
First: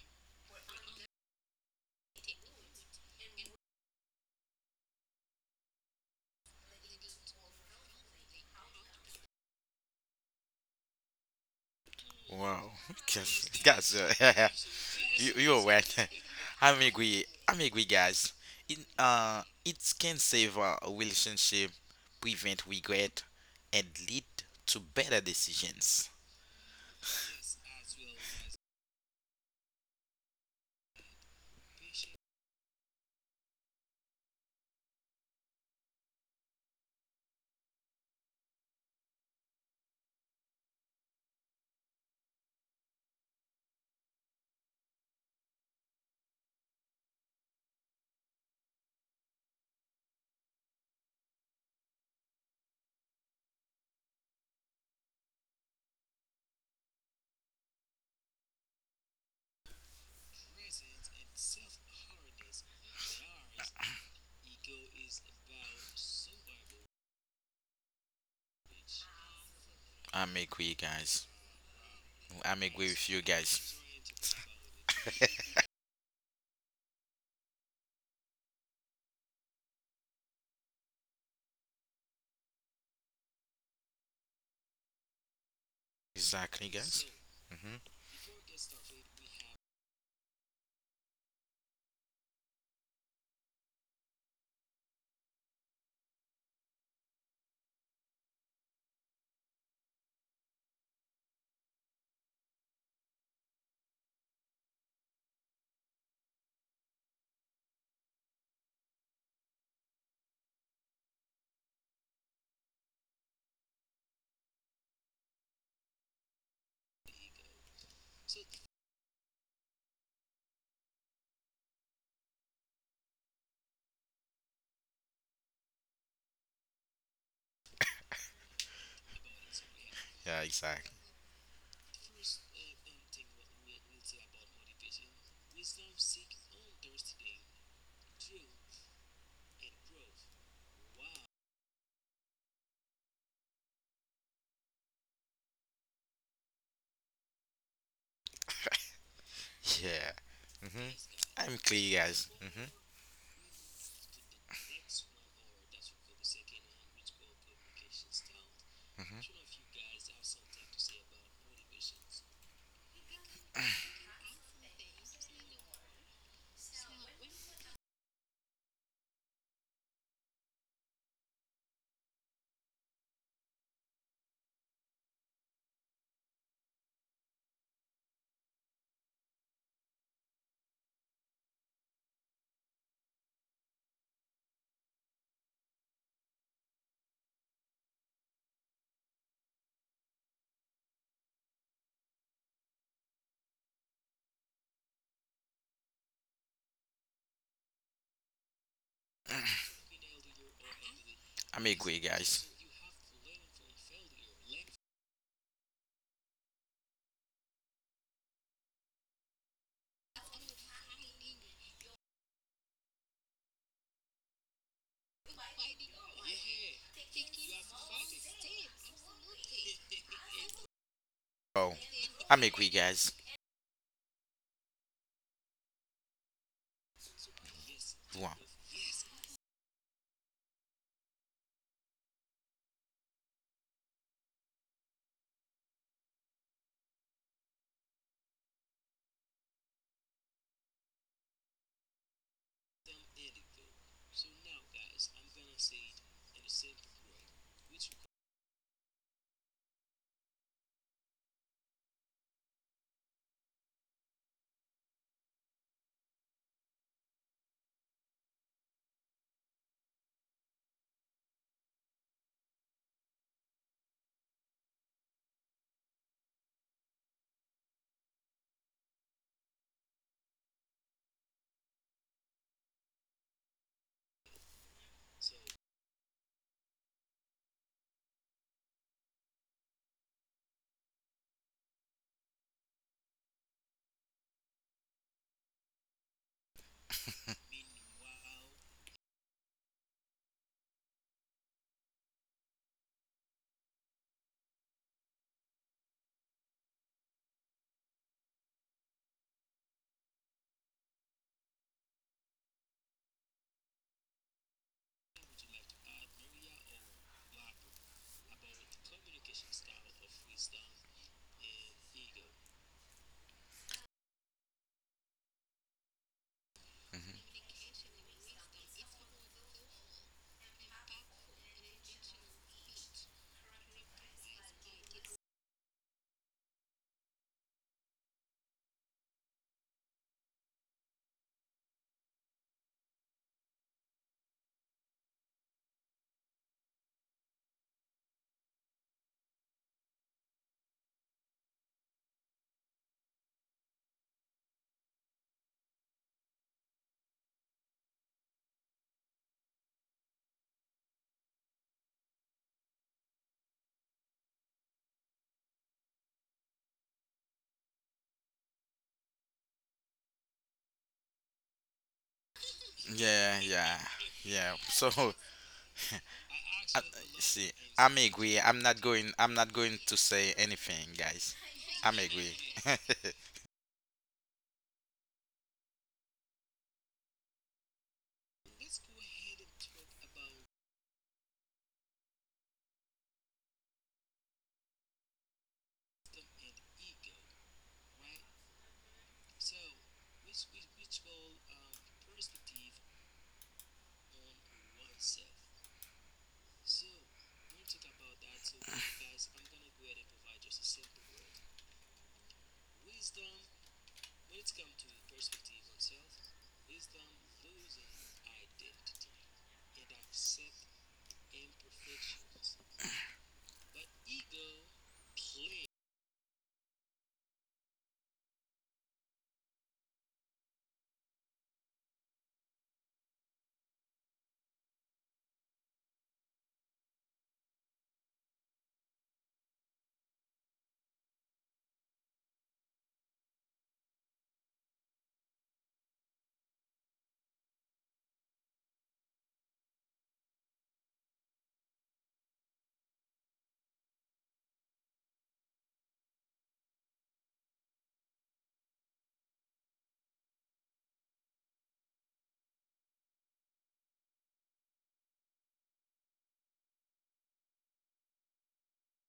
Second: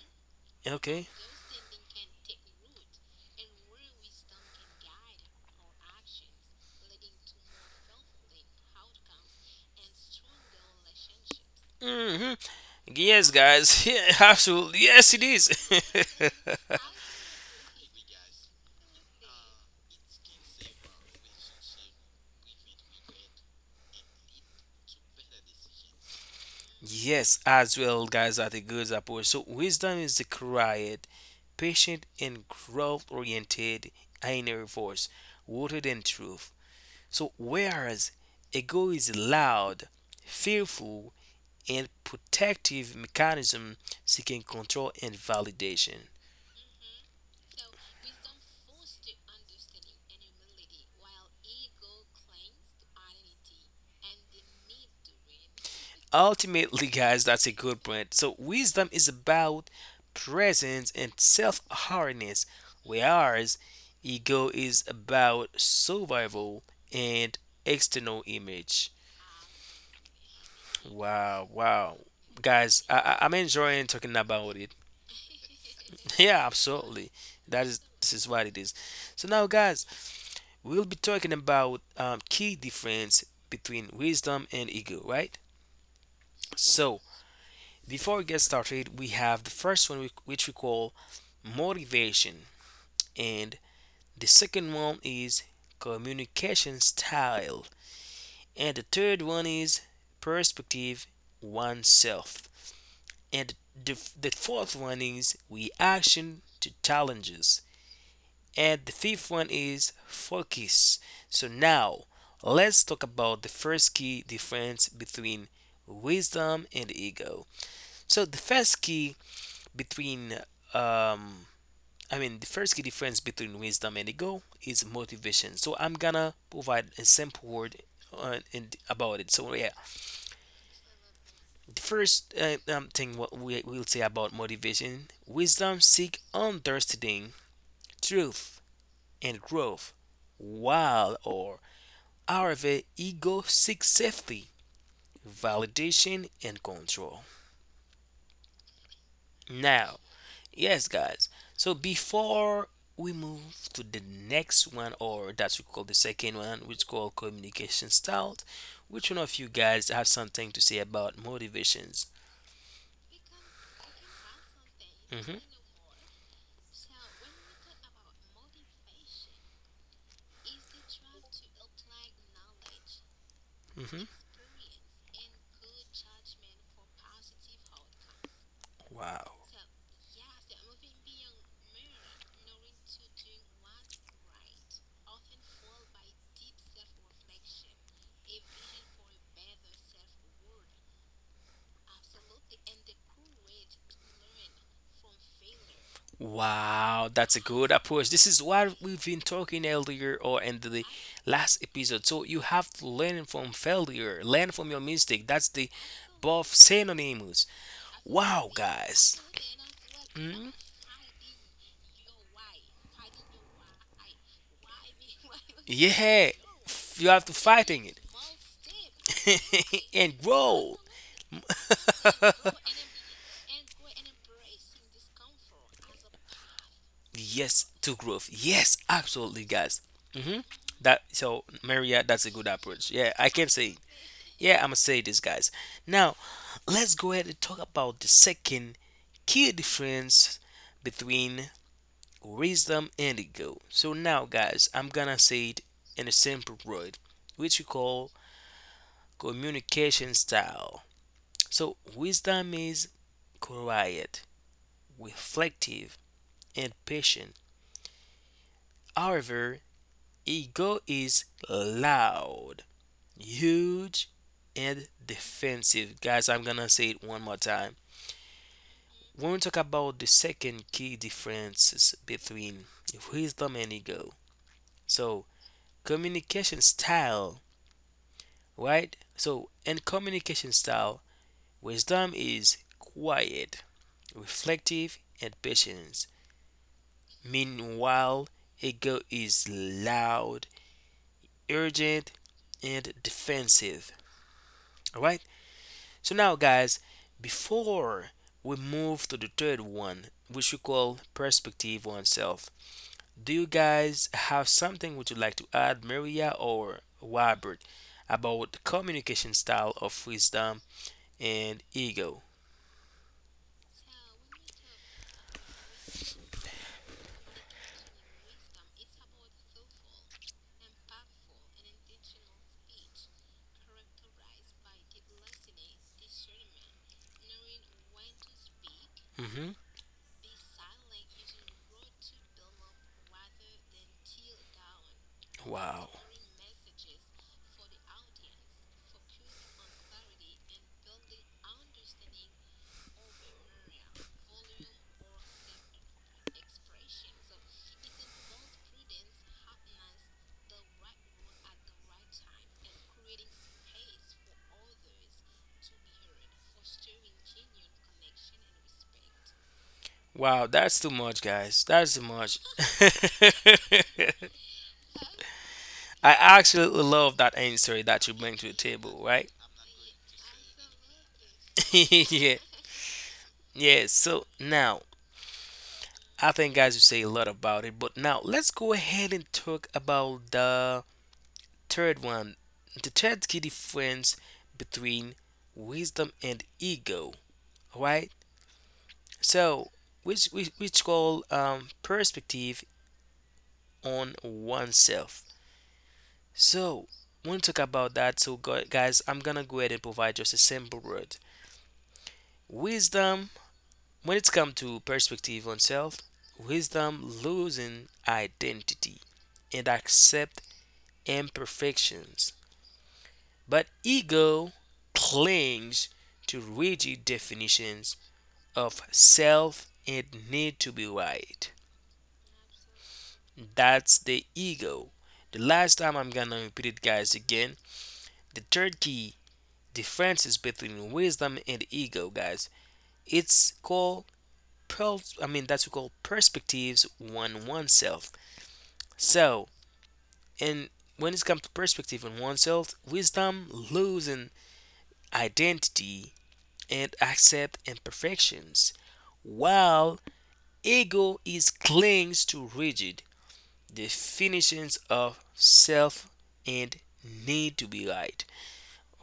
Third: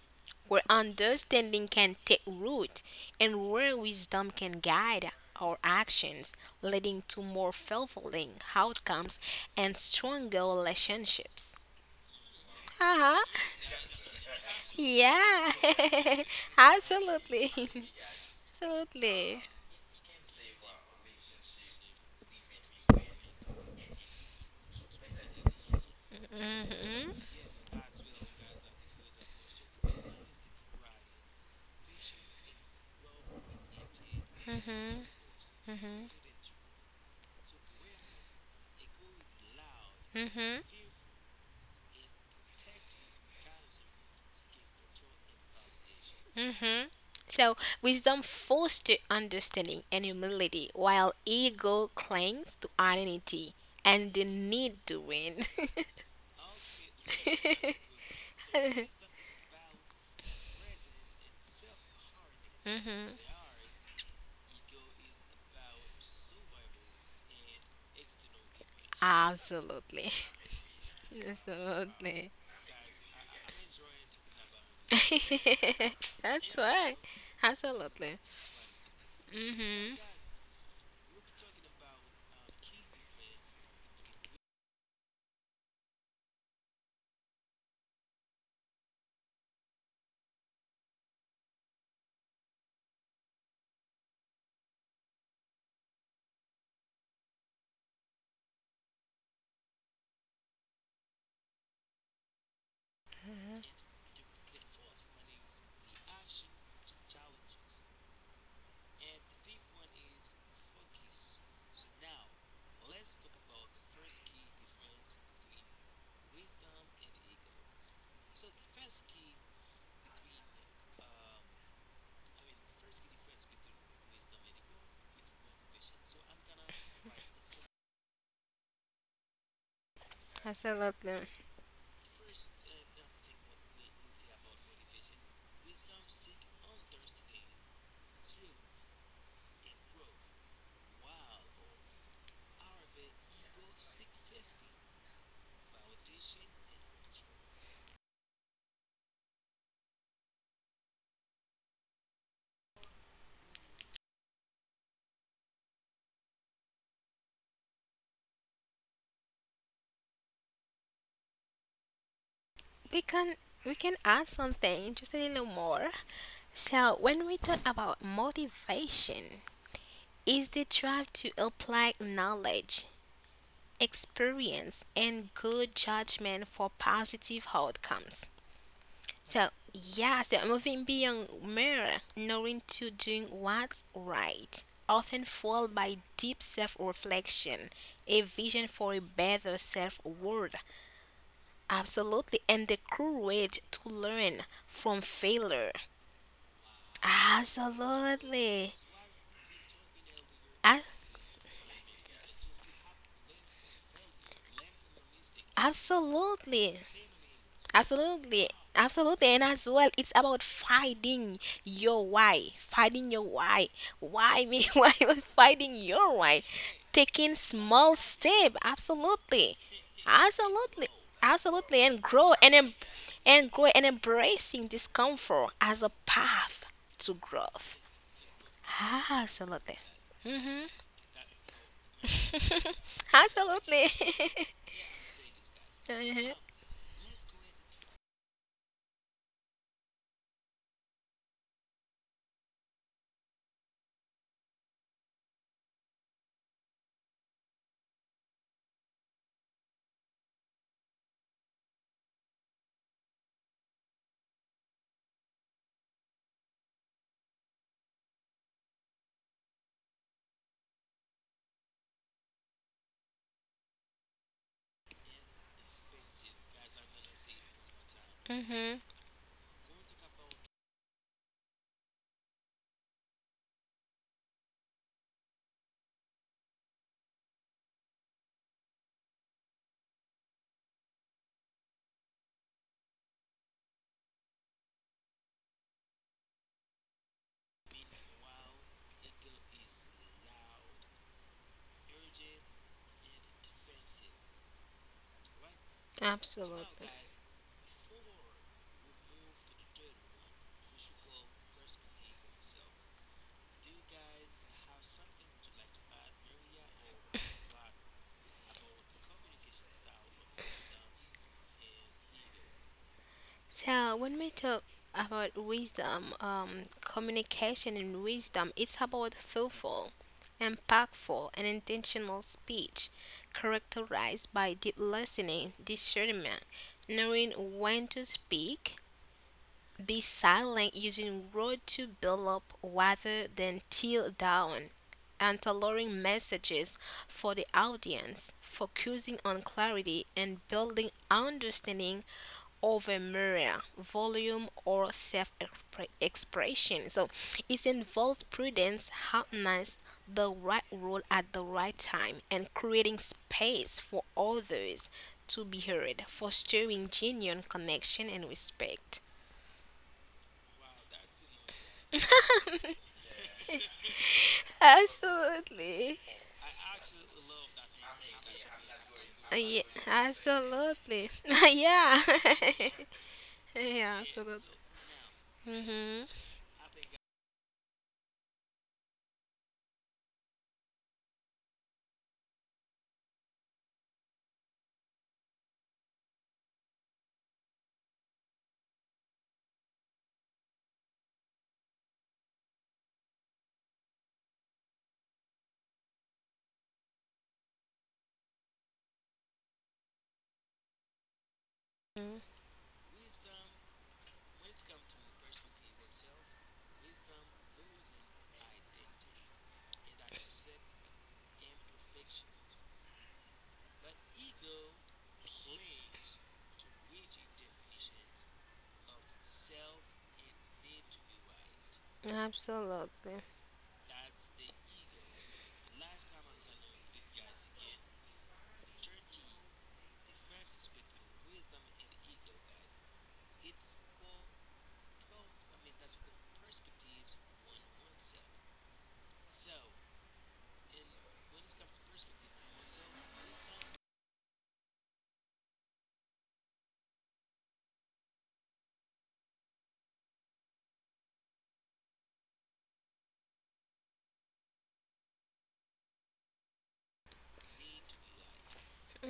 [SPEAKER 3] Where
[SPEAKER 2] Okay.
[SPEAKER 3] understanding can take root and where wisdom can guide our actions, leading to more fulfilling outcomes and stronger relationships.
[SPEAKER 2] Mm-hmm.
[SPEAKER 1] Wow.
[SPEAKER 3] Uh-huh.
[SPEAKER 2] Yes,
[SPEAKER 1] Wisdom
[SPEAKER 2] guys. Yeah,
[SPEAKER 1] gotcha.
[SPEAKER 2] absolutely. Yes, it
[SPEAKER 1] You
[SPEAKER 2] is.
[SPEAKER 3] Yeah.
[SPEAKER 1] you're right. I'm agree.
[SPEAKER 3] Absolutely.
[SPEAKER 1] I'm agree, guys. It uh
[SPEAKER 3] Absolutely.
[SPEAKER 1] it can save a relationship, prevent regret, and lead to better decisions.
[SPEAKER 3] Hmm.
[SPEAKER 2] Yes, as well, guys, are the good approach. So wisdom is the quiet, patient, and growth-oriented inner voice, rooted in truth. So whereas ego is loud, fearful, and protective mechanism seeking control and validation.
[SPEAKER 3] So, wisdom fosters understanding and humility, while ego clings to identity and the need to win.
[SPEAKER 2] Ultimately, guys, that's a good point. So, wisdom is about presence and self awareness,
[SPEAKER 3] Hmm.
[SPEAKER 2] whereas ego is about survival and external image.
[SPEAKER 3] Absolutely.
[SPEAKER 1] I'm agree, guys.
[SPEAKER 2] Wow, wow.
[SPEAKER 3] Absolutely.
[SPEAKER 1] I'm
[SPEAKER 2] Guys,
[SPEAKER 1] agree with you
[SPEAKER 2] I'm
[SPEAKER 1] guys.
[SPEAKER 2] enjoying talking about it. Yeah,
[SPEAKER 3] That's right.
[SPEAKER 2] absolutely. That is This
[SPEAKER 3] Absolutely.
[SPEAKER 2] is what it is. So now, guys,
[SPEAKER 3] Hmm.
[SPEAKER 2] we'll be talking about key difference between wisdom and ego, right?
[SPEAKER 1] Exactly,
[SPEAKER 2] So
[SPEAKER 1] guys. hmm
[SPEAKER 2] before we get started, we have the first one, which we call motivation, and the second one is communication style, and the third one is perspective oneself, and the fourth one is reaction to challenges, and the fifth one is focus. So now let's talk about the first key difference between wisdom and ego. So the first key between um, the first key difference between wisdom and ego is motivation. So I'm gonna provide a simple word on, in, about it. So yeah,
[SPEAKER 1] Yeah, exactly.
[SPEAKER 3] Absolutely.
[SPEAKER 2] the first thing what we will say about motivation, wisdom seek understanding, truth, and growth, while or however ego seeks safety, validation, and control. Now,
[SPEAKER 1] Yeah.
[SPEAKER 2] yes,
[SPEAKER 1] hmm
[SPEAKER 2] guys.
[SPEAKER 1] I'm
[SPEAKER 2] So
[SPEAKER 1] clear, guys.
[SPEAKER 2] before we move to the next one, or that's we call the second one, which called communication styles, which one
[SPEAKER 1] Hmm
[SPEAKER 2] of you guys have something to say about motivations?
[SPEAKER 3] We can we can add something just a
[SPEAKER 2] hmm
[SPEAKER 3] little more. So when we talk about motivation, is the drive to apply knowledge,
[SPEAKER 2] hmm
[SPEAKER 3] experience, and good judgment for positive outcomes.
[SPEAKER 2] Wow.
[SPEAKER 3] So, yeah, the moving beyond mirror, knowing to doing what's right, often followed by deep self reflection, a vision for a better self worth. Absolutely, and the courage to learn from failure.
[SPEAKER 2] Wow, that's a good approach. This is
[SPEAKER 3] Absolutely.
[SPEAKER 2] what we've been talking earlier or in
[SPEAKER 3] A-
[SPEAKER 2] the last
[SPEAKER 1] I'm agree,
[SPEAKER 2] episode. So you
[SPEAKER 1] guys.
[SPEAKER 2] have to learn from failure, learn from your mistake. That's the both
[SPEAKER 3] absolutely.
[SPEAKER 2] synonyms.
[SPEAKER 3] Absolutely,
[SPEAKER 2] Wow, guys.
[SPEAKER 3] absolutely, and as well, it's about
[SPEAKER 2] Mhm.
[SPEAKER 3] finding your why me, why we finding your
[SPEAKER 2] Yeah,
[SPEAKER 3] why,
[SPEAKER 2] You have to
[SPEAKER 3] taking
[SPEAKER 2] fighting
[SPEAKER 3] small
[SPEAKER 2] it.
[SPEAKER 3] step, absolutely,
[SPEAKER 2] and grow.
[SPEAKER 3] absolutely,
[SPEAKER 1] Oh,
[SPEAKER 3] absolutely, and grow
[SPEAKER 1] I'm
[SPEAKER 3] and
[SPEAKER 1] agree,
[SPEAKER 3] em-
[SPEAKER 1] guys.
[SPEAKER 3] and grow and embracing discomfort as a path to
[SPEAKER 2] yes, to
[SPEAKER 3] growth,
[SPEAKER 2] growth.
[SPEAKER 1] Wow.
[SPEAKER 2] Yes, absolutely,
[SPEAKER 3] absolutely,
[SPEAKER 2] guys. hmm
[SPEAKER 3] mm-hmm.
[SPEAKER 2] That so, Maria, that's a good approach. Yeah, I can say.
[SPEAKER 3] absolutely,
[SPEAKER 2] Yeah, I'ma say this, guys. Now
[SPEAKER 3] Mhm.
[SPEAKER 2] let's go ahead and talk about the second key difference between wisdom and ego. So now, guys, I'm gonna say it in a simple word, which we call communication style. So wisdom is quiet, reflective, and patient. However, ego is loud, huge, and defensive. Guys, I'm gonna say it one more time.
[SPEAKER 3] Mhm.
[SPEAKER 2] When we talk about the second key differences between wisdom and ego, so communication style, right? So, in communication style, wisdom is quiet, reflective, and patient. Meanwhile, ego is loud, urgent, and defensive. All right. So now, guys,
[SPEAKER 3] Absolutely.
[SPEAKER 2] before we move to the third one, which we call perspective oneself, do you guys have something would you like to add, Maria or Robert, about the communication style of wisdom and ego?
[SPEAKER 3] So when we talk about wisdom,
[SPEAKER 1] hmm
[SPEAKER 3] communication and wisdom, it's about thoughtful, impactful, and intentional speech, characterized by deep listening, discernment, knowing when to speak,
[SPEAKER 2] hmm
[SPEAKER 3] be silent, using words to build up rather than tear down, and
[SPEAKER 2] Wow.
[SPEAKER 3] tailoring messages for the audience, focusing on clarity and building understanding over overmuria, volume, or self expression. So it involves prudence, happiness, the right role at the right time, and creating space for others to be heard, fostering genuine connection and respect.
[SPEAKER 2] Wow, that's too much, guys. That's too much.
[SPEAKER 1] Yeah, yeah. Yeah. So
[SPEAKER 3] Absolutely.
[SPEAKER 2] I actually
[SPEAKER 1] I,
[SPEAKER 2] love that
[SPEAKER 1] see,
[SPEAKER 2] answer
[SPEAKER 1] I'm
[SPEAKER 2] that you bring
[SPEAKER 1] agree.
[SPEAKER 2] to the
[SPEAKER 1] I'm not
[SPEAKER 2] table,
[SPEAKER 1] going.
[SPEAKER 2] right?
[SPEAKER 1] I'm not
[SPEAKER 3] Yeah,
[SPEAKER 1] going to say anything,
[SPEAKER 3] absolutely.
[SPEAKER 1] guys. I'm
[SPEAKER 3] yeah.
[SPEAKER 2] yeah.
[SPEAKER 1] agree. I'm
[SPEAKER 2] Yeah.
[SPEAKER 3] yeah,
[SPEAKER 2] So
[SPEAKER 3] absolutely.
[SPEAKER 2] now,
[SPEAKER 3] Hmm.
[SPEAKER 2] I think guys you say a lot about it, but now let's go ahead and talk about the third one. The third key difference between wisdom and ego, right? So which call perspective on oneself. So when we talk about that, so guys, I'm gonna go ahead and provide just a simple word. Wisdom when it's come to perspective on self, wisdom losing identity and accept imperfections, but ego clings to rigid definitions of self and need to be right.
[SPEAKER 3] Absolutely.
[SPEAKER 2] That's the ego. The last time I'm gonna repeat it, guys, again. The third key differences between wisdom and ego, guys. It's called that's what we call perspectives on oneself. So, and when it comes to perspective on oneself, wisdom loses identity and accept imperfections, while ego is clings to rigid definitions of self and need to be right.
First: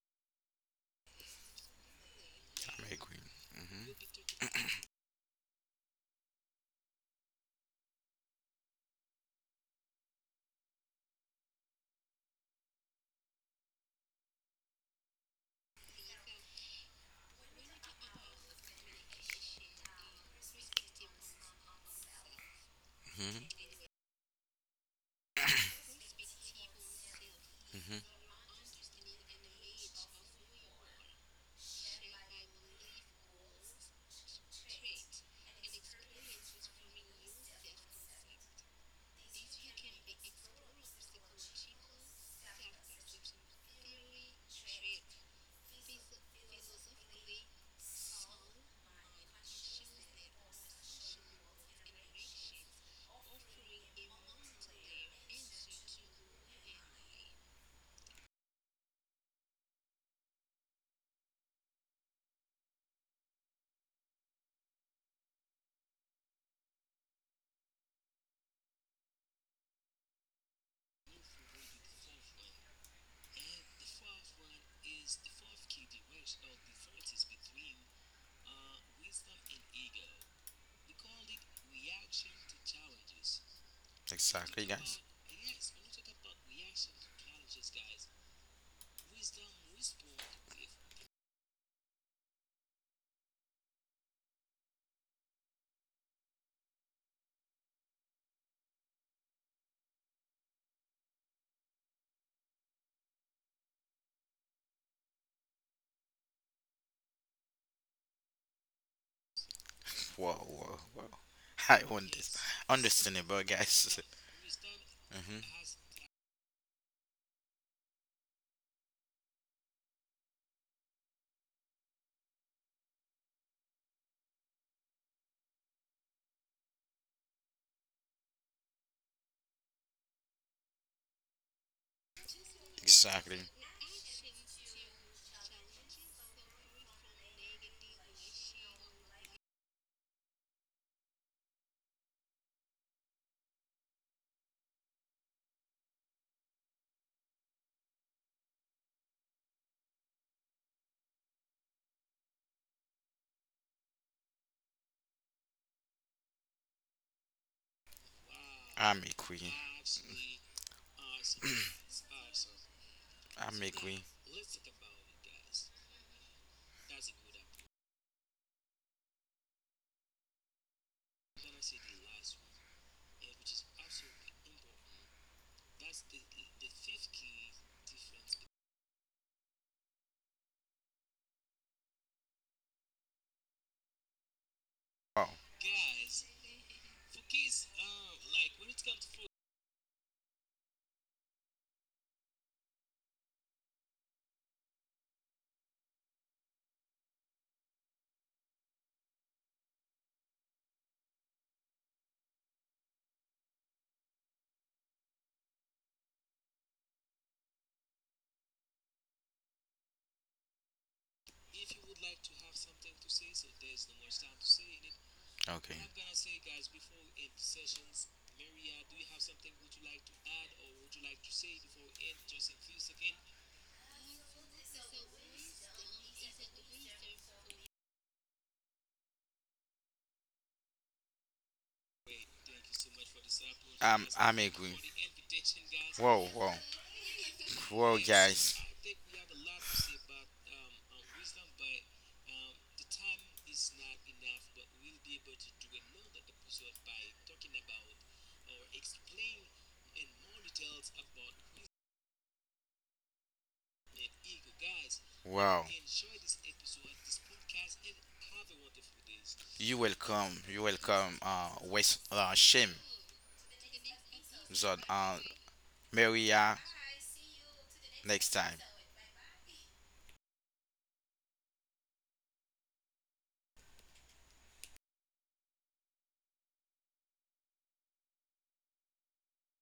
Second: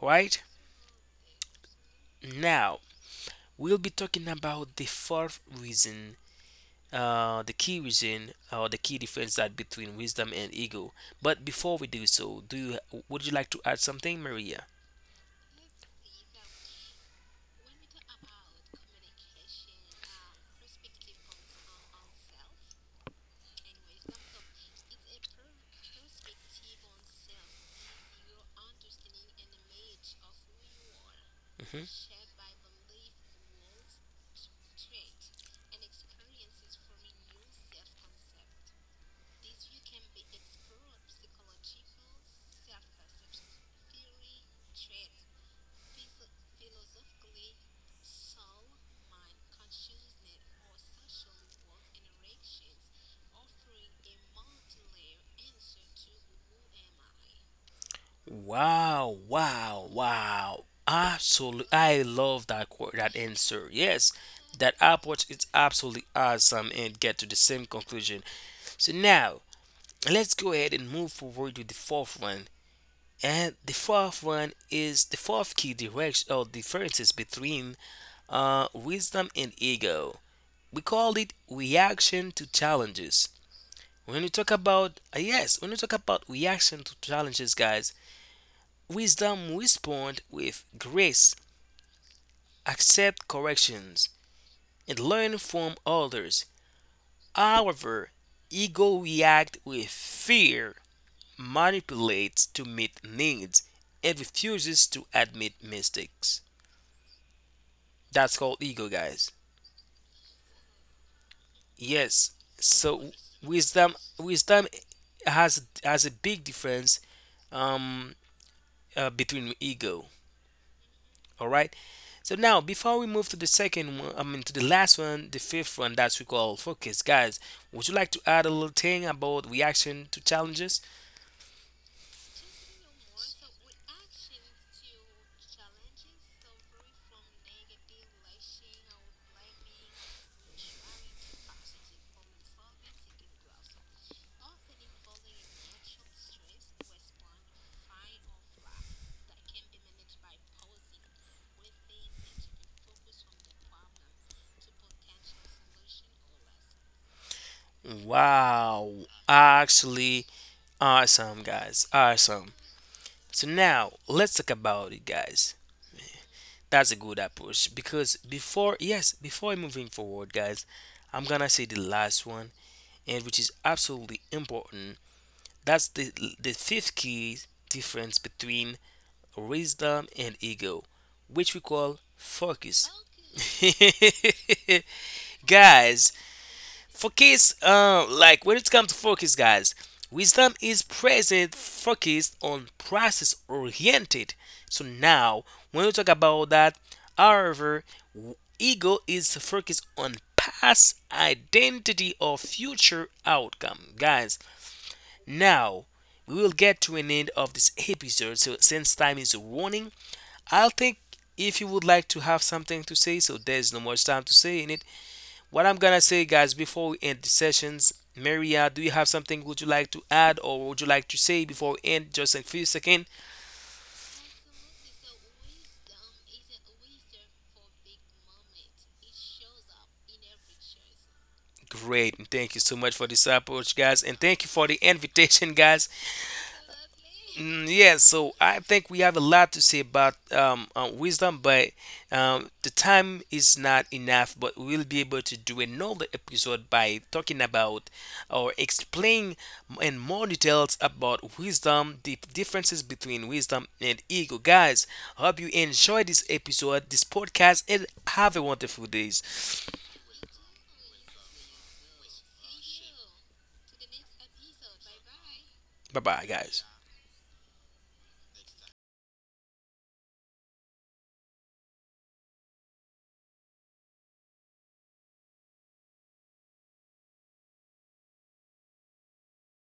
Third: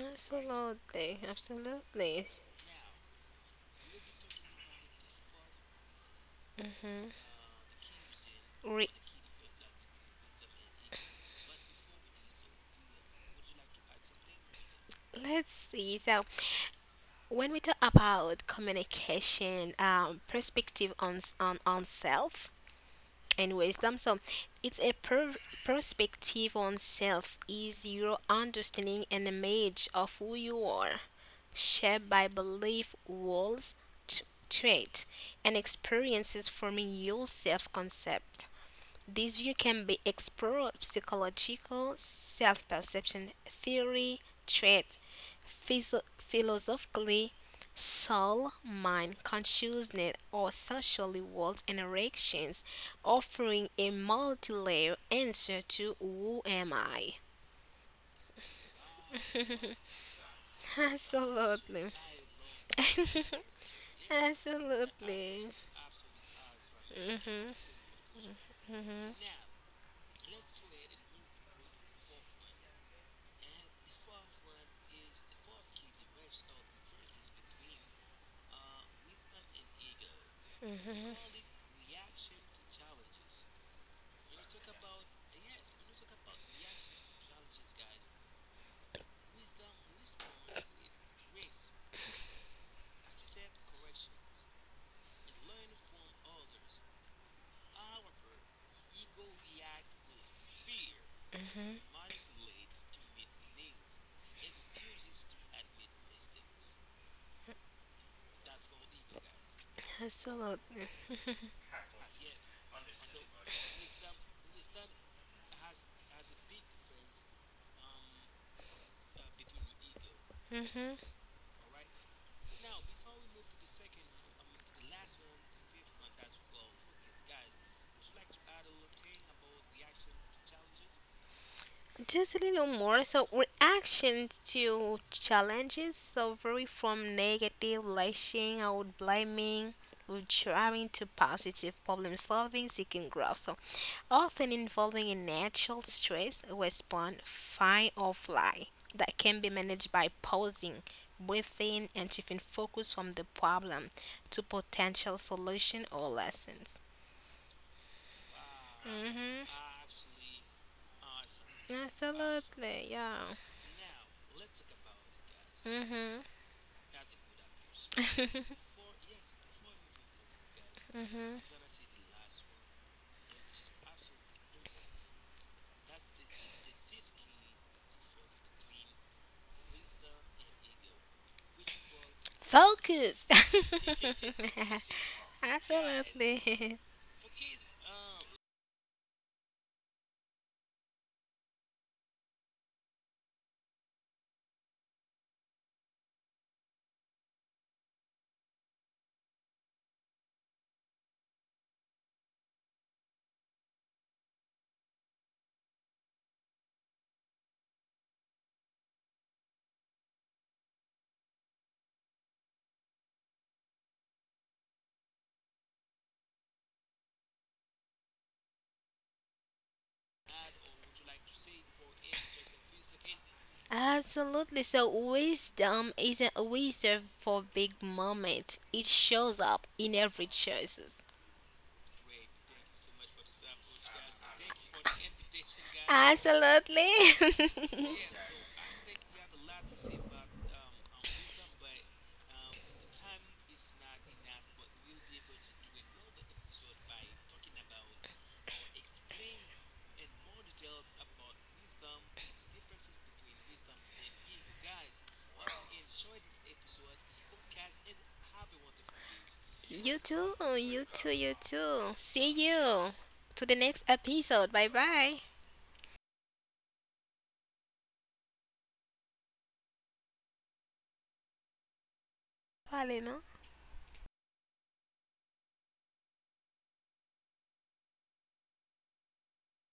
[SPEAKER 2] Right
[SPEAKER 3] Absolutely.
[SPEAKER 2] now,
[SPEAKER 1] agree.
[SPEAKER 2] we'll be talking
[SPEAKER 1] Mhm.
[SPEAKER 2] about the fourth reason,
[SPEAKER 3] Hmm.
[SPEAKER 2] the key reason or the key difference that between wisdom and ego. But before we do so, do you would you like to add something, Maria?
[SPEAKER 3] Let's see. So, when we talk about communication, perspective on s- on self
[SPEAKER 1] Mhm.
[SPEAKER 3] and wisdom, so it's a per- perspective on self is
[SPEAKER 1] Mhm.
[SPEAKER 3] your understanding and image of who you are,
[SPEAKER 2] hmm
[SPEAKER 3] shaped by belief, walls, trait, and experiences forming your self concept. This view can be explored psychological, self perception theory, trait, philosophically, soul, mind, consciousness, or socially world interactions, offering a multi layer answer to who am I?
[SPEAKER 2] Wow, wow, wow. Absolutely.
[SPEAKER 3] Absolutely.
[SPEAKER 2] I love that that answer. Yes, that approach is
[SPEAKER 3] Absolutely.
[SPEAKER 2] absolutely awesome and get to the
[SPEAKER 3] Hmm.
[SPEAKER 2] same conclusion. So now, let's go ahead and move forward to the fourth one. And the fourth one is the fourth key direction or differences between wisdom and ego. We call it reaction to challenges. When you talk
[SPEAKER 1] Exactly,
[SPEAKER 2] about
[SPEAKER 1] guys.
[SPEAKER 2] when you talk about reaction to challenges, guys, wisdom responds with grace, accept corrections, and learn from others. However, ego reacts with fear, manipulates to meet needs, and refuses to admit mistakes. That's called ego, guys.
[SPEAKER 1] Whoa, whoa,
[SPEAKER 3] Absolutely.
[SPEAKER 1] whoa. I want
[SPEAKER 2] Yes.
[SPEAKER 1] this.
[SPEAKER 2] So
[SPEAKER 1] Understandable,
[SPEAKER 2] wisdom,
[SPEAKER 1] guys.
[SPEAKER 2] wisdom
[SPEAKER 1] Mhm.
[SPEAKER 2] has a big difference um, between ego.
[SPEAKER 3] Hmm.
[SPEAKER 2] All right. So now, before we move to the second one, I mean to the last one, the fifth one that we call focus, guys. Would you like to add a little thing about reaction to challenges?
[SPEAKER 3] Just a little more. So,
[SPEAKER 1] Exactly.
[SPEAKER 3] reactions to challenges. So, vary from negative, lashing out, blaming, with trying to positive problem solving, seeking growth. So, often involving a natural stress response, fight or fly, that can be managed by pausing, breathing, and shifting focus from the problem to potential solution or lessons.
[SPEAKER 2] Wow,
[SPEAKER 1] I'm agree.
[SPEAKER 3] Mm-hmm.
[SPEAKER 2] actually,
[SPEAKER 1] Mm-hmm.
[SPEAKER 2] awesome, guys, awesome.
[SPEAKER 3] Absolutely, yeah.
[SPEAKER 2] So
[SPEAKER 1] I'm
[SPEAKER 2] now
[SPEAKER 1] agree.
[SPEAKER 2] let's talk about it, guys. That's a good approach because before, yes, before moving forward, guys, I'm gonna say the last one, and which is absolutely important. That's the fifth key difference between wisdom, and ego, which we call focus.
[SPEAKER 3] Mm-hmm. Focus.
[SPEAKER 1] Wow.
[SPEAKER 2] guys,
[SPEAKER 3] Absolutely.
[SPEAKER 2] focus, like when it comes to focus, guys, wisdom is present, focused on process oriented. So now, when we talk about that, however, ego is focused on past identity or future outcome. Guys, now we will get to an end of this episode. So since time is running, I think if you would like to have something to say, so there's no much time to say in it. What I'm
[SPEAKER 1] Okay.
[SPEAKER 2] gonna say, guys, before we end the sessions, Maria, do you have something would you like to add or would you like to say before we end just in a few seconds?
[SPEAKER 3] Absolutely. So wisdom isn't reserved for big moments. It shows up in every choices.
[SPEAKER 2] Great, thank you so much for this approach, guys,
[SPEAKER 1] I'm
[SPEAKER 2] and thank you
[SPEAKER 1] Thank
[SPEAKER 2] for
[SPEAKER 1] you.
[SPEAKER 2] the invitation, guys.
[SPEAKER 1] Whoa, whoa.
[SPEAKER 2] Mm, yeah, so I think we have a lot to say about wisdom, but the time is not enough. But we'll be able to do another episode by talking about or explain in more details about wisdom, the differences between wisdom and ego. Guys, hope you
[SPEAKER 1] Wow.
[SPEAKER 2] enjoy this episode, this podcast, and have a wonderful day.
[SPEAKER 3] Absolutely. you too.
[SPEAKER 1] You
[SPEAKER 3] You too.
[SPEAKER 1] welcome,
[SPEAKER 3] You too.
[SPEAKER 1] West,
[SPEAKER 3] See
[SPEAKER 1] Shim,
[SPEAKER 3] you to the next episode. Bye
[SPEAKER 1] Zod,
[SPEAKER 3] bye.
[SPEAKER 2] Bye bye,
[SPEAKER 1] Maria,
[SPEAKER 2] guys.
[SPEAKER 1] next time.
[SPEAKER 3] Vale, no?